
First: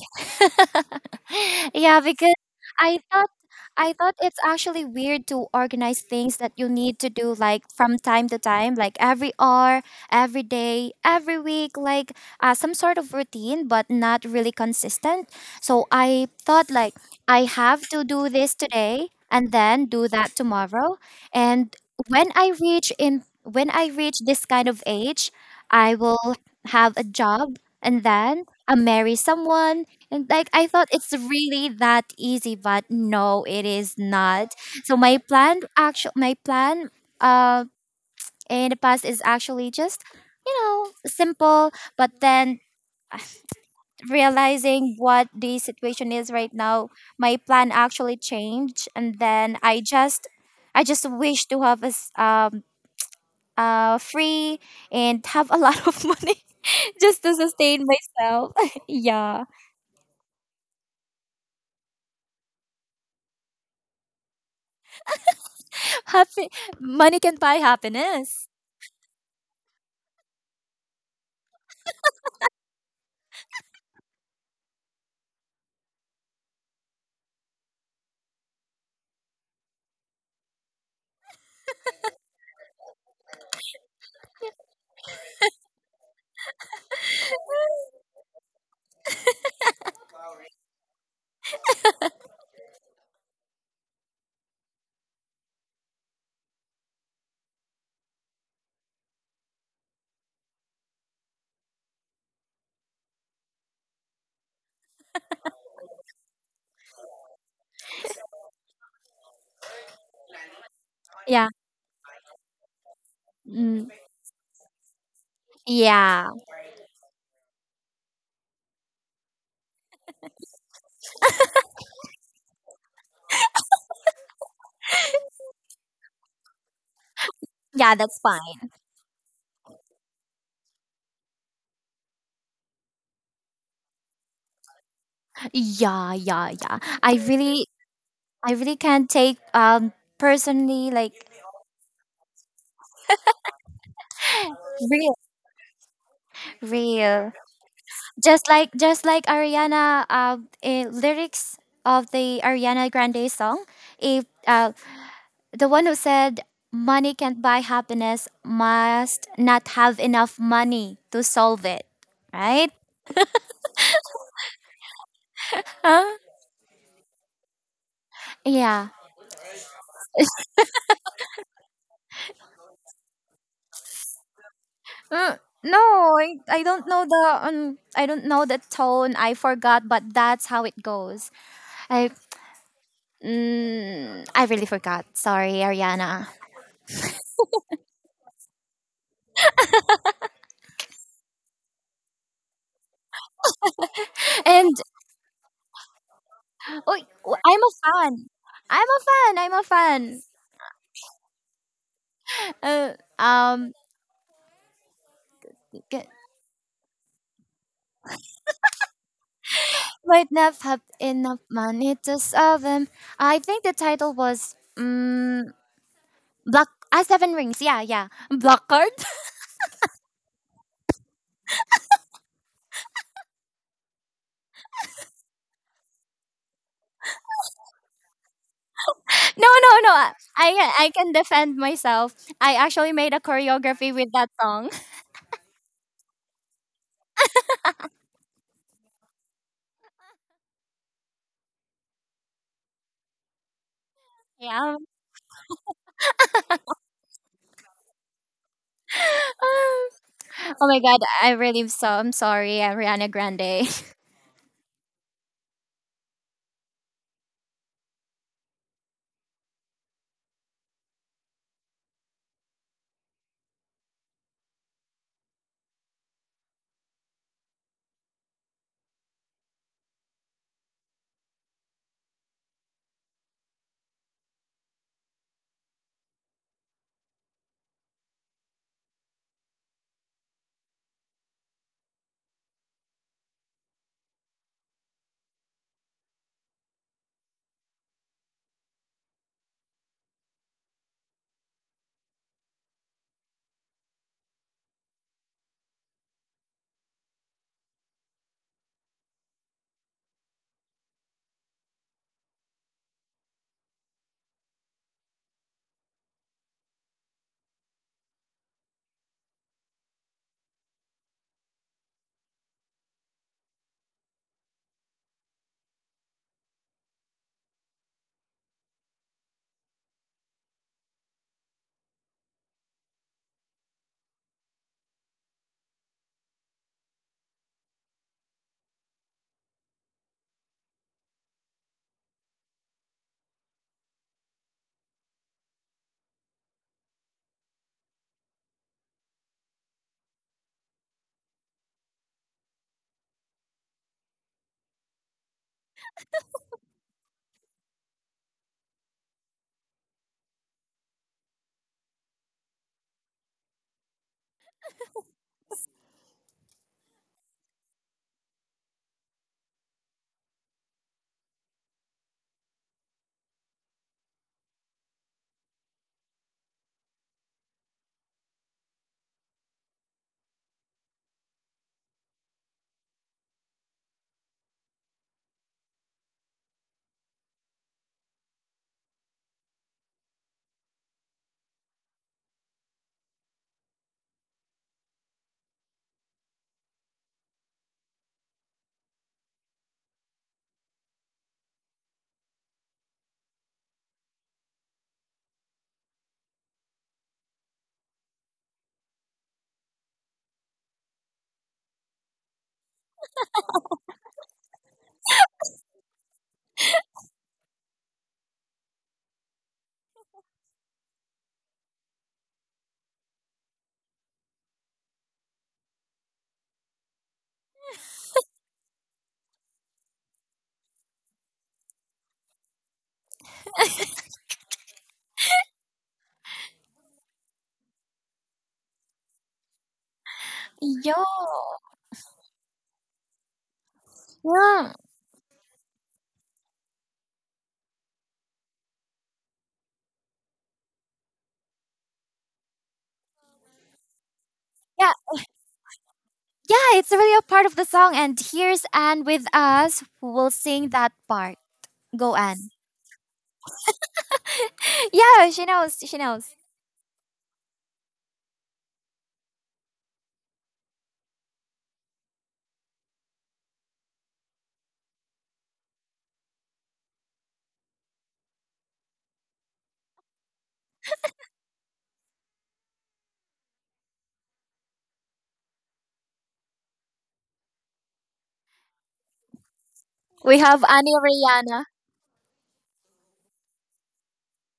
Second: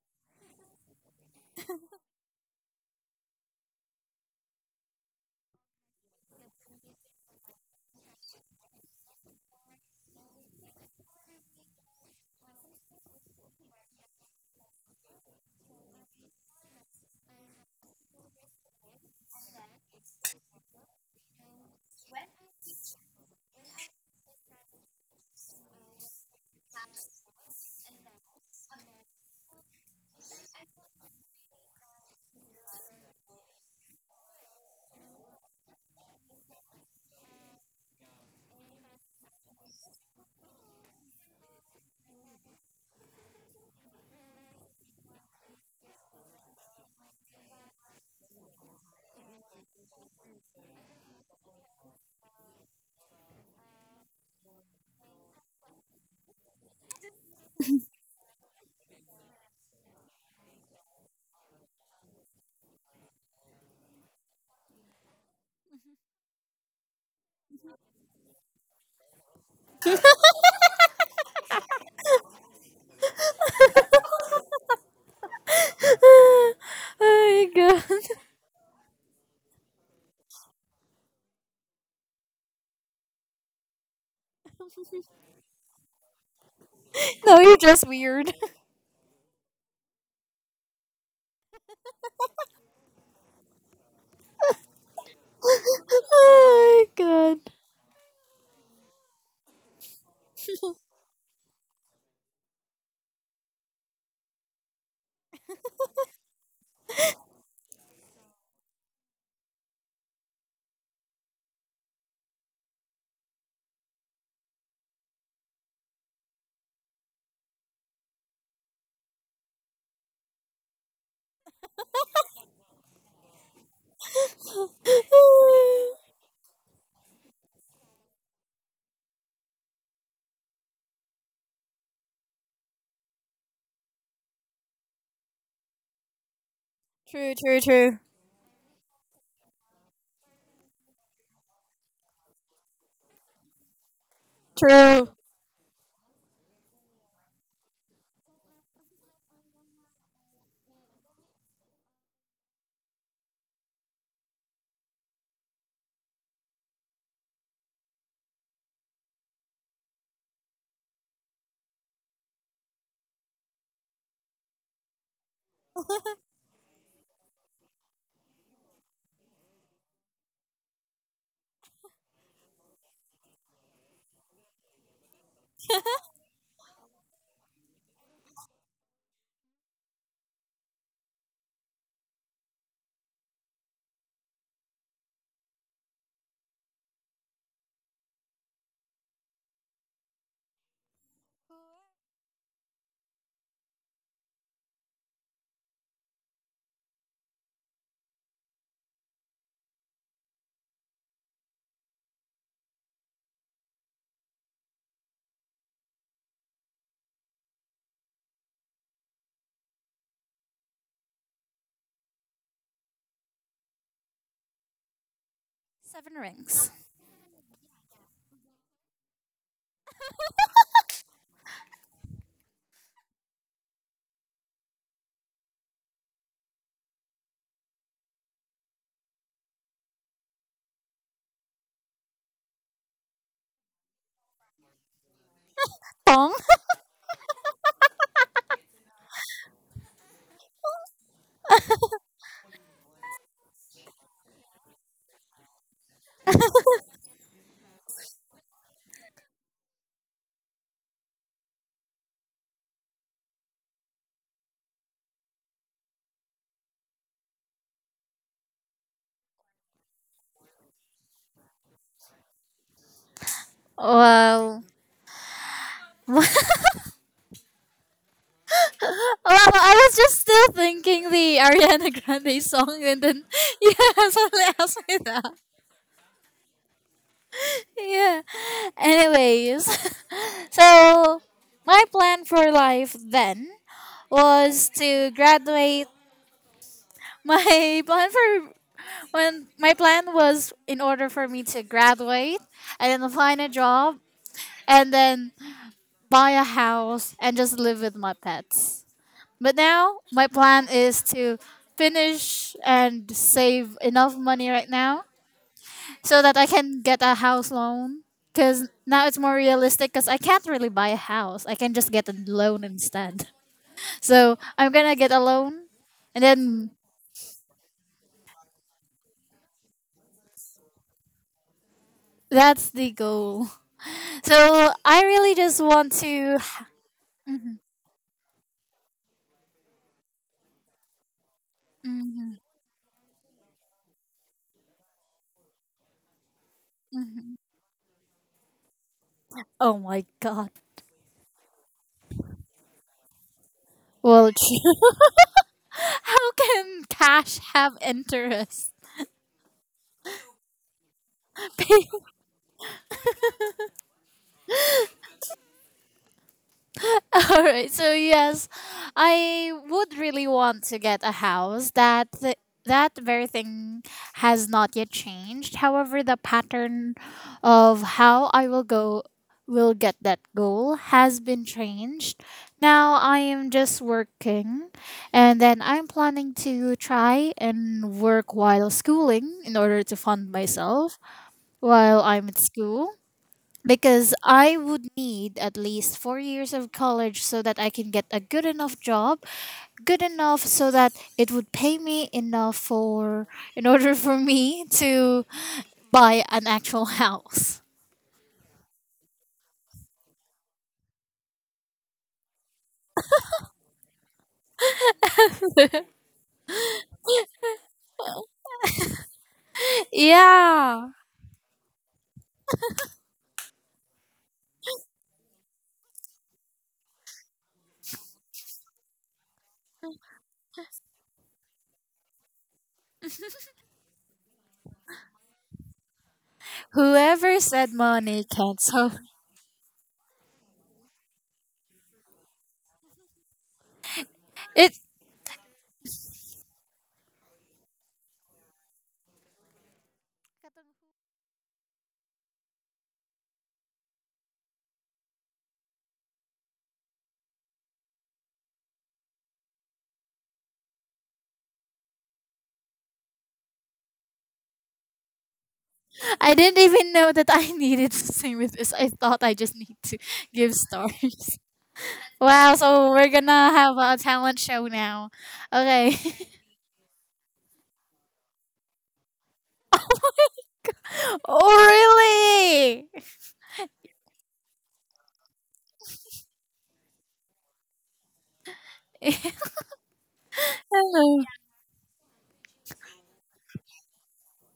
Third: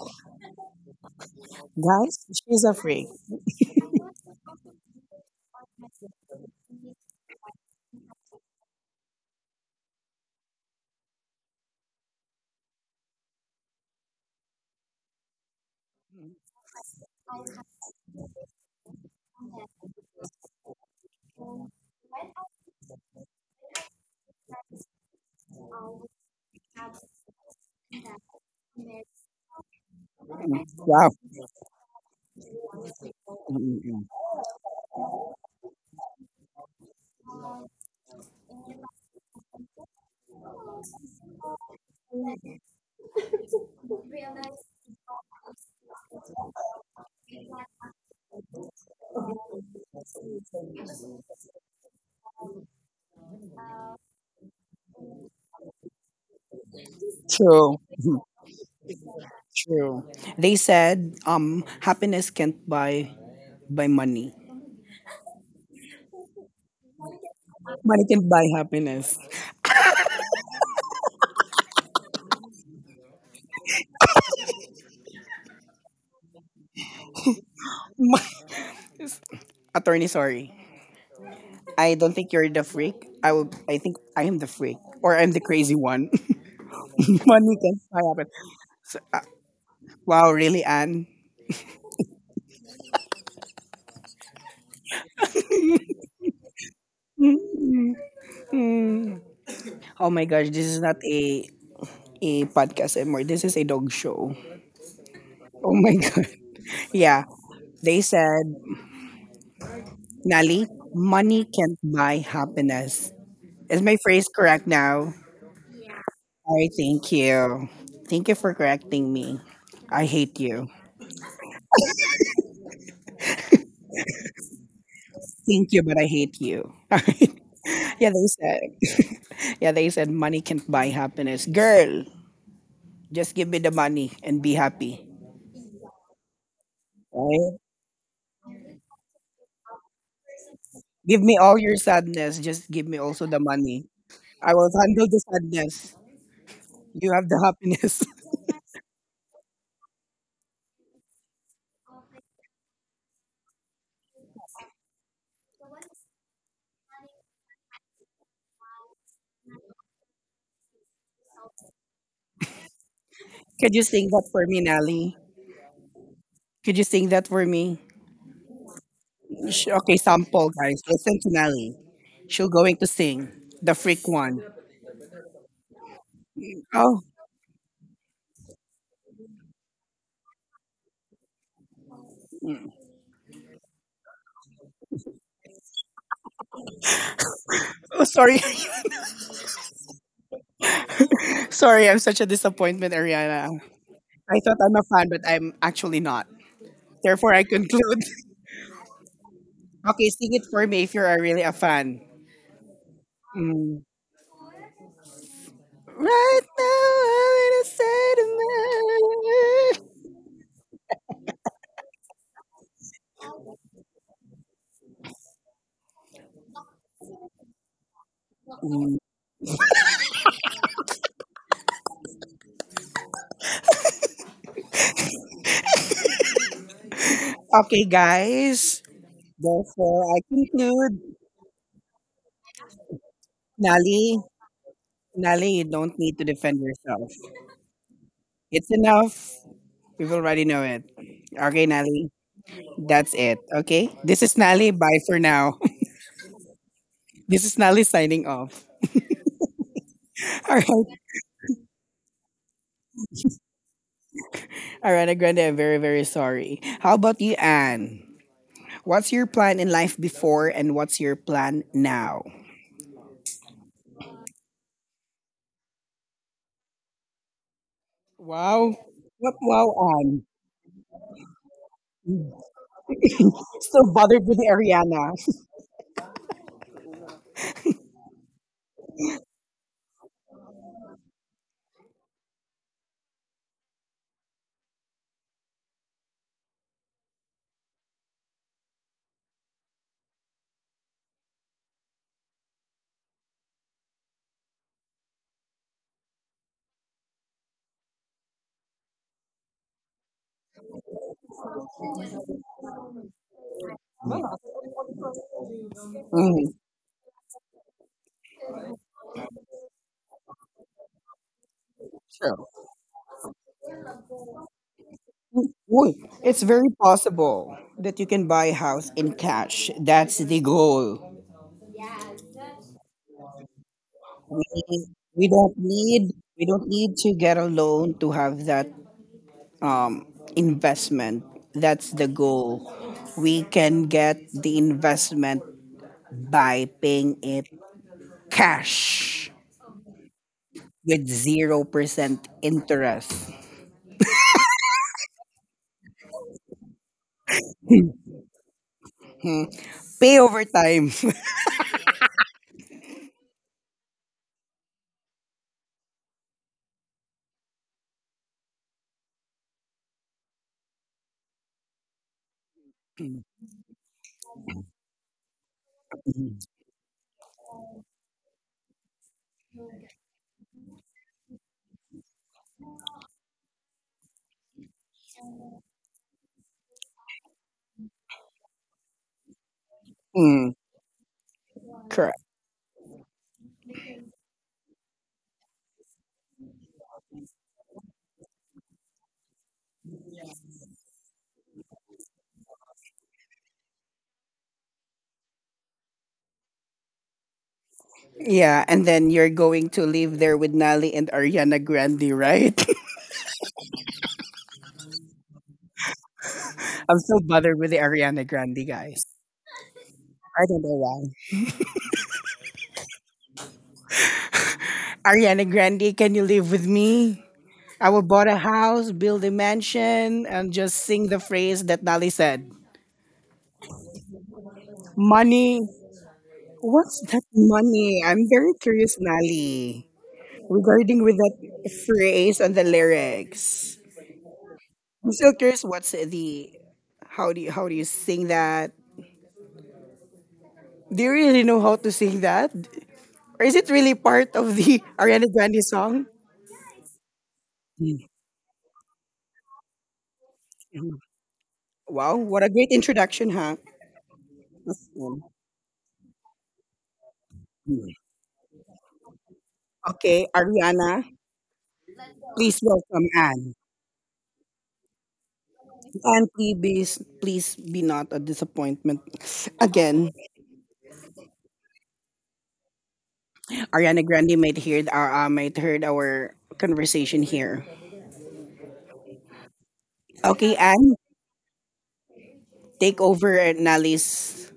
Speaker 3: <laughs> yeah,
Speaker 1: Guys,
Speaker 3: because
Speaker 1: she's a
Speaker 3: I
Speaker 1: freak.
Speaker 3: thought I thought it's actually weird to organize things that you need to do like from time to time, like every hour, every day, every week, like some sort of routine, but not really consistent. So I thought like I have to do this today and then do that tomorrow. And when I reach this kind of age, I will have a job and then marry someone. And like,
Speaker 1: Mm,
Speaker 3: I thought it's
Speaker 1: wow.
Speaker 3: really that easy, but no,
Speaker 1: Mm,
Speaker 3: it
Speaker 1: mm,
Speaker 3: is
Speaker 1: mm.
Speaker 3: not. So my plan uh in the past is actually just, you know, simple. But then <sighs> realizing what the situation is right now, my plan actually changed. And then I just wish to have a free and have a lot of <laughs> money just to
Speaker 1: True.
Speaker 3: sustain
Speaker 1: <laughs>
Speaker 3: myself. <laughs> Yeah.
Speaker 1: True. They said happiness can't buy by money.
Speaker 3: Happy money can buy
Speaker 1: Money can buy
Speaker 3: happiness.
Speaker 1: happiness.
Speaker 2: <laughs> Oh my god. <laughs>
Speaker 1: <laughs> Attorney, sorry. I don't think you're the freak. I think I am the freak. Or I'm the crazy one. <laughs>
Speaker 2: No,
Speaker 1: Money
Speaker 2: you're
Speaker 1: can't
Speaker 2: just
Speaker 1: buy
Speaker 2: weird.
Speaker 1: happiness. Uh, wow, really, Anne?
Speaker 2: <laughs> Oh my
Speaker 1: Mm,
Speaker 2: god.
Speaker 1: mm, mm. Oh my gosh, this is not a podcast anymore. This is a dog show. Oh my <laughs> god. Yeah. They said, Nali, money
Speaker 3: Yeah.
Speaker 1: can't buy happiness. Is
Speaker 3: Mm,
Speaker 1: my phrase correct now?
Speaker 3: yeah.
Speaker 1: I thank you. Thank you for correcting me. I hate you. Thank you, but I
Speaker 2: <laughs>
Speaker 1: hate you. <laughs>
Speaker 3: Yeah,
Speaker 1: Yeah,
Speaker 3: that's
Speaker 1: they said.
Speaker 3: fine.
Speaker 1: <laughs> Yeah, they said money can't buy happiness. Girl, just give me the money and be happy.
Speaker 3: Yeah,
Speaker 2: True,
Speaker 1: Right?
Speaker 2: true, true.
Speaker 3: I really can't take personally like.
Speaker 1: Give me all your sadness. Just give me also the money. I will handle
Speaker 2: True.
Speaker 3: Real.
Speaker 1: the sadness. You have
Speaker 3: Real.
Speaker 1: the happiness.
Speaker 3: Just like, Ariana, lyrics of the Ariana Grande song. If the one who said money can't buy happiness must not have enough money to solve it, right?
Speaker 1: <laughs> Could you sing that for me, Nelly?
Speaker 3: Huh?
Speaker 1: Could you sing that for me?
Speaker 3: Yeah.
Speaker 1: Okay, sample, guys. Listen to Nelly. She'll going to sing the freak one.
Speaker 3: Mm, no, I don't know
Speaker 1: Oh,
Speaker 3: the I don't know the tone. I forgot, but that's how it goes. I
Speaker 1: mm.
Speaker 3: I really forgot. Sorry, Ariana.
Speaker 1: Oh, sorry. <laughs> Sorry, I'm such a disappointment, Ariana. I
Speaker 3: <laughs>
Speaker 1: thought
Speaker 3: And
Speaker 1: I'm a fan, but I'm actually not. Therefore,
Speaker 3: oh,
Speaker 1: I
Speaker 3: I'm a
Speaker 1: conclude. <laughs>
Speaker 3: fan. I'm a
Speaker 1: Okay,
Speaker 3: fan.
Speaker 1: sing it for me if you're really a fan.
Speaker 3: Uh, um,
Speaker 1: Mm.
Speaker 3: g-
Speaker 1: Right now, I'm in a sentiment.
Speaker 3: might not have enough money to solve them. I think the title was
Speaker 2: Seven
Speaker 3: Black.
Speaker 2: Rings.
Speaker 3: Ah, Seven Rings. Yeah. Black Card.
Speaker 1: Mm. Okay, guys.
Speaker 3: No, No.
Speaker 1: Therefore, I
Speaker 3: I can
Speaker 1: conclude,
Speaker 3: defend myself. I actually made a choreography
Speaker 1: Nali,
Speaker 3: with that song. <laughs>
Speaker 1: Nali, you don't need to
Speaker 2: Song? <laughs>
Speaker 1: defend yourself. It's enough. We've already know it. Okay, Nali, that's it. Okay, this is
Speaker 3: Yeah.
Speaker 1: Nali. Bye for now. <laughs> This is Nali signing off.
Speaker 3: <laughs> Oh
Speaker 1: <laughs> All right,
Speaker 3: my god, I really am so. I'm sorry, Ariana Grande.
Speaker 1: Ariana Grande. I'm very, very sorry. How about you, Anne? What's your plan in life before, and what's your plan now?
Speaker 2: Well, <laughs> well,
Speaker 1: Wow, what wow,
Speaker 2: I was
Speaker 1: Anne?
Speaker 2: just still thinking the Ariana Grande
Speaker 1: <laughs>
Speaker 2: song, and then <laughs>
Speaker 1: Still
Speaker 2: yeah,
Speaker 1: bothered with
Speaker 2: suddenly asked me
Speaker 1: Ariana.
Speaker 2: that.
Speaker 1: <laughs>
Speaker 2: Yeah. Anyways, <laughs> so my plan for life then was to graduate. My plan for— when my plan was in order for me to graduate and then find a job and then buy a house, and just live with my pets. But now my plan is to finish and save enough money right now so that I
Speaker 1: Mm,
Speaker 2: can get a house loan. Because now it's more realistic because I can't really buy a house. I can just get a
Speaker 1: sure.
Speaker 2: loan instead. <laughs> So I'm going to get a
Speaker 1: Mm,
Speaker 2: loan,
Speaker 1: Uy,
Speaker 2: and
Speaker 1: it's very
Speaker 2: then
Speaker 1: possible that you can buy a house in cash. That's the goal.
Speaker 2: that's the goal.
Speaker 1: We,
Speaker 2: So I
Speaker 1: we
Speaker 2: really
Speaker 1: don't
Speaker 2: just want
Speaker 1: need
Speaker 2: to.
Speaker 1: we don't need to get a loan to have that um, investment. That's the
Speaker 2: Mhm.
Speaker 1: goal. We can get the investment by paying it cash
Speaker 2: Oh my god.
Speaker 1: with 0% interest.
Speaker 2: Well, <laughs> how can cash have interest?
Speaker 1: Hmm. Pay over time. <laughs>
Speaker 2: <laughs> <laughs> All right. So yes, I would really want to get a house, that that very thing has not yet changed. However, the pattern of how I will go will get that goal has been changed. Now I am just working, and then I'm planning to try and work while schooling in order to fund
Speaker 1: Mm,
Speaker 2: myself while
Speaker 1: correct.
Speaker 2: I'm at school, because I would need at least 4 years of college so that I can get a good enough job, good enough so that it would pay me enough for— in <laughs> order for me to buy an actual house.
Speaker 1: Yeah, and then you're going to live there with Nali and Ariana Grande, right? <laughs> I'm so bothered with the Ariana Grande guys.
Speaker 2: <laughs>
Speaker 1: I don't know
Speaker 2: Yeah.
Speaker 1: why. Ariana Grande, can you live with me? I will bought a house, build a mansion, and just sing the phrase that Nali said. Money. What's that
Speaker 2: Whoever said
Speaker 1: money?
Speaker 2: money
Speaker 1: I'm very
Speaker 2: can't so—
Speaker 1: curious, Nali,
Speaker 3: <laughs>
Speaker 1: regarding with
Speaker 3: Yo.
Speaker 1: that phrase and the lyrics.
Speaker 2: <laughs>
Speaker 3: Yeah.
Speaker 2: it—
Speaker 1: I'm still curious. What's the How do you sing that? Do you really know how to sing that? Or is it really part of the
Speaker 3: Yeah.
Speaker 1: <laughs> Ariana Grande song?
Speaker 3: Yeah, it's really a part of the song
Speaker 1: Mm,
Speaker 3: and here's Anne with us who will sing that
Speaker 1: mm,
Speaker 3: part. Go
Speaker 1: Wow, what
Speaker 3: Anne.
Speaker 1: a great introduction, huh? That's
Speaker 3: <laughs> Yeah,
Speaker 1: all.
Speaker 3: she knows. She knows.
Speaker 2: I didn't even know that I <laughs>
Speaker 1: Mm.
Speaker 2: needed to sing with this. I thought I just need to
Speaker 1: Okay,
Speaker 2: give stars.
Speaker 1: Ariana,
Speaker 2: <laughs> Wow,
Speaker 1: please
Speaker 2: so
Speaker 1: welcome
Speaker 2: we're gonna
Speaker 1: Anne.
Speaker 2: have a talent show now. Okay.
Speaker 1: Anne, please, please be not a disappointment again.
Speaker 2: <laughs> Oh
Speaker 1: Ariana Grande might hear our might heard our conversation here.
Speaker 2: really? <laughs>
Speaker 3: We
Speaker 1: Okay,
Speaker 3: have Annie
Speaker 1: Anne,
Speaker 2: Oh,
Speaker 3: Rihanna.
Speaker 1: take over at Nally's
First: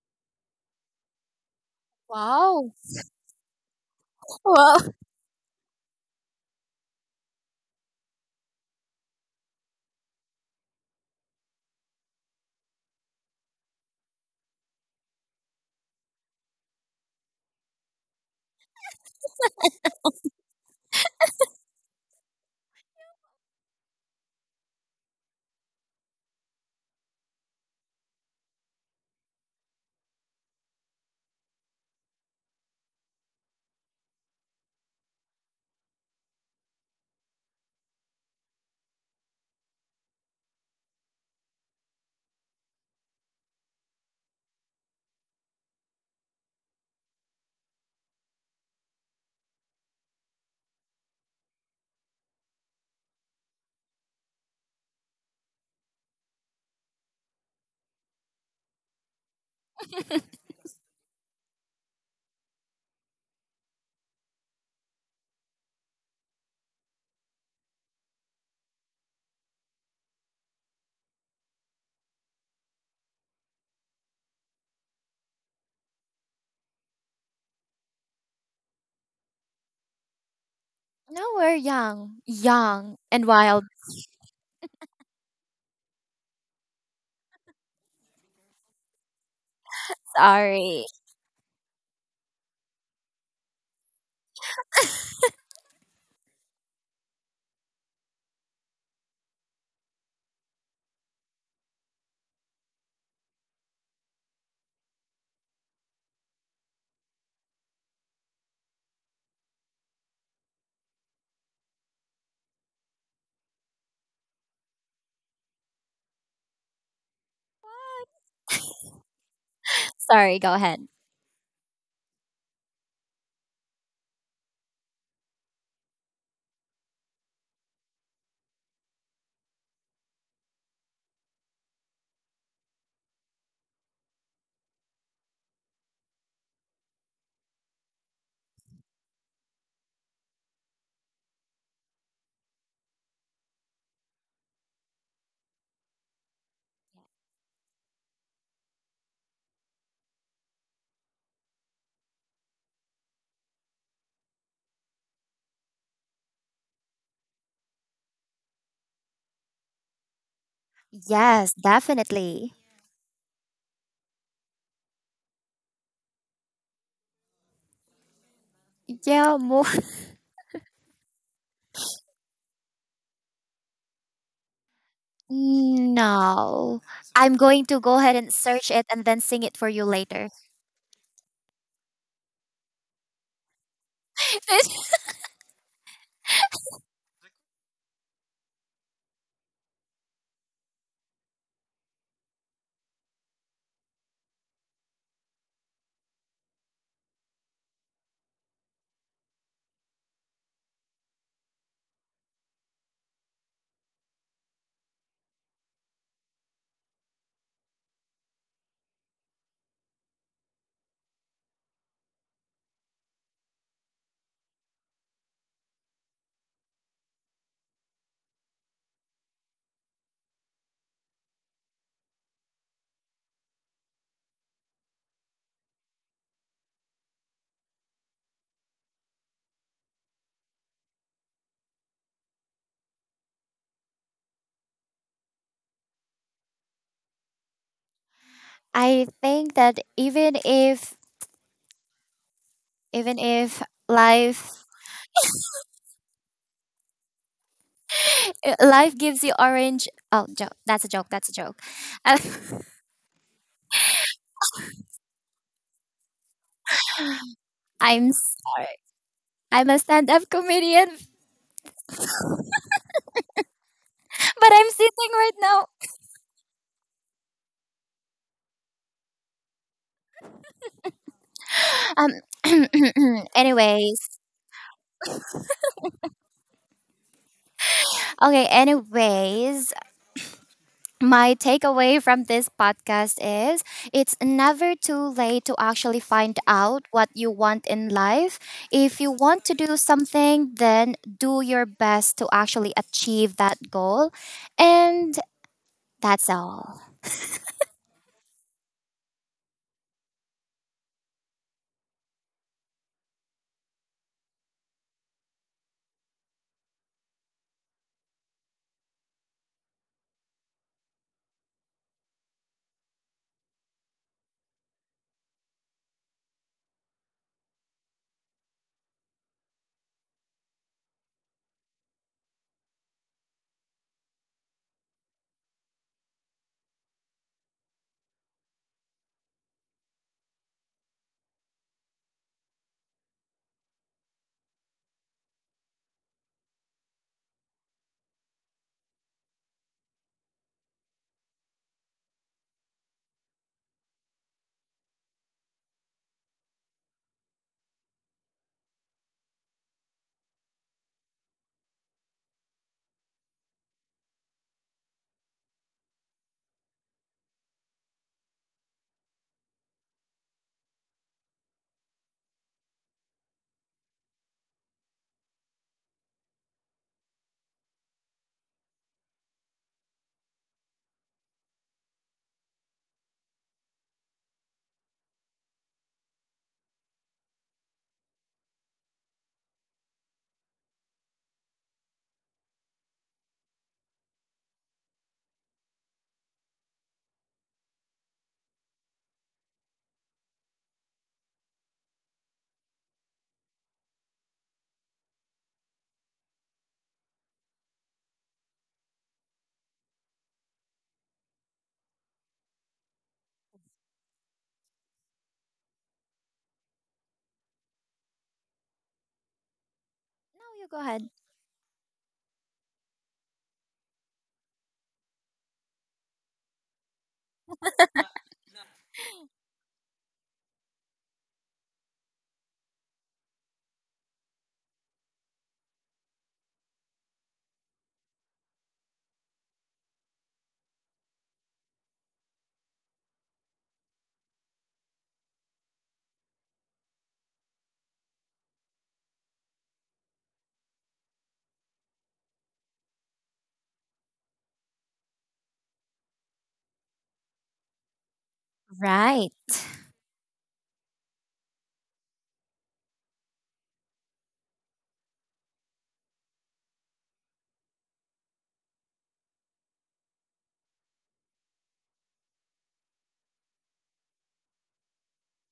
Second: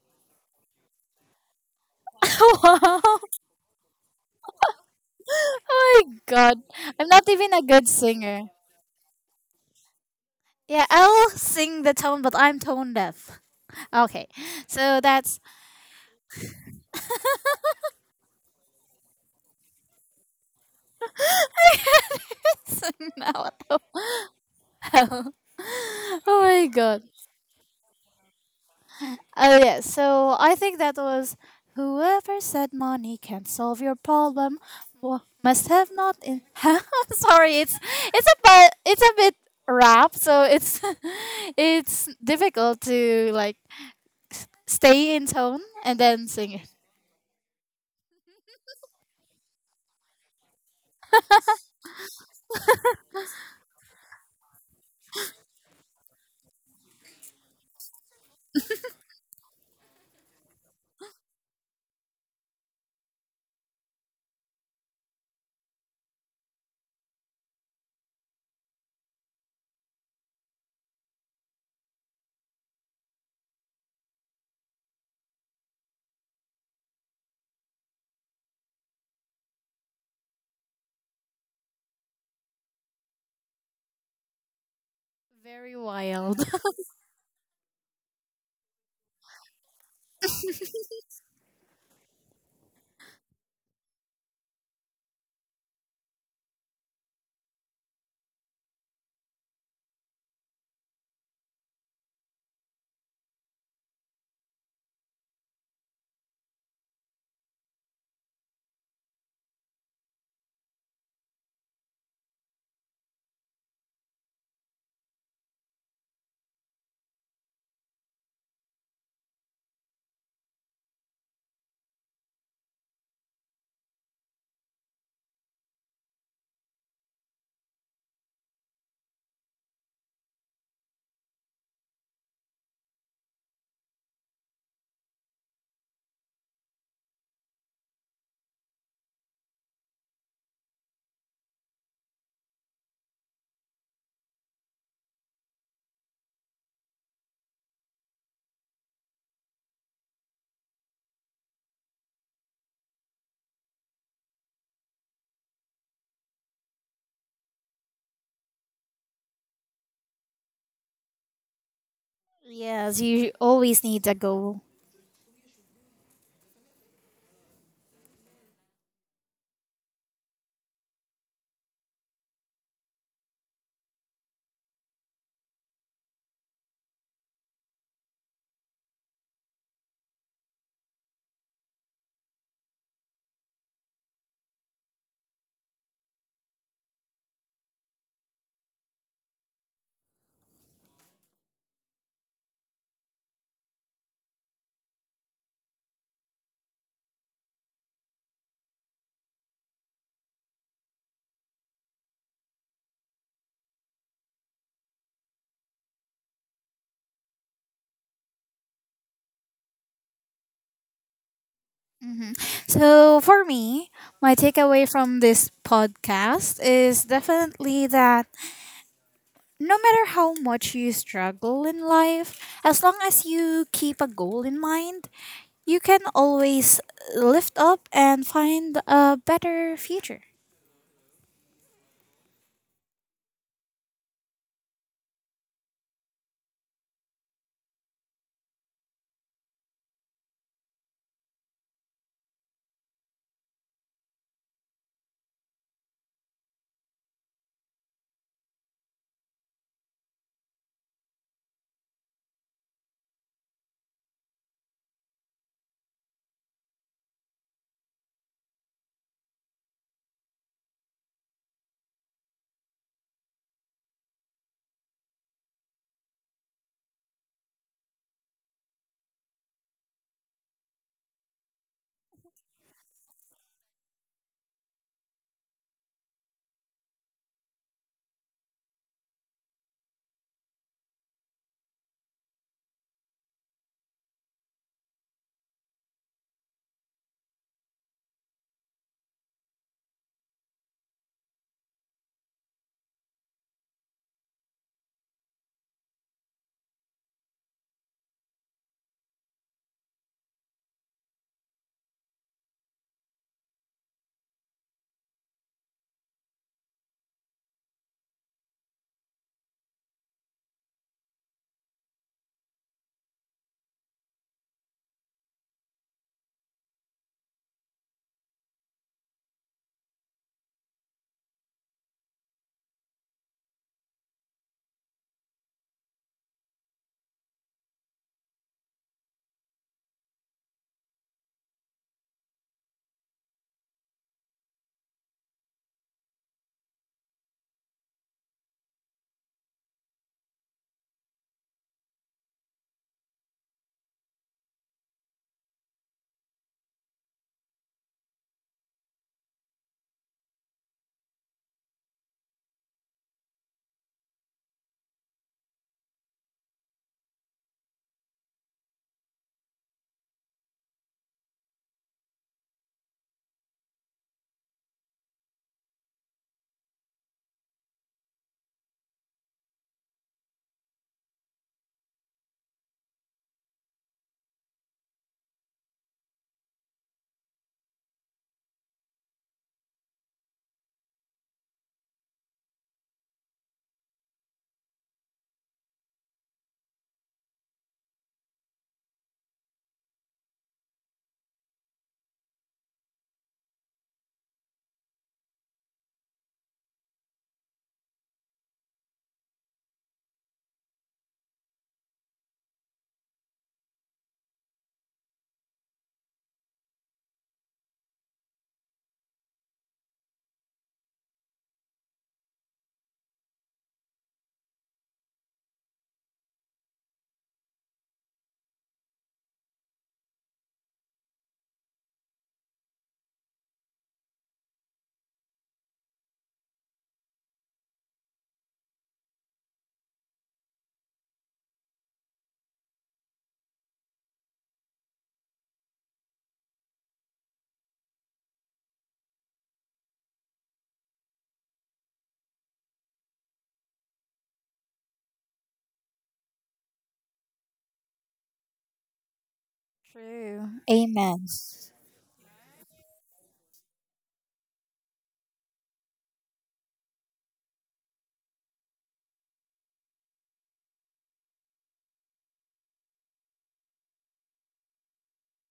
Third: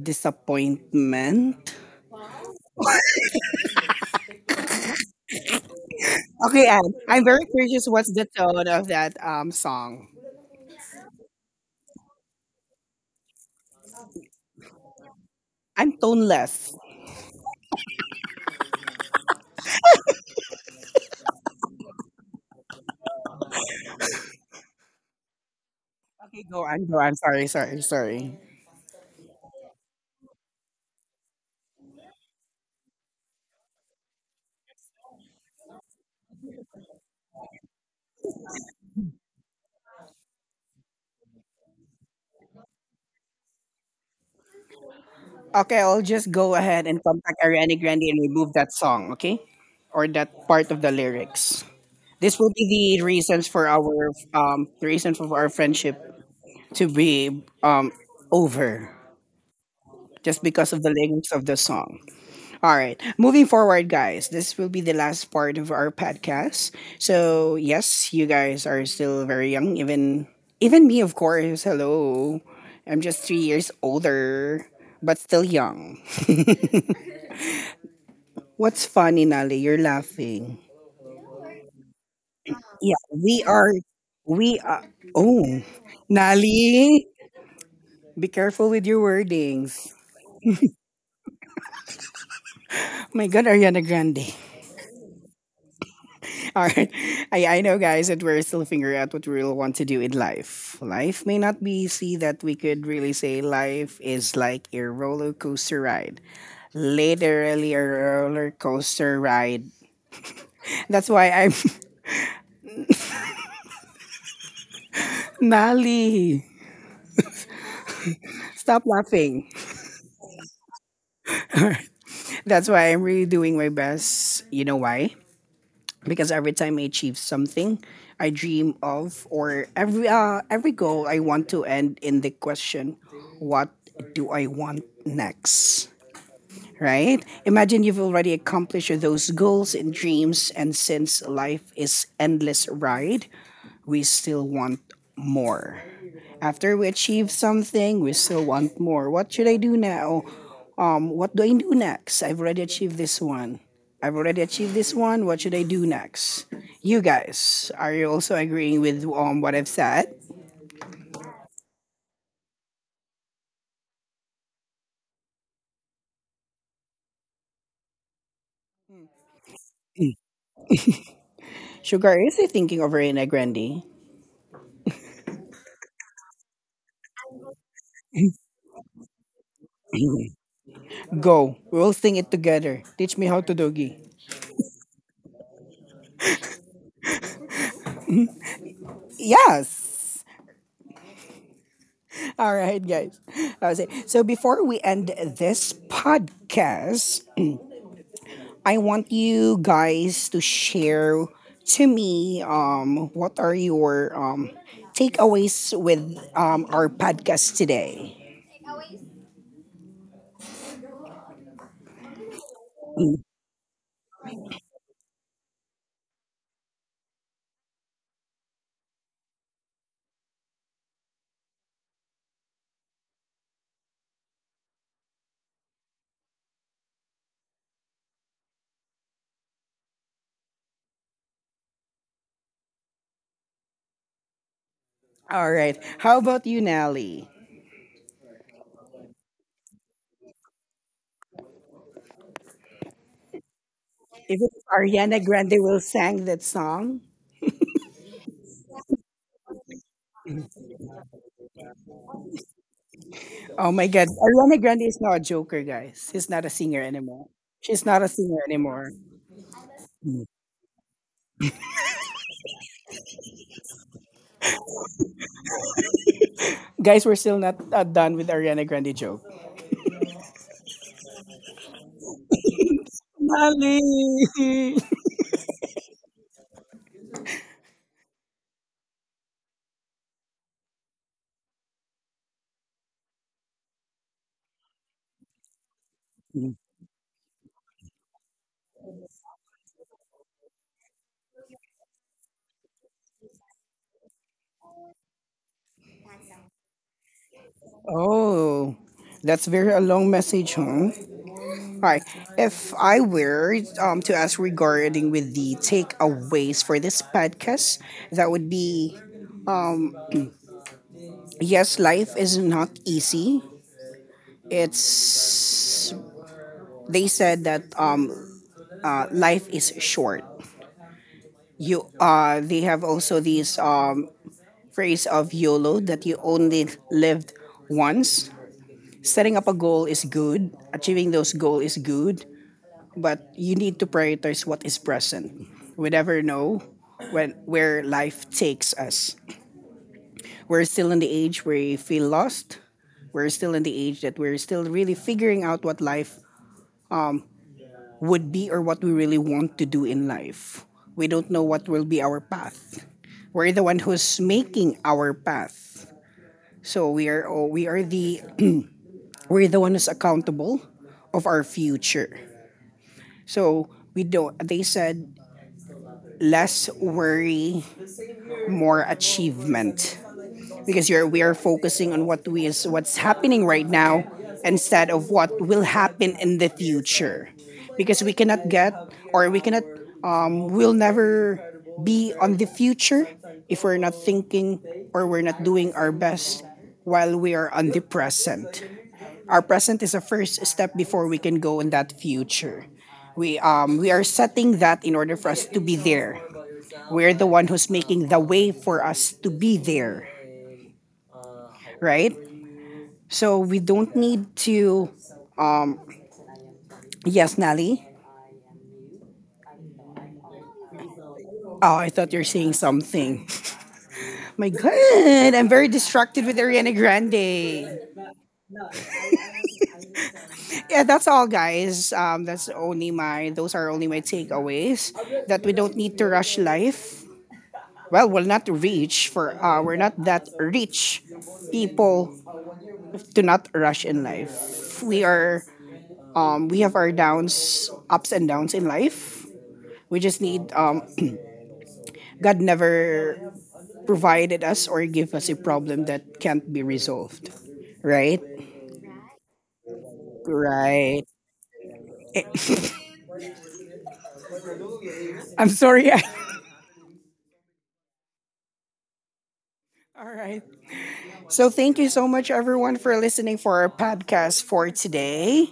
Speaker 1: disappointment.
Speaker 2: <laughs>
Speaker 3: Wow.
Speaker 2: wow. Oh
Speaker 3: Wow.
Speaker 2: my god.
Speaker 1: Okay, Anne,
Speaker 2: I'm
Speaker 1: I'm
Speaker 2: not
Speaker 1: very
Speaker 2: even a
Speaker 1: curious.
Speaker 2: good
Speaker 1: What's the
Speaker 2: singer.
Speaker 1: tone of that song?
Speaker 2: Yeah, I'll sing the tone, but I'm tone deaf. Okay, so that's.
Speaker 1: I'm toneless.
Speaker 2: <laughs> Sing now, what the hell? Oh
Speaker 1: Okay, go
Speaker 2: my
Speaker 1: on, go
Speaker 2: god.
Speaker 1: on. Sorry, sorry, sorry.
Speaker 2: Oh yeah, so I think that was whoever said money can't solve your problem must have not in. <laughs> Huh? Sorry, it's it's a bit rap, so it's <laughs> it's difficult to like stay in tone
Speaker 1: Okay,
Speaker 2: and
Speaker 1: I'll
Speaker 2: then
Speaker 1: just
Speaker 2: sing
Speaker 1: go
Speaker 2: it.
Speaker 1: ahead and contact Ariana Grande and remove that song, okay? Or that part of the lyrics. This will be the reason for our friendship to be over just because of the lyrics of the song. All right. Moving forward, guys, this will be the last part of our podcast. So, yes, you guys are still very young, even me, of course. Hello. I'm just 3 years older, but still young. <laughs> What's funny, Nali? You're laughing.
Speaker 3: Now we're young.
Speaker 1: Yeah,
Speaker 3: Young and
Speaker 1: we
Speaker 3: wild.
Speaker 1: are we are Oh,
Speaker 2: Very wild. <laughs>
Speaker 1: Nali, be careful with your wordings.
Speaker 3: Sorry.
Speaker 1: My god, Ariana Grande. All right. I know, guys, that we're still figuring out what we really want to do in life. Life may not be easy, that we could really say life is like a roller coaster ride. Literally a roller coaster ride. That's why I'm. <laughs> Nali, stop laughing.
Speaker 3: Sorry, go ahead.
Speaker 1: That's why I'm really doing my best. You know why? Because every time I achieve something I dream of, or every goal I want to end in the question, what do I want next? Right? Imagine you've already accomplished those goals and dreams, and since life is endless ride, we still want more. After we achieve something, we still want more. What should I do now? What do I do next? I've already achieved this one. What should I do next? You guys, are you also agreeing with what I've said?
Speaker 3: Yes, definitely.
Speaker 2: Yes, you always need a goal.
Speaker 3: Yeah, more. <laughs>
Speaker 1: Sugar, is he thinking of Reina Grande?
Speaker 3: No. I'm going to go ahead and search it and then sing it for you later.
Speaker 1: Go. We'll sing it together. Teach me how to doggy.
Speaker 3: <laughs>
Speaker 1: Yes. All right, guys. So before we end this podcast, I want you guys to share to me what are your takeaways with our podcast today.
Speaker 2: Hmm. So, for me, my takeaway from this podcast is definitely that no matter how much you struggle in life, as long as you keep a goal in mind, you can always lift up and find a better future.
Speaker 1: All right. How about you, Nelly?
Speaker 3: I think that even if
Speaker 1: If it's
Speaker 3: life.
Speaker 1: Ariana Grande will sang that song.
Speaker 3: <laughs> Life gives you orange. Oh joke, that's a joke. Uh,
Speaker 1: Oh my God, Ariana Grande is not a joker, guys.
Speaker 3: <laughs>
Speaker 1: She's not a
Speaker 3: I'm
Speaker 1: singer
Speaker 3: sorry,
Speaker 1: anymore.
Speaker 3: I'm a stand-up comedian. <laughs> But I'm sitting right now.
Speaker 1: Guys, we're still not done with Ariana Grande joke.
Speaker 3: um <clears throat>
Speaker 1: Ali.
Speaker 3: Anyways, okay anyways, my takeaway from this podcast is it's never too late to actually find out what you want in life. If you want to do something, then do your best to actually achieve that goal. And that's all.
Speaker 1: Oh, that's very a long message, huh? Alright, if I were to ask regarding with the takeaways for this podcast, that would be yes, life is not easy. It's they said that Life is short. You They have also this phrase of YOLO that you only lived once. Setting up a goal is good, achieving those goals is good, but you need to prioritize what is present. We never know when where life takes us. We're still in the age where we feel lost. We're still in the age that we're still really figuring out what life would be or what we really want to do in life. We don't know what will be our path. We're the one who's making our path. We are the <clears throat> we're the one who's accountable of our future. So we don't, they said less worry, more achievement because we are focusing on what we is what's happening right now instead of what will happen in the future because we cannot we'll never be on the future if we're not thinking or we're not doing our best while we are on the present. Our present is a first step before we can go in that future. We are setting that in order for us to be there. We're the one who's making the way for us to be there, right? So we don't need to. Um, yes, Nelly.
Speaker 3: Now you go ahead.
Speaker 1: Oh, I thought you were saying something. <laughs> My God, I'm very distracted with Ariana Grande. Yeah, that's all, guys. That's only my. Those are only my takeaways. That we don't need to rush life. Well, we're not rich for. We're not that rich people to not rush in life. We are. We have our downs, ups and downs in life. We just need <clears throat> God never provided us or give us a problem that can't be resolved. Right?
Speaker 3: Right.
Speaker 2: True.
Speaker 1: Right.
Speaker 2: Amen.
Speaker 1: <laughs> I'm sorry. <laughs> All right. So thank you so much everyone for listening for our podcast for today.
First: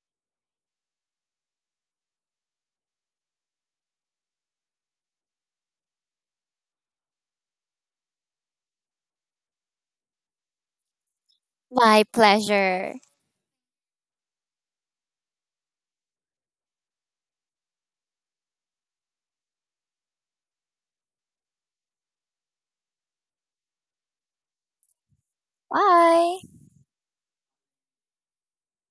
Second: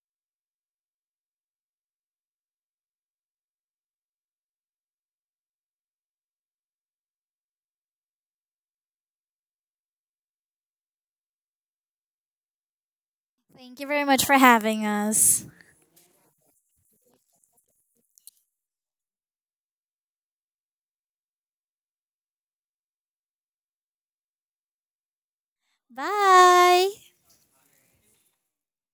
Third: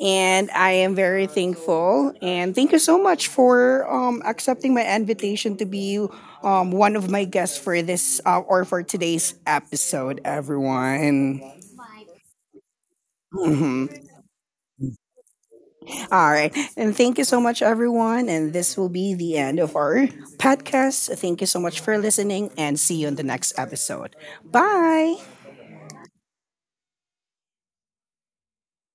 Speaker 1: And I am very thankful. And thank you so much for accepting my invitation to be one of my guests for this or for today's episode, everyone.
Speaker 3: My pleasure.
Speaker 2: Thank you
Speaker 1: Mhm.
Speaker 2: very much for having us.
Speaker 1: All right. And thank you so much, everyone. And this will be the end of our podcast. Thank you so much for listening and see you in the next episode. Bye.
Speaker 3: Bye.
Speaker 2: Bye.